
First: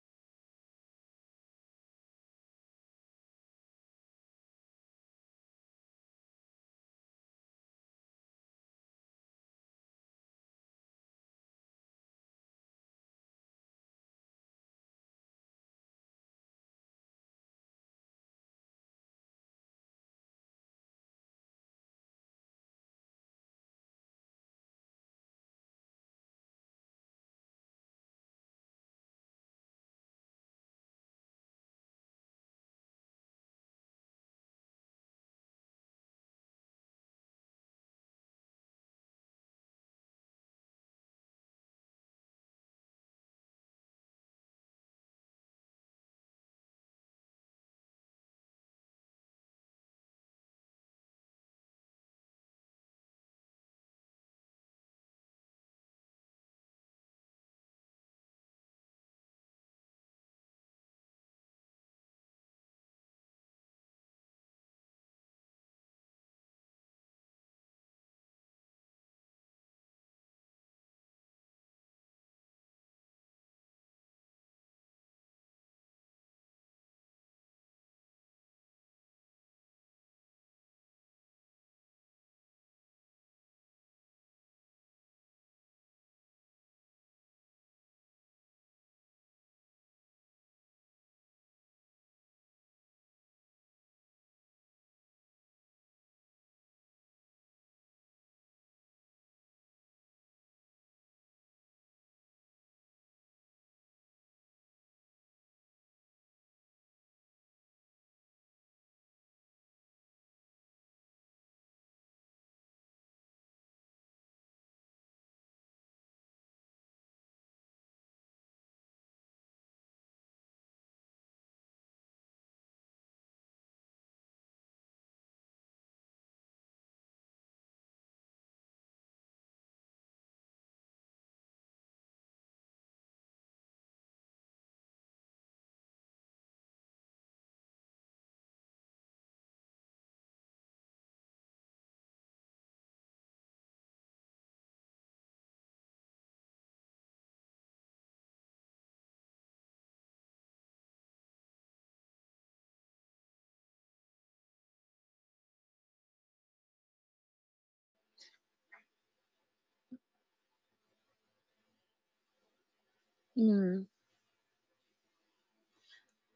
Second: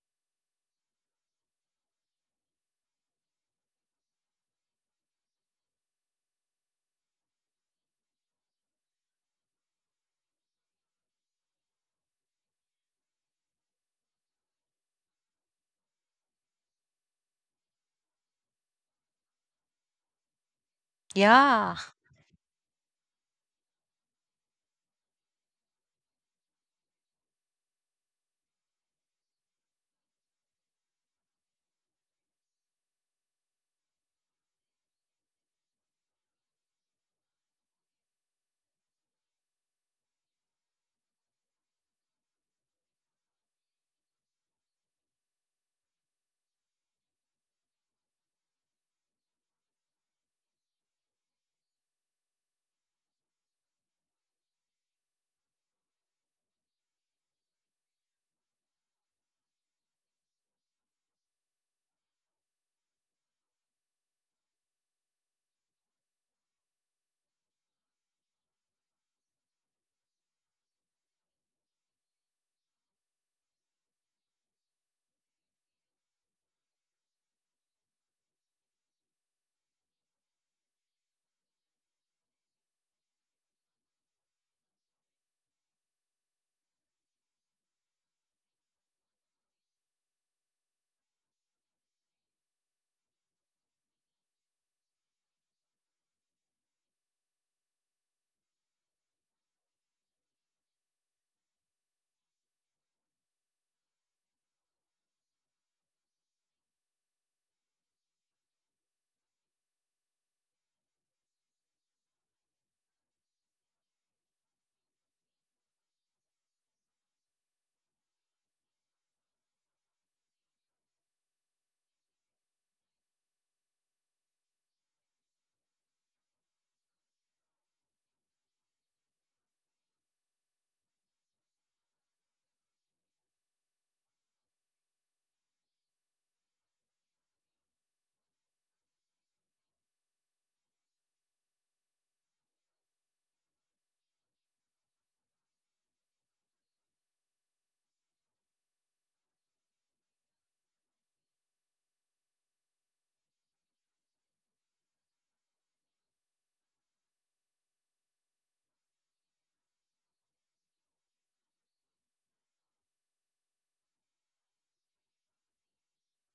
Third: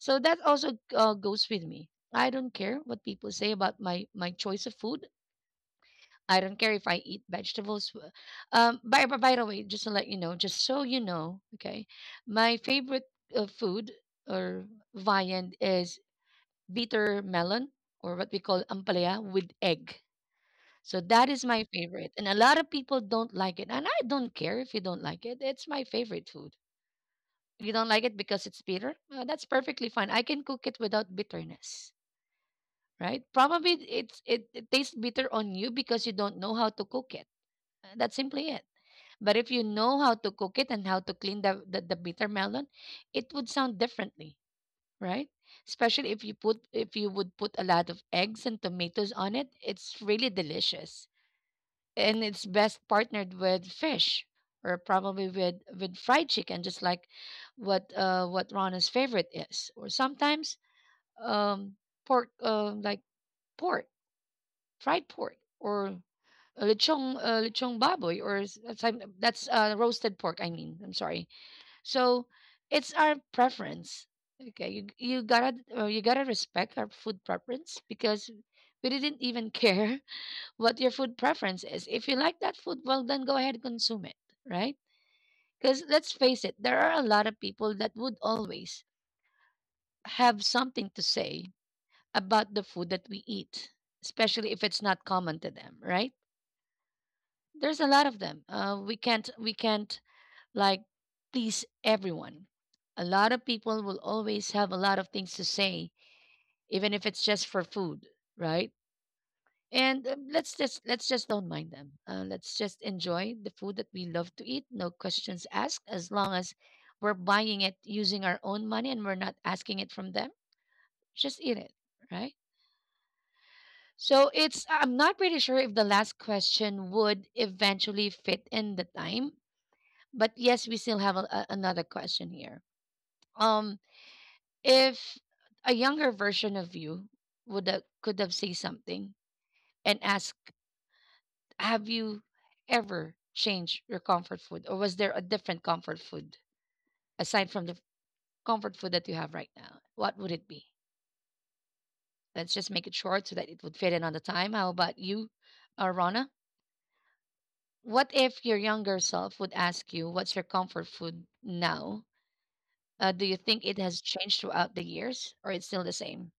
S1: So that also goes with me. I don't care what people say about my choice of food. I don't care if I eat vegetables. By the way, just to let you know, just so you know, okay, my favorite food or viand is bitter melon, or what we call ampalaya with egg. So that is my
S3: Yeah.
S1: favorite, and a lot of people don't like it, and I don't care if you don't like it. It's my favorite food. You don't like it because it's bitter, that's perfectly fine. I can cook it without bitterness, right? Probably it tastes bitter on you because you don't know how to cook it. That's simply it. But if you know how to cook it and how to clean the bitter melon, it would sound differently, right? Especially if you would put a lot of eggs and tomatoes on it, it's really delicious. And it's best partnered with fish, or probably with fried chicken, just like what Rana's favorite is. Or sometimes um pork, like pork, fried pork, or lechong, lechong baboy, or s- that's, I'm- that's roasted pork, I mean. I'm sorry. So it's our preference. Okay, you gotta you gotta respect our food preference, because we didn't even care [laughs] what your food preference is. If you like that food, well then go ahead and consume it, right? Because let's face it, there are a lot of people that would always have something to say about the food that we eat, especially if it's not common to them, right? There's a lot of them. We can't, like, please everyone. A lot of people will always have a lot of things to say, even if it's just for food, right? And let's just Let's just don't mind them. Let's just enjoy the food that we love to eat, no questions asked. As long as we're buying it using our own money and we're not asking it from them, just eat it, right? So it's I'm not pretty sure if the last question would eventually fit in the time, but yes, we still have another question here. Um, If a younger version of you would have, could have said something and asked, "Have you ever changed your comfort food, or was there a different comfort food aside from the comfort food that you have right now?" What would it be? Let's just make it short so that it would fit in on the time. How about you, Rana? What if your younger self would ask you, "What's your comfort food now?" Do you think it
S2: mm.
S1: has changed throughout the years, or it's still the same?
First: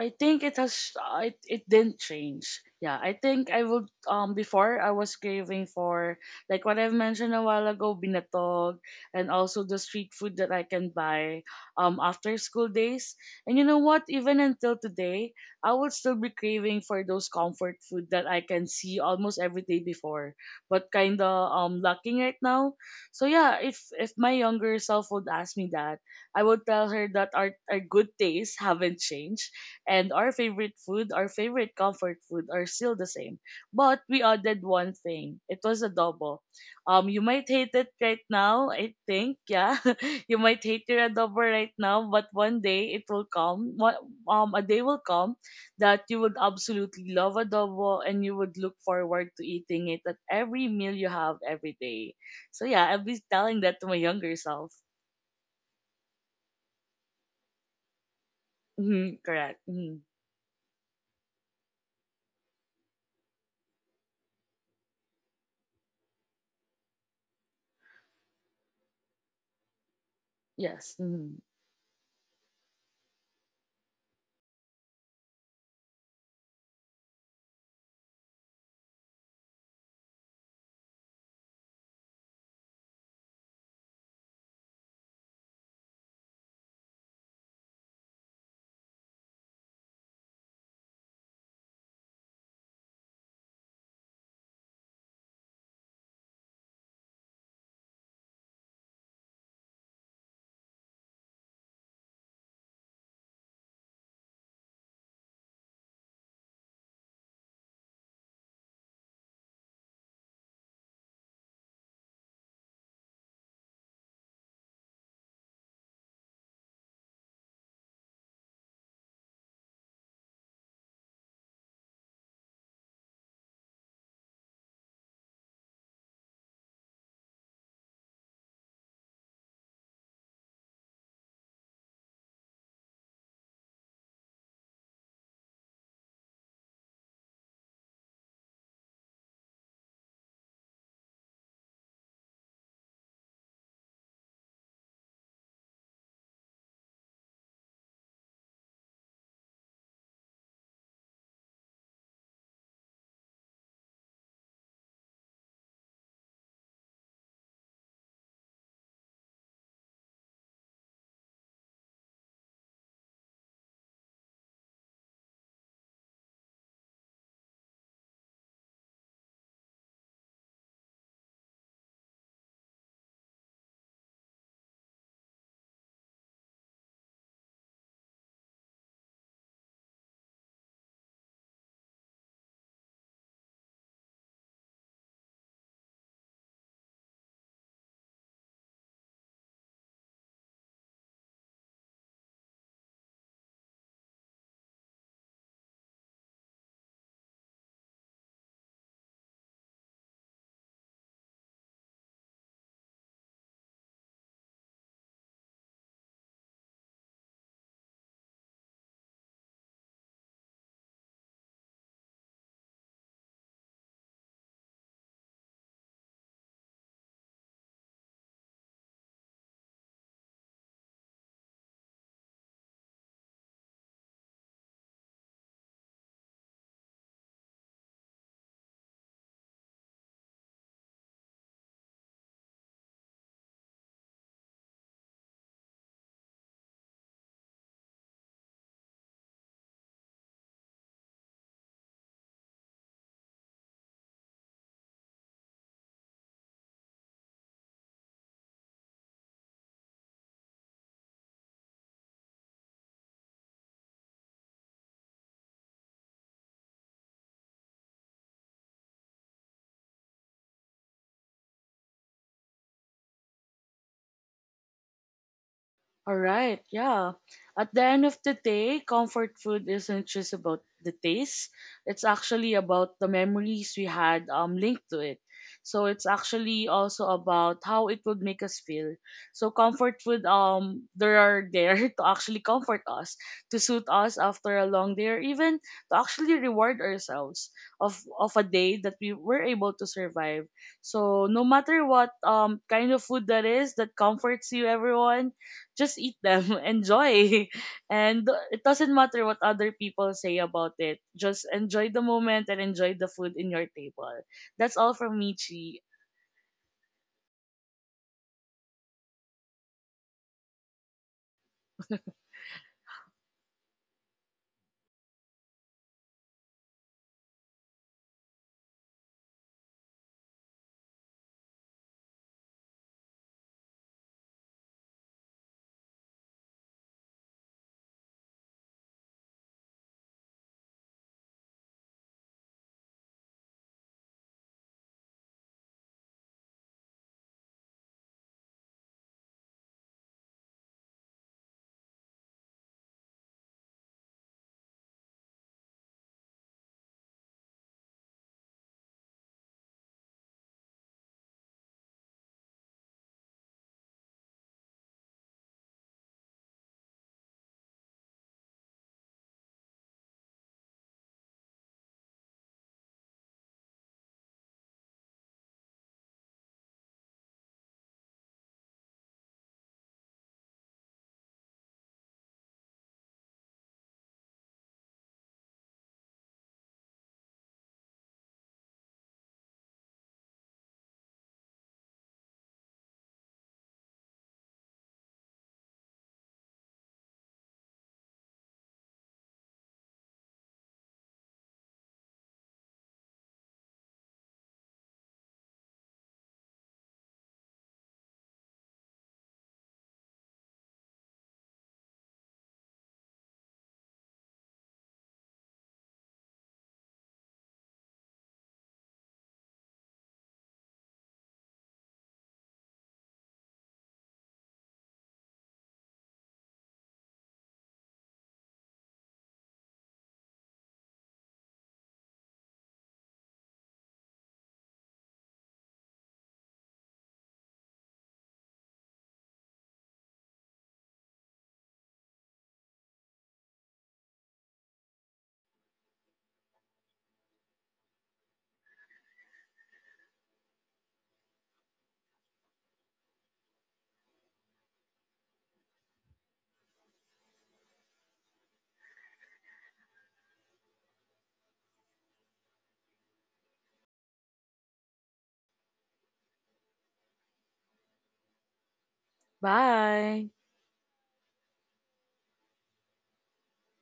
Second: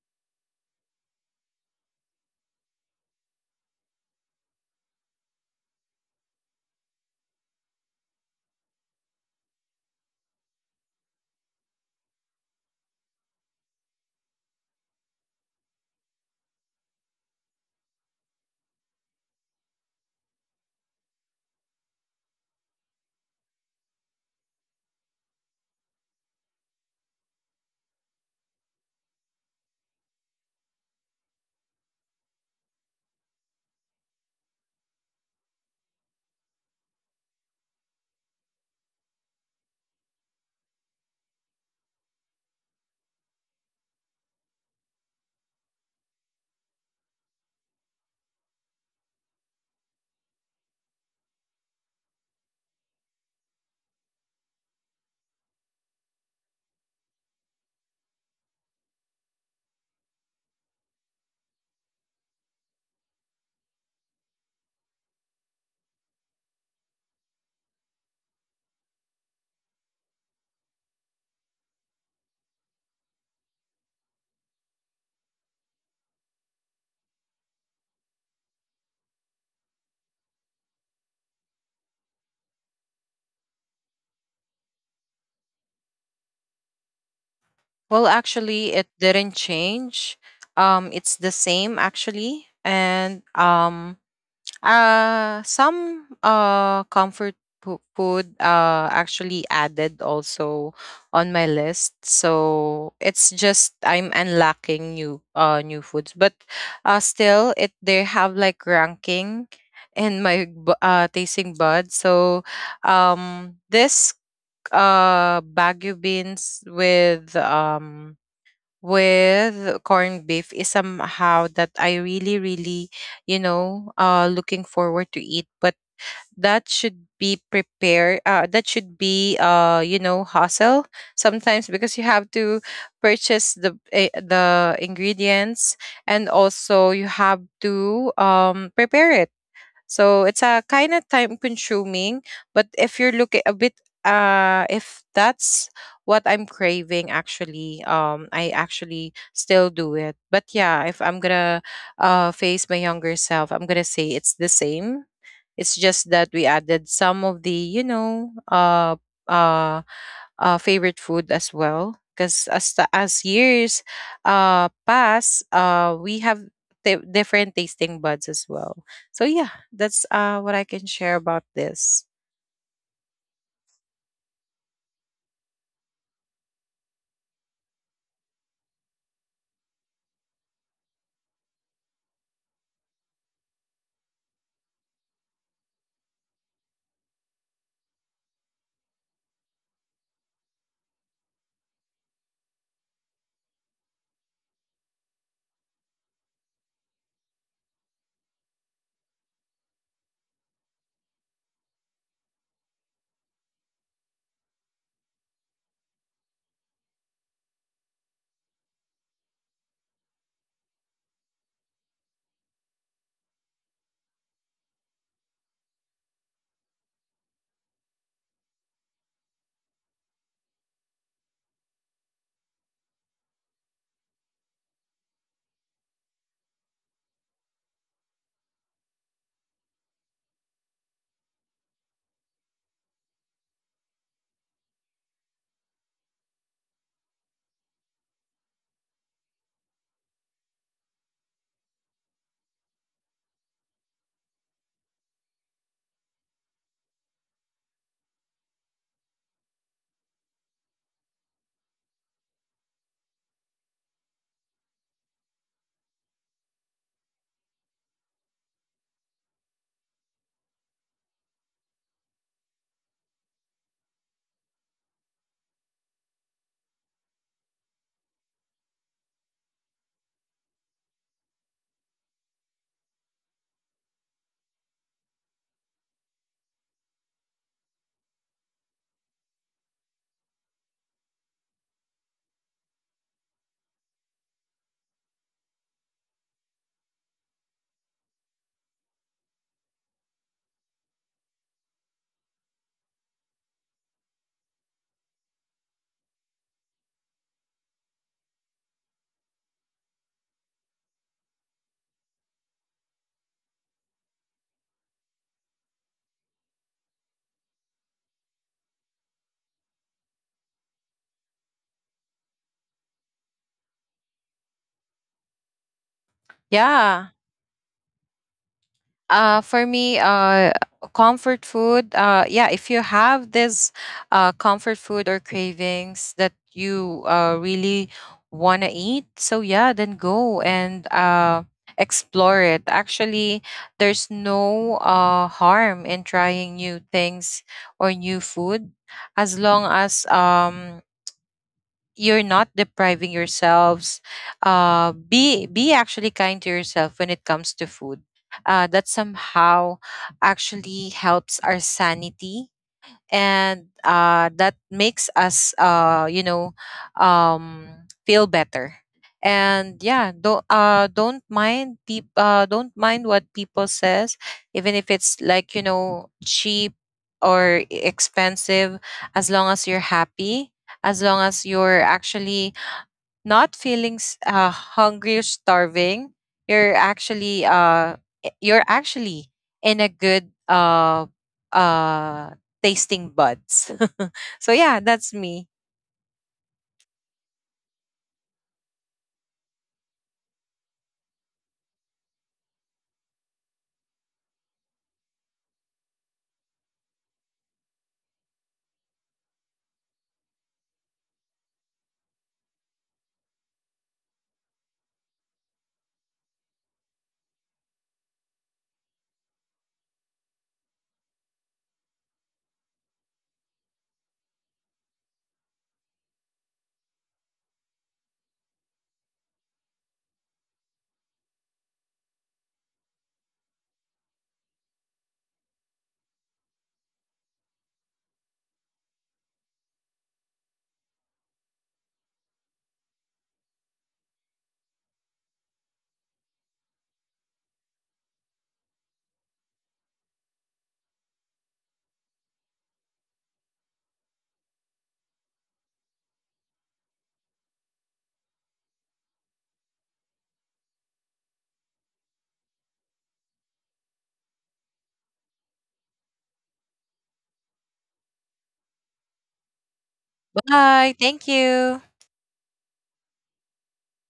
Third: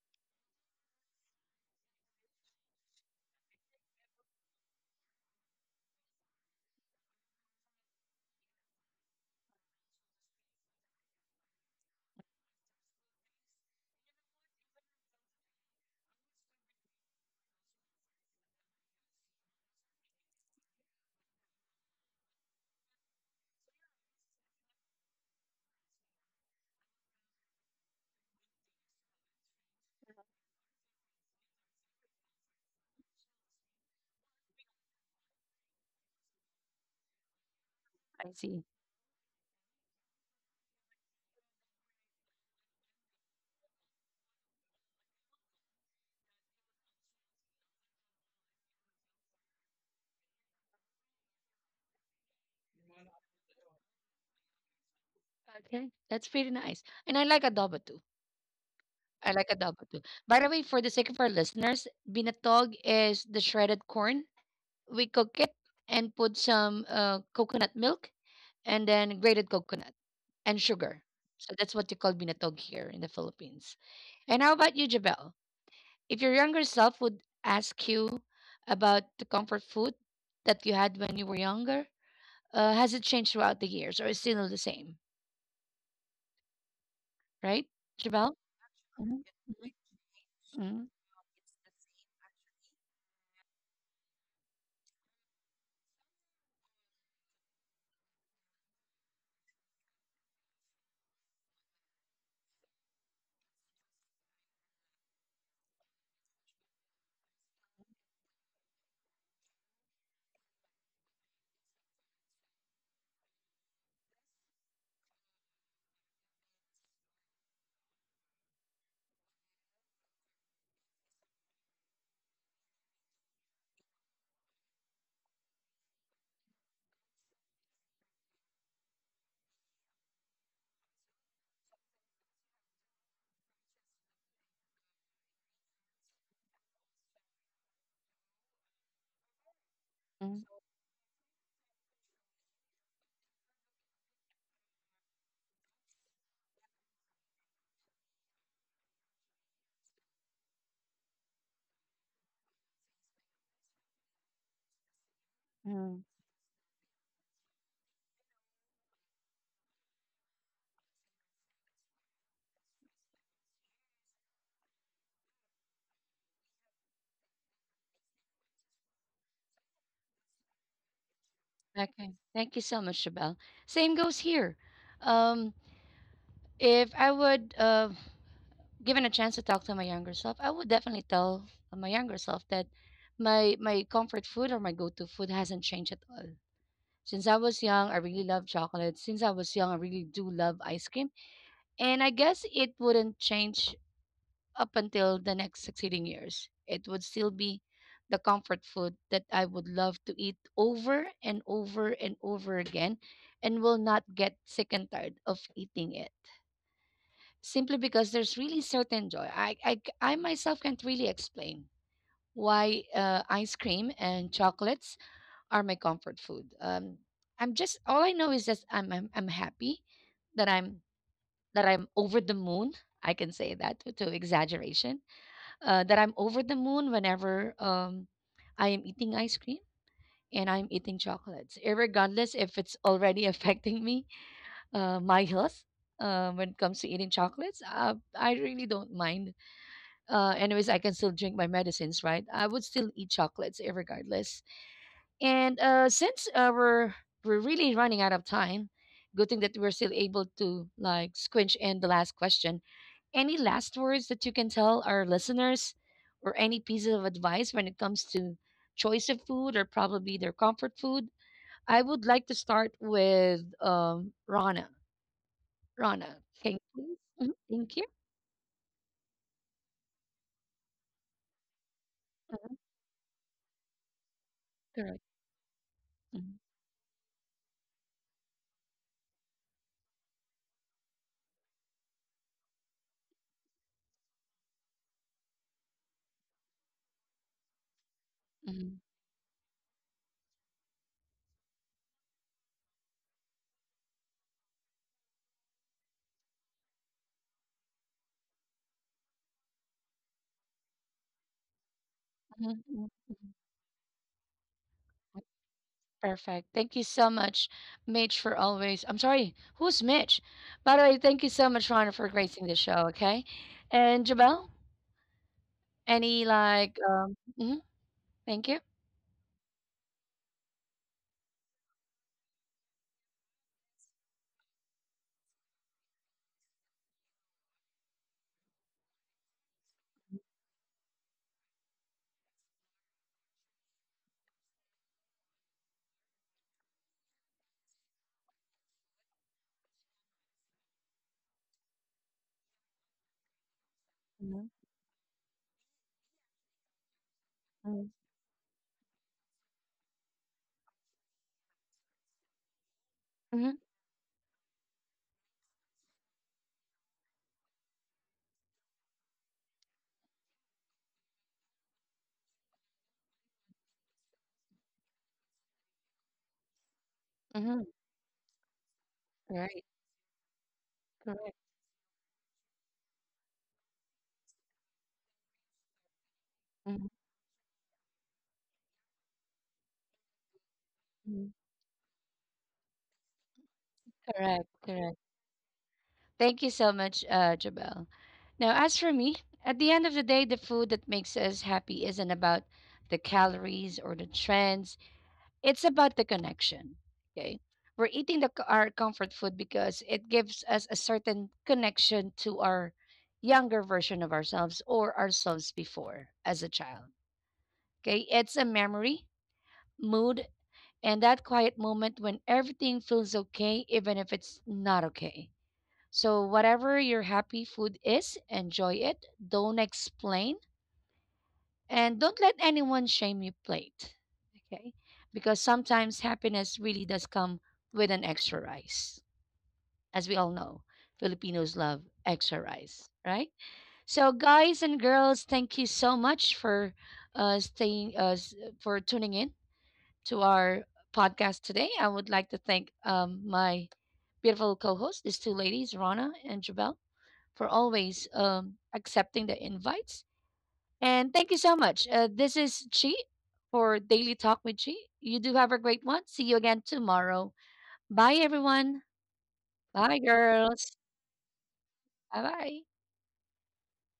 S2: I think it didn't change. Yeah, I think I would before I was craving for, like what I've mentioned a while ago, binatog, and also the street food that I can buy after school days. And you know what, even until today, I would still be craving for those comfort food that I can see almost every day before, but kind of lacking right now. So yeah, if my younger self would ask me that, I would tell her that our good tastes haven't changed, and our favorite food, our favorite comfort food are still the same. But we added one thing. It was adobo. You might hate it right
S1: I see.
S2: now, I think, yeah. [laughs] You might hate your adobo right now, but one day it will come. A day will come that you would absolutely love adobo and you would look forward to eating it at every meal you have every day. So yeah, I'll be telling that to my younger self.
S1: Okay, that's pretty nice, and I like adobo too.
S2: Hmm.
S1: I like
S2: Correct.
S1: adobo
S2: Hmm.
S1: too. By the way, for the sake of our listeners, binatog is the shredded corn. We cook it and put some coconut milk and then grated coconut and
S2: Yes.
S1: sugar.
S2: Mm-hmm.
S1: So that's what you call binatog here in the Philippines. And how about you, Jabel? If your younger self would ask you about the comfort food that you had when you were younger, has it changed throughout the years or is still the same, right,
S3: Well,
S1: Jabel?
S3: actually, it didn't change.
S1: Mm-hmm.
S3: It's the same actually, and some comfort food actually added also on my list. So it's just I'm unlocking new new foods, but still it, they have like ranking in my tasting bud. So this bagu beans with corned beef is somehow that I really, really, you know, looking forward to eat. But that should be prepared. That should be, you know, hustle sometimes, because you have to purchase the ingredients, and also you have to prepare it. So it's a kind of time consuming. But if you're looking a bit if that's what I'm craving actually, I actually still do it. But yeah, if I'm gonna face my younger self, I'm gonna say it's the same. It's just that we added some of the, you know, uh favorite food as well. Because as years pass, we have different tasting buds as well. So yeah, that's, what I can share about this.
S1: Okay. Thank you so much, Shabelle. Same goes here. Um, if I would, given a chance to talk to my younger self, I would definitely tell my younger self that my comfort food or my go-to food hasn't changed at all. Since I was young, I really love chocolate. Since I was young, I really do love ice cream. And I guess it wouldn't change up until the next succeeding years. It would still be the comfort food that I would love to eat over and over and over again and will not get sick and tired of eating it simply because there's really certain joy. I myself can't really explain why ice cream and chocolates are my comfort food. I'm just All I know is just I'm happy that I'm that I'm over the moon. I can say that to exaggeration, that I'm over the moon whenever I am eating ice cream and I'm eating chocolates, irregardless, if it's already [laughs] affecting me, my health. When it comes to eating chocolates, I really don't mind. Anyways, I can still drink my medicines, right? I would still eat chocolates, irregardless. And since we're really running out of time, good thing that we're still able to, like, squinch in the last question, any last words that you can tell our listeners or any pieces of advice when it comes to choice of food or probably their comfort food? I would like to start with Rana.
S2: All
S1: Rana, can you
S2: right,
S1: please?
S2: yeah.
S1: Mhm.
S2: At
S1: Thank
S2: the
S1: you.
S2: end of the day, comfort food isn't just about the taste. It's actually
S1: Mhm.
S2: about the memories we had linked to
S1: Correct.
S2: it. So it's
S1: Mhm,
S2: actually also about how it would make us feel. So comfort food, there are there [laughs] to actually comfort us, to suit us after a long day, or even to actually reward ourselves of a day
S1: mhm,
S2: that we were able to survive. So no matter what kind of food that is that comforts you, everyone, just eat them, [laughs] enjoy. And it doesn't matter what other people say about it. Just enjoy the moment and
S1: mhm, mhm,
S2: enjoy the
S1: mhm.
S2: food in your table. That's all from me, Chi.
S1: Perfect. Thank you so much, Mitch, for always. I'm sorry, who's Mitch? By the way, thank you so much, Rana, for gracing the show. Okay, and Jabel, any like?
S3: Yeah.
S1: Mhm. Thank you.
S3: For me, comfort food. Yeah, if you have this, comfort food or cravings that you really want to eat, so yeah, then go and explore it. Actually, there's no harm in trying new things or new food, as long as you're not depriving yourselves.
S1: Mhm,
S3: Be actually kind to yourself when it comes to
S1: mhm,
S3: food. That somehow actually helps our sanity,
S1: mhm.
S3: and that makes us, you know, um, feel better. And yeah, don't mind what people says, even if it's like, you know, cheap or
S1: Mhm.
S3: expensive. As long as
S1: Right.
S3: you're happy, as long
S1: Correct.
S3: as you're actually not feeling hungry or starving, you're
S1: Mhm,
S3: actually you're actually in a good
S1: mhm.
S3: uh tasting buds. [laughs] So
S1: Correct.
S3: yeah,
S1: Correct.
S3: that's me.
S1: Thank you so much, Jabel. Now, as for me, at the end of the day, the food that makes us happy isn't about the calories or the trends. It's about the connection. Okay. We're eating the, c- our comfort food because it gives us a certain connection to our younger version of ourselves or ourselves before as a child. Okay. It's a memory, mood, and that quiet moment when everything feels okay, even if it's not okay. So, whatever your happy food is, enjoy it. Don't explain and don't let anyone shame your plate. Okay? Because sometimes happiness really does come with an extra rice. As we all know, Filipinos love extra rice, right? So, guys and girls, thank you so much for uh, staying, uh, s- for tuning in to our podcast today. I would like to thank my beautiful co hosts, these two ladies, Rana and Jabel, for always accepting the invites. And thank you so much. This is Chi for Daily Talk with Chi. You do have a great one. See you again tomorrow. Bye, everyone. Bye,
S2: Bye.
S1: girls.
S3: Bye, thank you.
S1: Bye bye.